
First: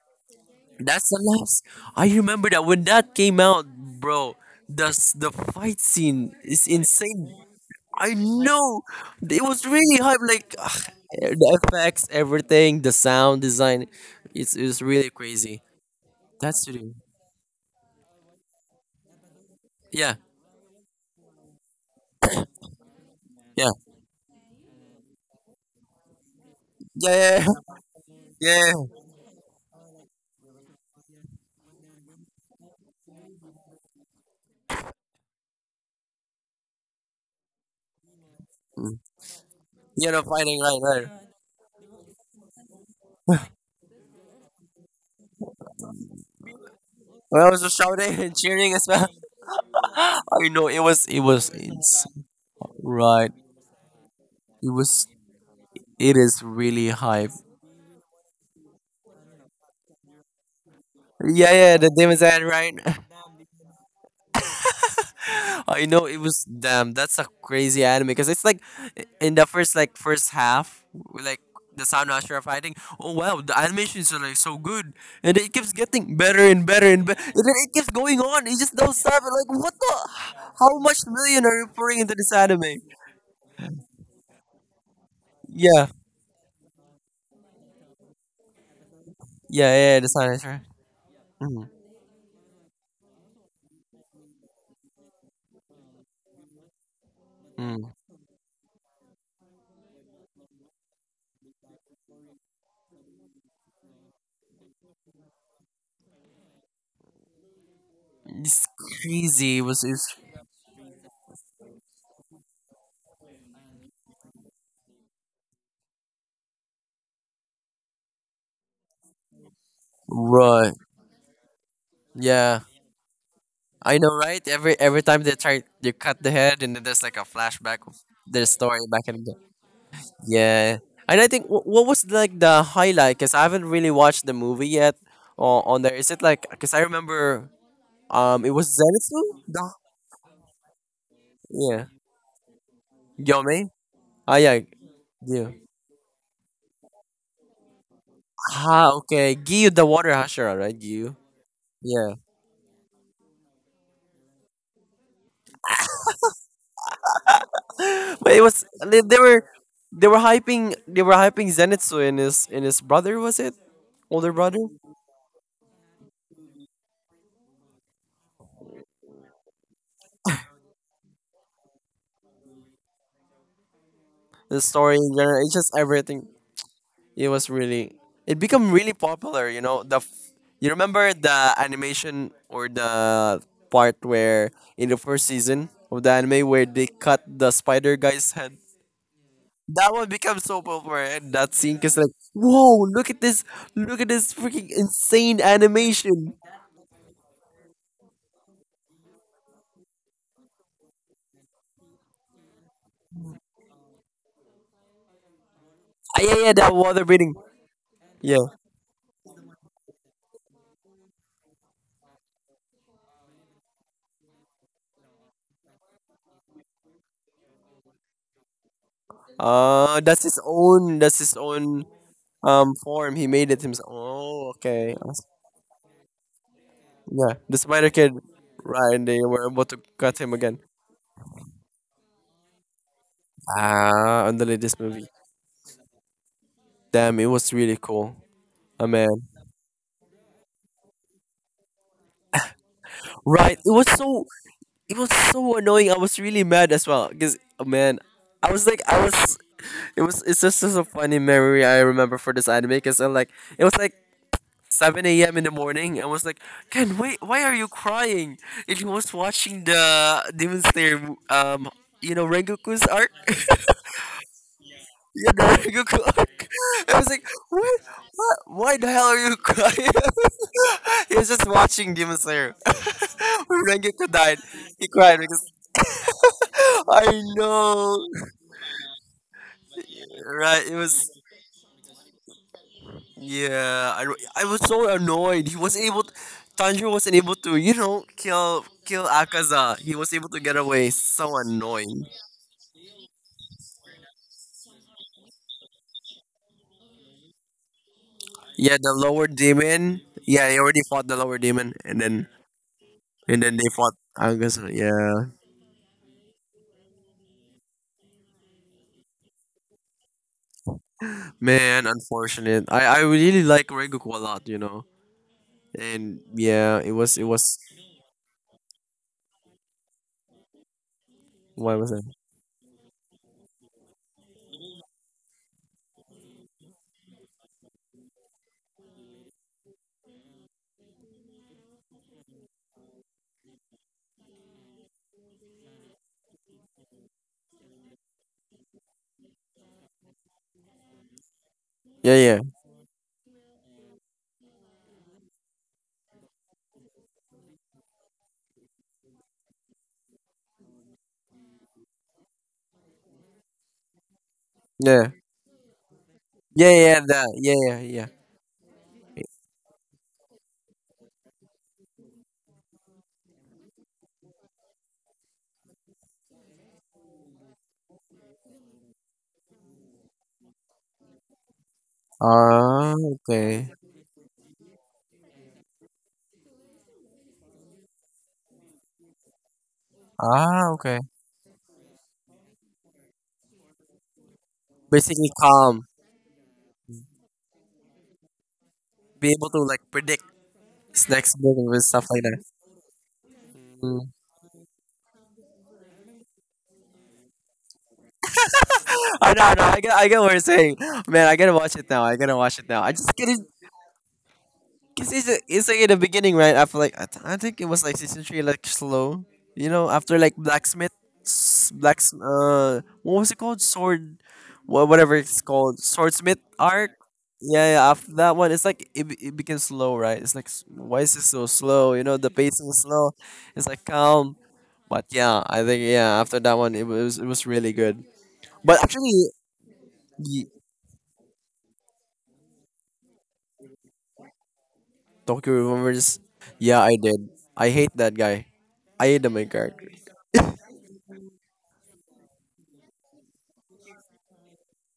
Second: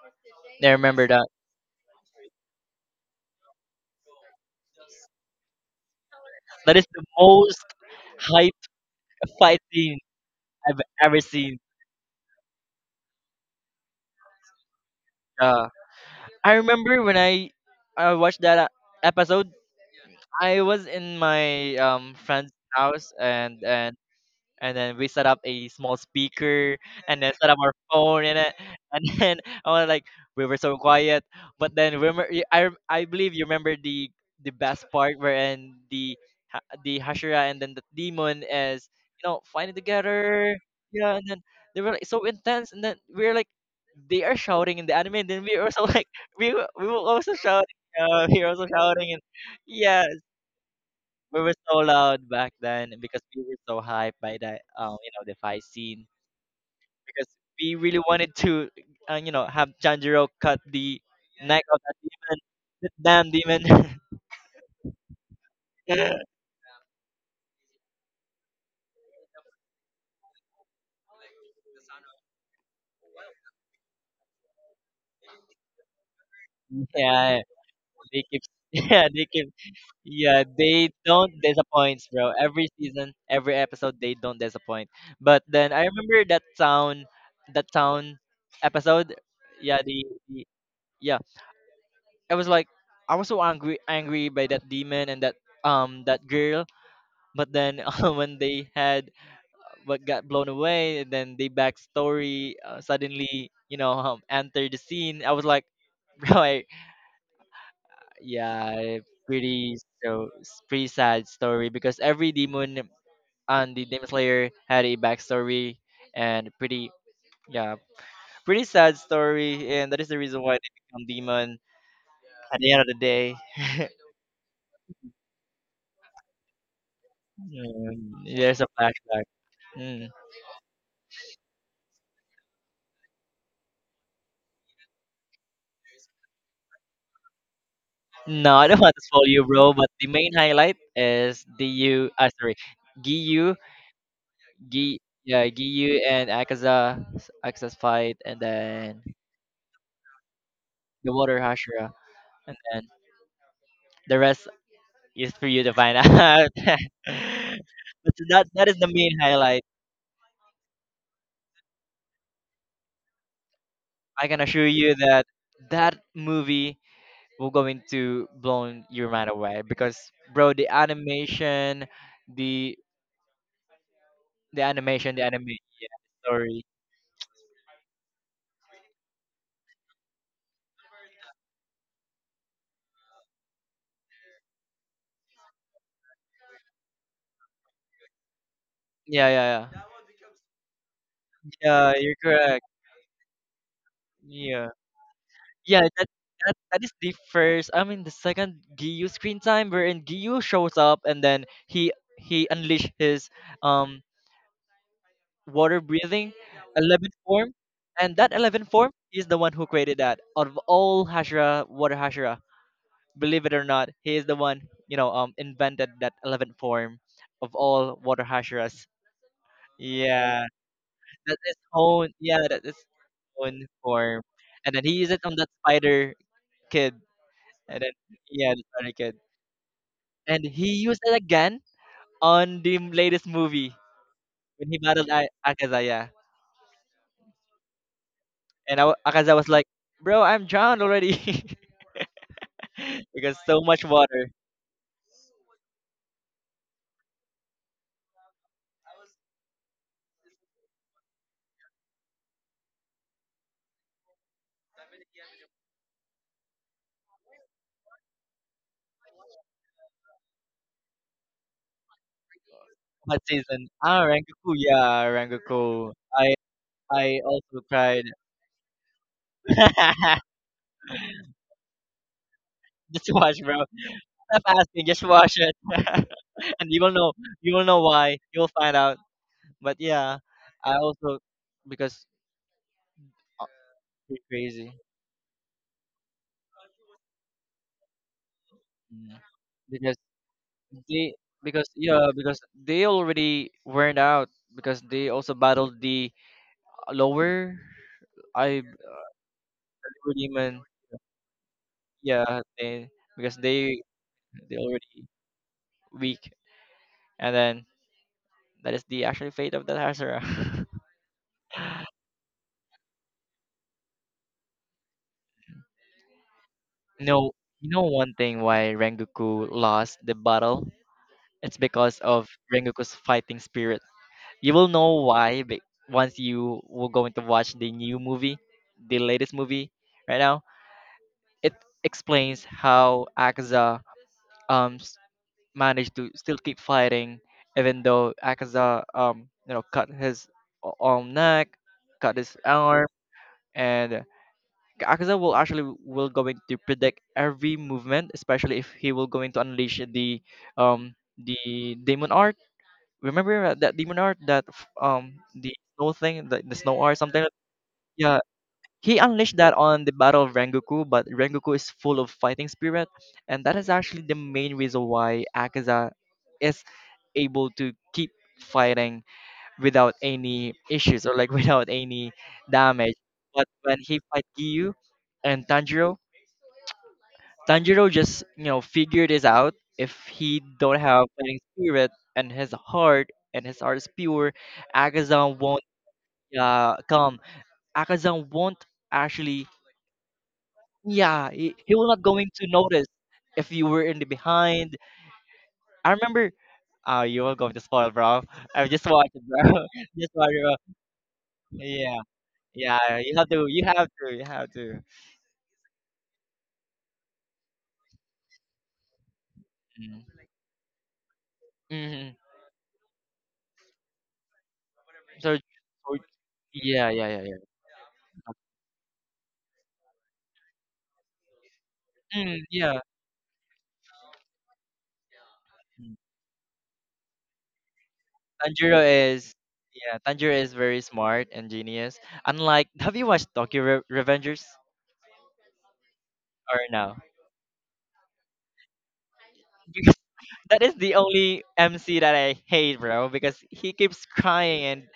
Speaker 2: I remember
Speaker 1: That's the
Speaker 2: that.
Speaker 1: last. I remember that when that came out, bro. The the fight scene is
Speaker 2: That is the
Speaker 1: insane.
Speaker 2: most
Speaker 1: I
Speaker 2: hyped
Speaker 1: know, it
Speaker 2: fight
Speaker 1: was really
Speaker 2: scene
Speaker 1: hype. Like,
Speaker 2: I've
Speaker 1: ugh,
Speaker 2: ever
Speaker 1: the
Speaker 2: seen.
Speaker 1: effects, everything, the sound design. It's really crazy.
Speaker 2: Yeah. I
Speaker 1: That's studio.
Speaker 2: remember when I watched that episode,
Speaker 1: Yeah,
Speaker 2: I was in my friend's house, and
Speaker 1: yeah,
Speaker 2: and then we set up a small speaker, and then
Speaker 1: yeah, yeah, yeah.
Speaker 2: set up our phone in it,
Speaker 1: Yeah.
Speaker 2: and then I was like, we were so quiet. But then remember I believe you remember the best part wherein the the Hashira and then the demon is,
Speaker 1: Mm.
Speaker 2: you know, fighting
Speaker 1: You know,
Speaker 2: together.
Speaker 1: fighting, right, right.
Speaker 2: Yeah, and then they were like so intense, and then we were like, they are shouting in the anime, and then we were also like, we were also
Speaker 1: When I was just
Speaker 2: shouting,
Speaker 1: shouting and
Speaker 2: we were also
Speaker 1: cheering as well.
Speaker 2: shouting, and yeah,
Speaker 1: I know, it was it
Speaker 2: we
Speaker 1: was
Speaker 2: were so
Speaker 1: it's
Speaker 2: loud back then because
Speaker 1: right.
Speaker 2: we were so hyped by that,
Speaker 1: It was
Speaker 2: you know, the fight scene,
Speaker 1: it is really
Speaker 2: because
Speaker 1: hype.
Speaker 2: we really wanted to, you know, have Tanjiro cut the
Speaker 1: Yeah,
Speaker 2: neck
Speaker 1: yeah,
Speaker 2: of
Speaker 1: the
Speaker 2: that
Speaker 1: Demon's
Speaker 2: demon,
Speaker 1: End, right?
Speaker 2: that damn demon.
Speaker 1: I know, it was damn. That's a crazy anime because it's like in the first, like, first half, like, the Sound Master are fighting. Oh wow, the animations are like so good, and it keeps getting better and better and better.
Speaker 2: Yeah,
Speaker 1: And then it keeps going
Speaker 2: they keep,
Speaker 1: on. It just don't
Speaker 2: yeah,
Speaker 1: stop.
Speaker 2: they
Speaker 1: And
Speaker 2: keep,
Speaker 1: like what the?
Speaker 2: yeah,
Speaker 1: How
Speaker 2: they
Speaker 1: much
Speaker 2: don't
Speaker 1: million are you putting
Speaker 2: disappoint,
Speaker 1: into this
Speaker 2: bro. Every
Speaker 1: anime?
Speaker 2: season, every episode, they don't disappoint. But then I
Speaker 1: Yeah,
Speaker 2: remember that town episode.
Speaker 1: yeah,
Speaker 2: Yeah,
Speaker 1: yeah. Yeah, the Sound
Speaker 2: the
Speaker 1: Master.
Speaker 2: yeah.
Speaker 1: Mm-hmm.
Speaker 2: I was like, I was so angry by that demon and that that girl. But then
Speaker 1: Mm-hmm.
Speaker 2: when they had what got blown away, and then the backstory suddenly, you know, entered the scene. I was like, bro, I,
Speaker 1: It's
Speaker 2: yeah,
Speaker 1: crazy. It
Speaker 2: pretty
Speaker 1: was it's
Speaker 2: so pretty sad story, because every demon on the Demon Slayer had a backstory, and yeah pretty sad story, and that is the reason why they
Speaker 1: right.
Speaker 2: become demon at
Speaker 1: Yeah,
Speaker 2: the end of the day.
Speaker 1: I know, right? Every time they try, they cut the head, and then there's like a flashback of
Speaker 2: Mm,
Speaker 1: their
Speaker 2: there's a
Speaker 1: story back in
Speaker 2: flashback.
Speaker 1: the
Speaker 2: Mm.
Speaker 1: yeah. And I think what was like the highlight? Cause I haven't really watched the movie yet. On there, is it like? Cause I remember, it
Speaker 2: No, I
Speaker 1: was
Speaker 2: don't want to
Speaker 1: Zenitsu.
Speaker 2: spoil you, bro.
Speaker 1: The,
Speaker 2: But the main highlight is
Speaker 1: yeah,
Speaker 2: DU. Ah, sorry, Giyu,
Speaker 1: Yome. Ah, yeah,
Speaker 2: Gi, yeah,
Speaker 1: Gyu.
Speaker 2: Giyu and Akaza, Akaza's fight, and
Speaker 1: Ah,
Speaker 2: then
Speaker 1: okay, Gyu, the water Hashira, right?
Speaker 2: the
Speaker 1: Gyu.
Speaker 2: Water Hashira,
Speaker 1: Yeah.
Speaker 2: and then the rest is for you to find out. But
Speaker 1: But it
Speaker 2: that
Speaker 1: was
Speaker 2: that is the
Speaker 1: they
Speaker 2: main
Speaker 1: were
Speaker 2: highlight.
Speaker 1: they were hyping, they were hyping Zenitsu and his brother, was it
Speaker 2: I
Speaker 1: older
Speaker 2: can
Speaker 1: brother,
Speaker 2: assure you that that movie will going to blow your mind away because, bro, the animation, the
Speaker 1: the
Speaker 2: the
Speaker 1: story in
Speaker 2: animation, the
Speaker 1: general,
Speaker 2: anime,
Speaker 1: it's just
Speaker 2: yeah,
Speaker 1: everything.
Speaker 2: story,
Speaker 1: It was really, it became really popular, you know, the you remember the animation or the part where in the first season of the anime where they cut the spider guy's head?
Speaker 2: yeah, yeah, yeah.
Speaker 1: That one becomes so popular, and that scene
Speaker 2: Yeah,
Speaker 1: is like,
Speaker 2: you're correct.
Speaker 1: whoa, look at this, look at this freaking
Speaker 2: Yeah.
Speaker 1: insane
Speaker 2: Yeah, that
Speaker 1: animation.
Speaker 2: that is the first I mean the second Giyu screen time wherein Giyu shows up, and then he unleashed his um water
Speaker 1: Ah,
Speaker 2: breathing
Speaker 1: yeah, yeah, that water
Speaker 2: 11
Speaker 1: breathing.
Speaker 2: form. And that
Speaker 1: Yeah.
Speaker 2: 11 form, he is the one who created that. Out of all Hashira water Hashira, believe it or not, he is the one, you know, invented that 11 form of all water Hashiras.
Speaker 1: Ah, that's his
Speaker 2: Yeah.
Speaker 1: own. That's his
Speaker 2: That's his
Speaker 1: own
Speaker 2: own, yeah, that's his
Speaker 1: form. He made it
Speaker 2: own
Speaker 1: himself.
Speaker 2: form,
Speaker 1: Oh,
Speaker 2: and then
Speaker 1: okay.
Speaker 2: he used it on that spider kid,
Speaker 1: Yeah, the
Speaker 2: and
Speaker 1: Spider
Speaker 2: then
Speaker 1: Kid.
Speaker 2: yeah, the
Speaker 1: Right,
Speaker 2: starter
Speaker 1: and
Speaker 2: kid,
Speaker 1: they were about to cut him
Speaker 2: and
Speaker 1: again.
Speaker 2: he used it again on the latest movie
Speaker 1: Ah, underlay
Speaker 2: when
Speaker 1: this
Speaker 2: he
Speaker 1: movie.
Speaker 2: battled Akaza. Yeah,
Speaker 1: Damn, it was really cool.
Speaker 2: and
Speaker 1: Oh man.
Speaker 2: Akaza was like, "Bro, I'm drowned already because
Speaker 1: Right,
Speaker 2: so
Speaker 1: it
Speaker 2: much
Speaker 1: was so.
Speaker 2: water."
Speaker 1: It was so annoying. I was really mad as well. Cause, oh, man, I was like, I was. It was. It's just a funny memory I remember for this anime. Cause I'm like, it was like 7 a.m. in the morning and was like, Ken, wait, why are you crying? And he was watching the Demon Slayer, you know, Rengoku's arc?
Speaker 2: What season? Ah, Rengoku. Yeah,
Speaker 1: Yeah, the
Speaker 2: Rengoku.
Speaker 1: Rengoku arc. I was
Speaker 2: I
Speaker 1: like,
Speaker 2: also
Speaker 1: what?
Speaker 2: cried.
Speaker 1: What? Why the hell are you crying? He was just watching Demon Slayer.
Speaker 2: Just watch, bro.
Speaker 1: When Rengoku died,
Speaker 2: Stop asking.
Speaker 1: he
Speaker 2: Just
Speaker 1: cried
Speaker 2: watch
Speaker 1: because
Speaker 2: it, and you will know.
Speaker 1: I
Speaker 2: You will know
Speaker 1: know.
Speaker 2: why. You will find out. But yeah,
Speaker 1: Right, it
Speaker 2: I
Speaker 1: was
Speaker 2: also because uh,
Speaker 1: yeah, I,
Speaker 2: pretty
Speaker 1: I was
Speaker 2: crazy.
Speaker 1: so annoyed. He wasn't able. Tanjiro wasn't able to, you know, kill
Speaker 2: Mm.
Speaker 1: Akaza. He
Speaker 2: Because
Speaker 1: was able to get away.
Speaker 2: they
Speaker 1: So
Speaker 2: because
Speaker 1: annoying.
Speaker 2: yeah, because they already weren't out, because they also battled the lower I
Speaker 1: Yeah, the lower demon.
Speaker 2: lower
Speaker 1: Yeah, he
Speaker 2: demon.
Speaker 1: already fought the lower demon,
Speaker 2: Yeah, because
Speaker 1: and then they fought
Speaker 2: they
Speaker 1: Akaza.
Speaker 2: already
Speaker 1: Yeah,
Speaker 2: weak, and then that is the actual fate of the Hasura.
Speaker 1: man, unfortunate. I really like Rengoku a lot, you know. And yeah, it was it
Speaker 2: No,
Speaker 1: was.
Speaker 2: you know one thing why Rengoku lost the battle? It's
Speaker 1: Why was
Speaker 2: because
Speaker 1: it?
Speaker 2: of Rengoku's fighting spirit. You will know why be- Once you will going to watch the new movie, the latest movie right now, it explains how Akaza um s- managed to still keep fighting, even though Akaza, you know, cut his neck,
Speaker 1: Yeah,
Speaker 2: cut his
Speaker 1: yeah,
Speaker 2: arm, and Akaza will actually will going to predict every movement, especially if he will going to unleash um the demon art. Remember that that demon art that
Speaker 1: yeah,
Speaker 2: the snow thing, the
Speaker 1: yeah, yeah,
Speaker 2: snow art
Speaker 1: yeah,
Speaker 2: something.
Speaker 1: that, yeah, yeah, yeah.
Speaker 2: Yeah, he unleashed that on the Battle of Rengoku, but Rengoku is full of fighting spirit, and that is actually the main reason why Akaza is able to keep fighting without any issues, or like without any
Speaker 1: Ah,
Speaker 2: damage. But
Speaker 1: okay.
Speaker 2: when he fight Giyu and Tanjiro, Tanjiro just, you know, figured this out. If he
Speaker 1: Ah,
Speaker 2: don't
Speaker 1: okay.
Speaker 2: have fighting spirit, and his heart is pure,
Speaker 1: Basically,
Speaker 2: Akazan won't
Speaker 1: calm.
Speaker 2: come. Akazan won't
Speaker 1: Be
Speaker 2: actually
Speaker 1: able to like predict his
Speaker 2: yeah,
Speaker 1: next move
Speaker 2: he
Speaker 1: and
Speaker 2: will not
Speaker 1: stuff like
Speaker 2: going
Speaker 1: that.
Speaker 2: to notice if you were in the
Speaker 1: Mm.
Speaker 2: behind. I remember. Oh, you are going to spoil, bro. I just watched it,
Speaker 1: I
Speaker 2: bro.
Speaker 1: know, I know. I
Speaker 2: Just
Speaker 1: get
Speaker 2: watch
Speaker 1: what you're
Speaker 2: it, bro.
Speaker 1: saying, man. I gotta watch it
Speaker 2: Yeah,
Speaker 1: now. I gotta watch it now. I
Speaker 2: yeah.
Speaker 1: just
Speaker 2: You have
Speaker 1: couldn't
Speaker 2: to. You have to. You have to.
Speaker 1: because it's like in the beginning, right? After like I think it was like season three, like slow. You know, after
Speaker 2: Mm.
Speaker 1: like blacksmith, s- blacks.
Speaker 2: Hmm.
Speaker 1: What was it called? Whatever
Speaker 2: So,
Speaker 1: it's called,
Speaker 2: so-
Speaker 1: swordsmith
Speaker 2: yeah,
Speaker 1: arc.
Speaker 2: yeah, yeah, yeah.
Speaker 1: Yeah, yeah. After that one, it's like it became slow, right? It's like why is it so slow? You know, the
Speaker 2: Mm,
Speaker 1: pacing is
Speaker 2: yeah.
Speaker 1: slow. It's like calm. But yeah, I think
Speaker 2: Mm.
Speaker 1: yeah, after that one, it was really good. But
Speaker 2: Tanjiro
Speaker 1: actually,
Speaker 2: is. Yeah, Tanjiro
Speaker 1: the
Speaker 2: is very smart and genius. Unlike, have you watched Tokyo Revengers
Speaker 1: Tokyo Revengers,
Speaker 2: or
Speaker 1: yeah, I
Speaker 2: no?
Speaker 1: did. I hate that guy. I hate the main character.
Speaker 2: Because that is the only MC that I hate, bro. Because he keeps crying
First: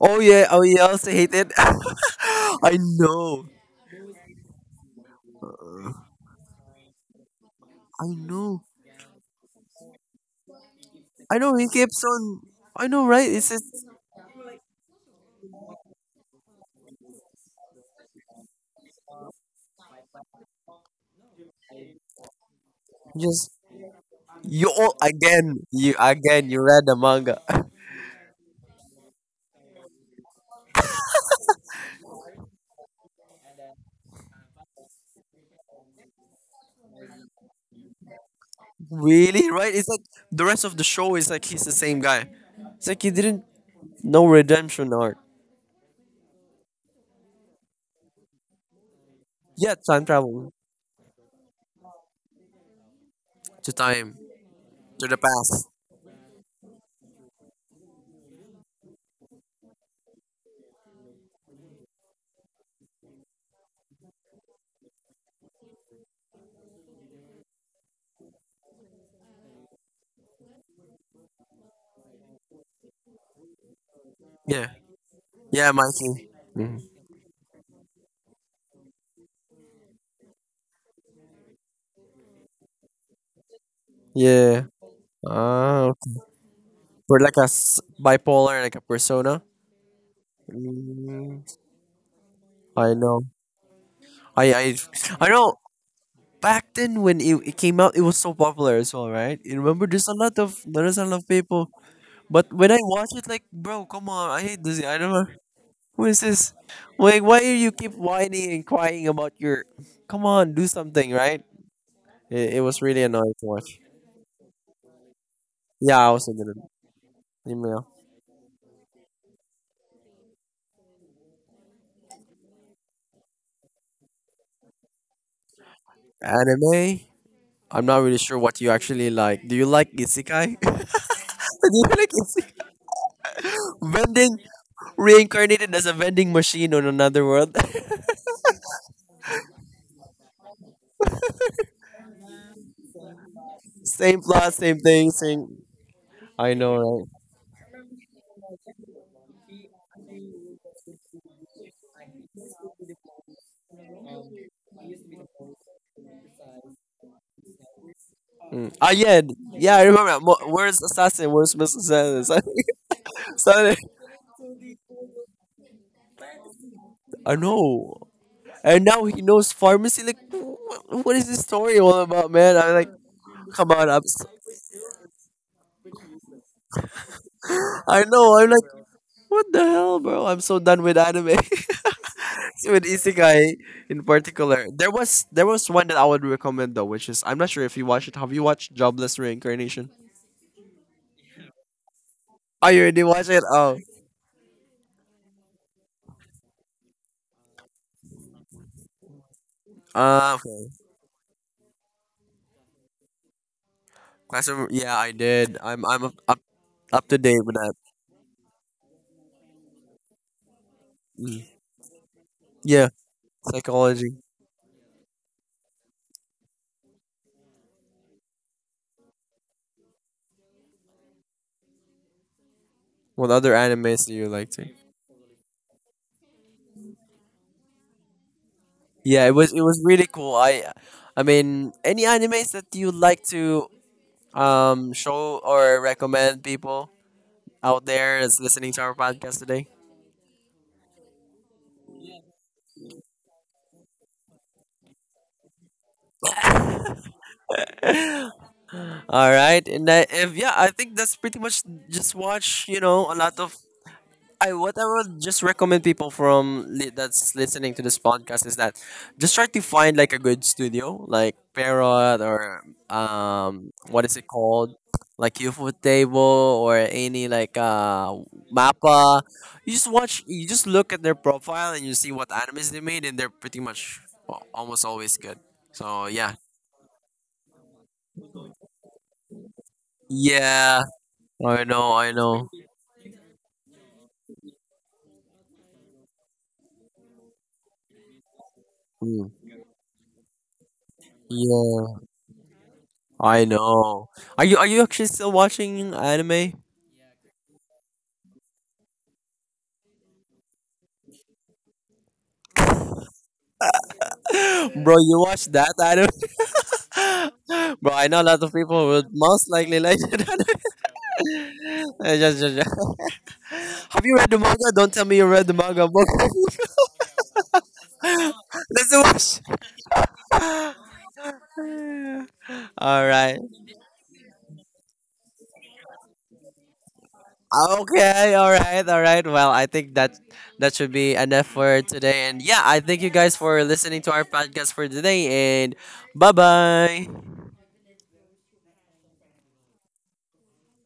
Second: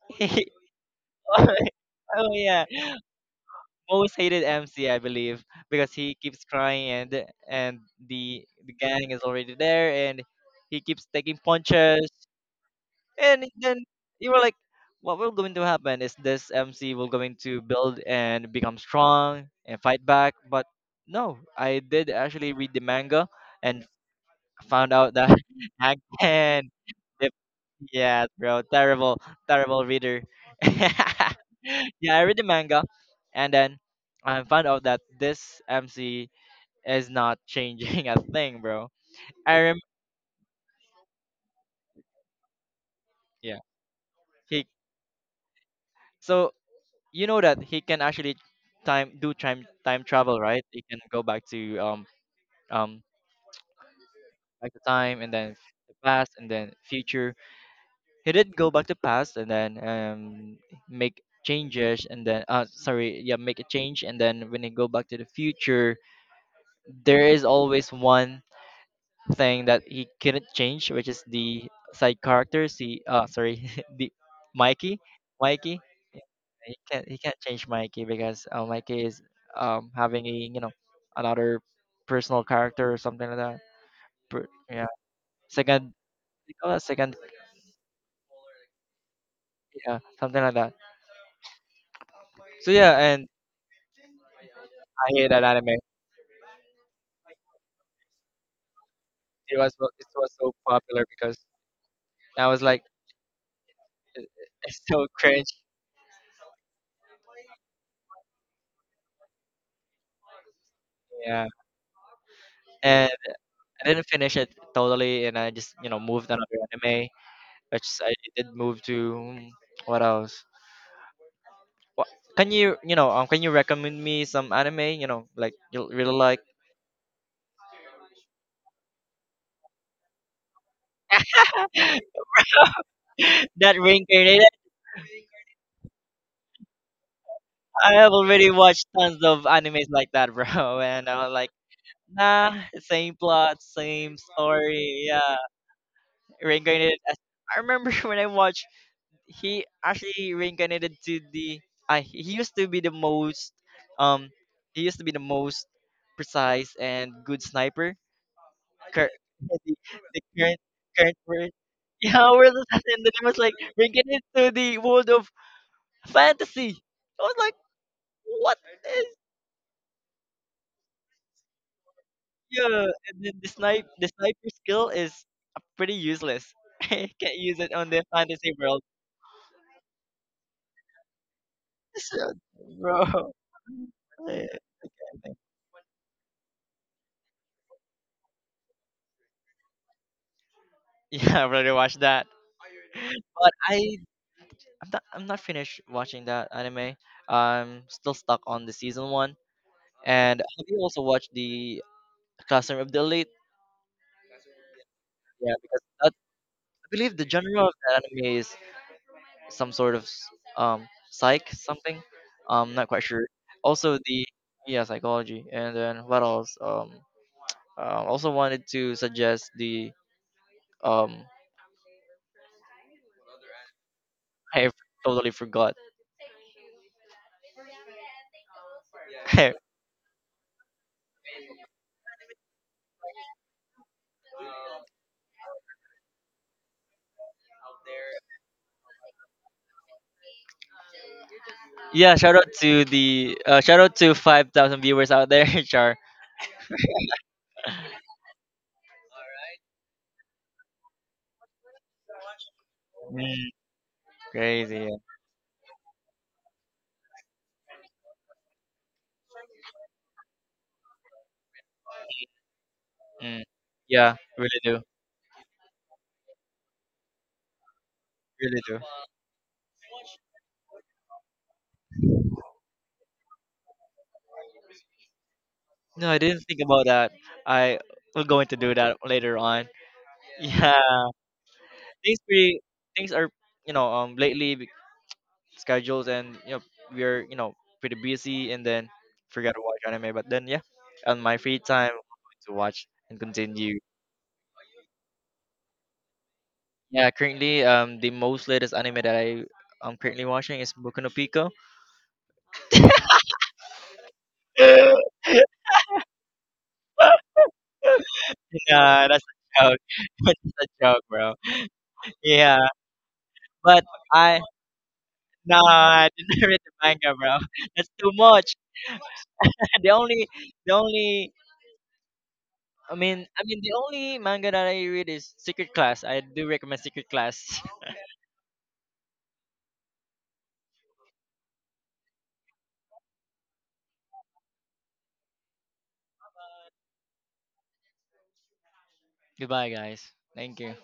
Speaker 1: Oh
Speaker 2: and
Speaker 1: yeah, oh yeah, I also hate it.
Speaker 2: oh yeah,
Speaker 1: I know,
Speaker 2: most hated MC, I believe,
Speaker 1: I
Speaker 2: because he keeps crying and and the
Speaker 1: know,
Speaker 2: the gang is already there, and he keeps taking
Speaker 1: I know. He keeps
Speaker 2: punches,
Speaker 1: on. I know, right?
Speaker 2: and
Speaker 1: It's
Speaker 2: then you were like, what will going to happen is this MC will going to build and become strong and fight back, but no, I did actually read the manga,
Speaker 1: just
Speaker 2: and
Speaker 1: you
Speaker 2: found
Speaker 1: all
Speaker 2: out that
Speaker 1: again. You
Speaker 2: Hang
Speaker 1: again. You
Speaker 2: Ten,
Speaker 1: read the manga.
Speaker 2: yeah, bro. Terrible, terrible reader. Yeah, I read the manga, and then I found out that this MC is not changing a thing, bro.
Speaker 1: Really,
Speaker 2: I
Speaker 1: right?
Speaker 2: rem
Speaker 1: It's like the rest of the show is like he's the same guy. It's like he didn't
Speaker 2: Yeah.
Speaker 1: no
Speaker 2: He
Speaker 1: redemption arc.
Speaker 2: So you know that he can actually time do time
Speaker 1: Yeah, time
Speaker 2: time travel,
Speaker 1: travel
Speaker 2: right? He can go back to um
Speaker 1: to time.
Speaker 2: back to
Speaker 1: To the
Speaker 2: time, and then
Speaker 1: past.
Speaker 2: the past and then future. He did go back to past, and then make changes, and then sorry, yeah, make a change, and then when he go back to the future, there is always one thing that he couldn't change, which is the side characters. Sorry, the
Speaker 1: Yeah.
Speaker 2: Mikey,
Speaker 1: Yeah,
Speaker 2: Mikey.
Speaker 1: Mikey.
Speaker 2: He can't change Mikey because, Mikey is having a, you know, another personal character, or something like that.
Speaker 1: Yeah.
Speaker 2: Yeah,
Speaker 1: Ah,
Speaker 2: second,
Speaker 1: okay.
Speaker 2: you call that second,
Speaker 1: We're like a bipolar, like a persona.
Speaker 2: yeah, something like that.
Speaker 1: Mm,
Speaker 2: So
Speaker 1: I
Speaker 2: yeah,
Speaker 1: know.
Speaker 2: and
Speaker 1: I I
Speaker 2: I
Speaker 1: I
Speaker 2: hate that
Speaker 1: know.
Speaker 2: anime.
Speaker 1: Back then, when it came out, it was so popular as well, right?
Speaker 2: It
Speaker 1: You
Speaker 2: was
Speaker 1: remember, there's
Speaker 2: it
Speaker 1: a
Speaker 2: was
Speaker 1: lot
Speaker 2: so
Speaker 1: of there's a
Speaker 2: popular
Speaker 1: lot of
Speaker 2: because
Speaker 1: people. But
Speaker 2: I was
Speaker 1: when I
Speaker 2: like,
Speaker 1: watch it, like, bro, come on, I hate this.
Speaker 2: it's
Speaker 1: I
Speaker 2: so
Speaker 1: don't know.
Speaker 2: cringe.
Speaker 1: Who is this? Like, why do you keep whining and crying about your? Come on, do something, right?
Speaker 2: Yeah,
Speaker 1: It was really
Speaker 2: and
Speaker 1: annoying to watch.
Speaker 2: I didn't finish it totally, and I just, you
Speaker 1: Yeah,
Speaker 2: know,
Speaker 1: I
Speaker 2: moved
Speaker 1: also did
Speaker 2: another
Speaker 1: an
Speaker 2: anime,
Speaker 1: email
Speaker 2: which I did move to. Mm, what else? What can you, you know, can you recommend me some anime, you know, like you really like?
Speaker 1: anime. I'm not really sure what you actually like. Do you like isekai? Do you like isekai?
Speaker 2: That
Speaker 1: Vending
Speaker 2: reincarnated?
Speaker 1: reincarnated as a vending machine on another world.
Speaker 2: I have already watched tons of animes like that, bro, and I was like, nah, same plot, same
Speaker 1: Same plot, same
Speaker 2: story,
Speaker 1: thing,
Speaker 2: yeah,
Speaker 1: same. I know,
Speaker 2: reincarnated.
Speaker 1: right?
Speaker 2: I remember when I watched he actually reincarnated to the he used to be the most um he used to be the most precise and good sniper.
Speaker 1: Mm. Ah,
Speaker 2: cur-
Speaker 1: yeah, yeah.
Speaker 2: the,
Speaker 1: I remember
Speaker 2: the
Speaker 1: that. Mo-
Speaker 2: current
Speaker 1: Where's
Speaker 2: current
Speaker 1: assassin?
Speaker 2: word,
Speaker 1: Where's Miss Assassin?
Speaker 2: yeah, world
Speaker 1: Suddenly-
Speaker 2: assassin, the name was like
Speaker 1: suddenly-
Speaker 2: reincarnated to the world of fantasy. I was
Speaker 1: I
Speaker 2: like,
Speaker 1: know.
Speaker 2: what
Speaker 1: And now
Speaker 2: is
Speaker 1: he knows pharmacy. Like, what is this story all about, man? I'm
Speaker 2: yeah.
Speaker 1: like,
Speaker 2: And then the
Speaker 1: come
Speaker 2: snipe
Speaker 1: on, I'm.
Speaker 2: the
Speaker 1: So-
Speaker 2: sniper skill is, pretty useless. Can't use it on
Speaker 1: I
Speaker 2: the
Speaker 1: know. I'm
Speaker 2: fantasy
Speaker 1: like,
Speaker 2: world.
Speaker 1: what the hell, bro? I'm so done with anime.
Speaker 2: So,
Speaker 1: With
Speaker 2: bro.
Speaker 1: isekai in particular. There was one that I would recommend though, which is I'm not sure if you watched it. Have you watched Jobless Reincarnation?
Speaker 2: Yeah, I've already watched that,
Speaker 1: Oh, you already watched it?
Speaker 2: but
Speaker 1: Oh,
Speaker 2: I'm not finished watching that anime. I'm still stuck on the season one. And have
Speaker 1: okay.
Speaker 2: you also watched the Classroom of the Elite?
Speaker 1: Classroom. Yeah, I
Speaker 2: Yeah,
Speaker 1: did.
Speaker 2: because that, I
Speaker 1: Up to
Speaker 2: believe the
Speaker 1: date with
Speaker 2: genre
Speaker 1: that.
Speaker 2: of that anime is some sort of psych
Speaker 1: Mm.
Speaker 2: something. Not
Speaker 1: Yeah,
Speaker 2: quite sure. Also
Speaker 1: psychology.
Speaker 2: the yeah, psychology, and then what else? Also wanted to suggest the um
Speaker 1: What other animes do you like to?
Speaker 2: I totally forgot.
Speaker 1: Yeah, it was really cool. I mean, any animes that you like to show or recommend people out there that's listening to our podcast today?
Speaker 2: Yeah, shout out to the shout out to 5,000 viewers out there, Char.
Speaker 1: All right, and, I, if, yeah, I think that's pretty much just watch. You know, a lot
Speaker 2: Mm,
Speaker 1: of I what
Speaker 2: crazy.
Speaker 1: I
Speaker 2: Yeah.
Speaker 1: would just recommend people from that's listening to this podcast is that just try to find like a good studio, like Parrot, or
Speaker 2: Mm.
Speaker 1: what is
Speaker 2: Yeah,
Speaker 1: it
Speaker 2: really
Speaker 1: called,
Speaker 2: do.
Speaker 1: like UFO Table or any like
Speaker 2: Really do.
Speaker 1: Mappa. You just watch, you just look at their profile and you see what animes they made, and they're pretty much well, almost always good. So
Speaker 2: No, I
Speaker 1: yeah,
Speaker 2: didn't think about that. I will going to do that later on.
Speaker 1: yeah,
Speaker 2: Yeah.
Speaker 1: I know, I
Speaker 2: Things
Speaker 1: know.
Speaker 2: pretty Things are, you know, lately, schedules and, you know, we're, you know, pretty busy, and then
Speaker 1: Hmm.
Speaker 2: forgot to watch anime, but then yeah, on my free time
Speaker 1: Yeah,
Speaker 2: I'm going to watch and
Speaker 1: I
Speaker 2: continue.
Speaker 1: know. Are you actually still watching anime?
Speaker 2: Yeah, currently the most latest anime that I'm currently watching is Boku no Pico.
Speaker 1: Bro, you watch that anime? Bro, I know a lot of people would
Speaker 2: Nah, that's
Speaker 1: most
Speaker 2: a joke.
Speaker 1: likely like
Speaker 2: That's
Speaker 1: it.
Speaker 2: a joke, bro.
Speaker 1: Uh, just- just-
Speaker 2: Yeah.
Speaker 1: just-
Speaker 2: But
Speaker 1: Have you read the
Speaker 2: I
Speaker 1: manga? Don't tell me you read the
Speaker 2: no,
Speaker 1: manga book.
Speaker 2: I didn't read the manga, bro. That's too much.
Speaker 1: Let's do watch.
Speaker 2: The only, the only,
Speaker 1: All right.
Speaker 2: I mean, the only manga that I read is Secret Class. I do recommend Secret Class.
Speaker 1: Okay. All right. All right. Well, I think that that should be enough for today. And yeah, I thank you guys for listening to our podcast for today. And bye bye.
Speaker 2: Goodbye, guys. Thank you.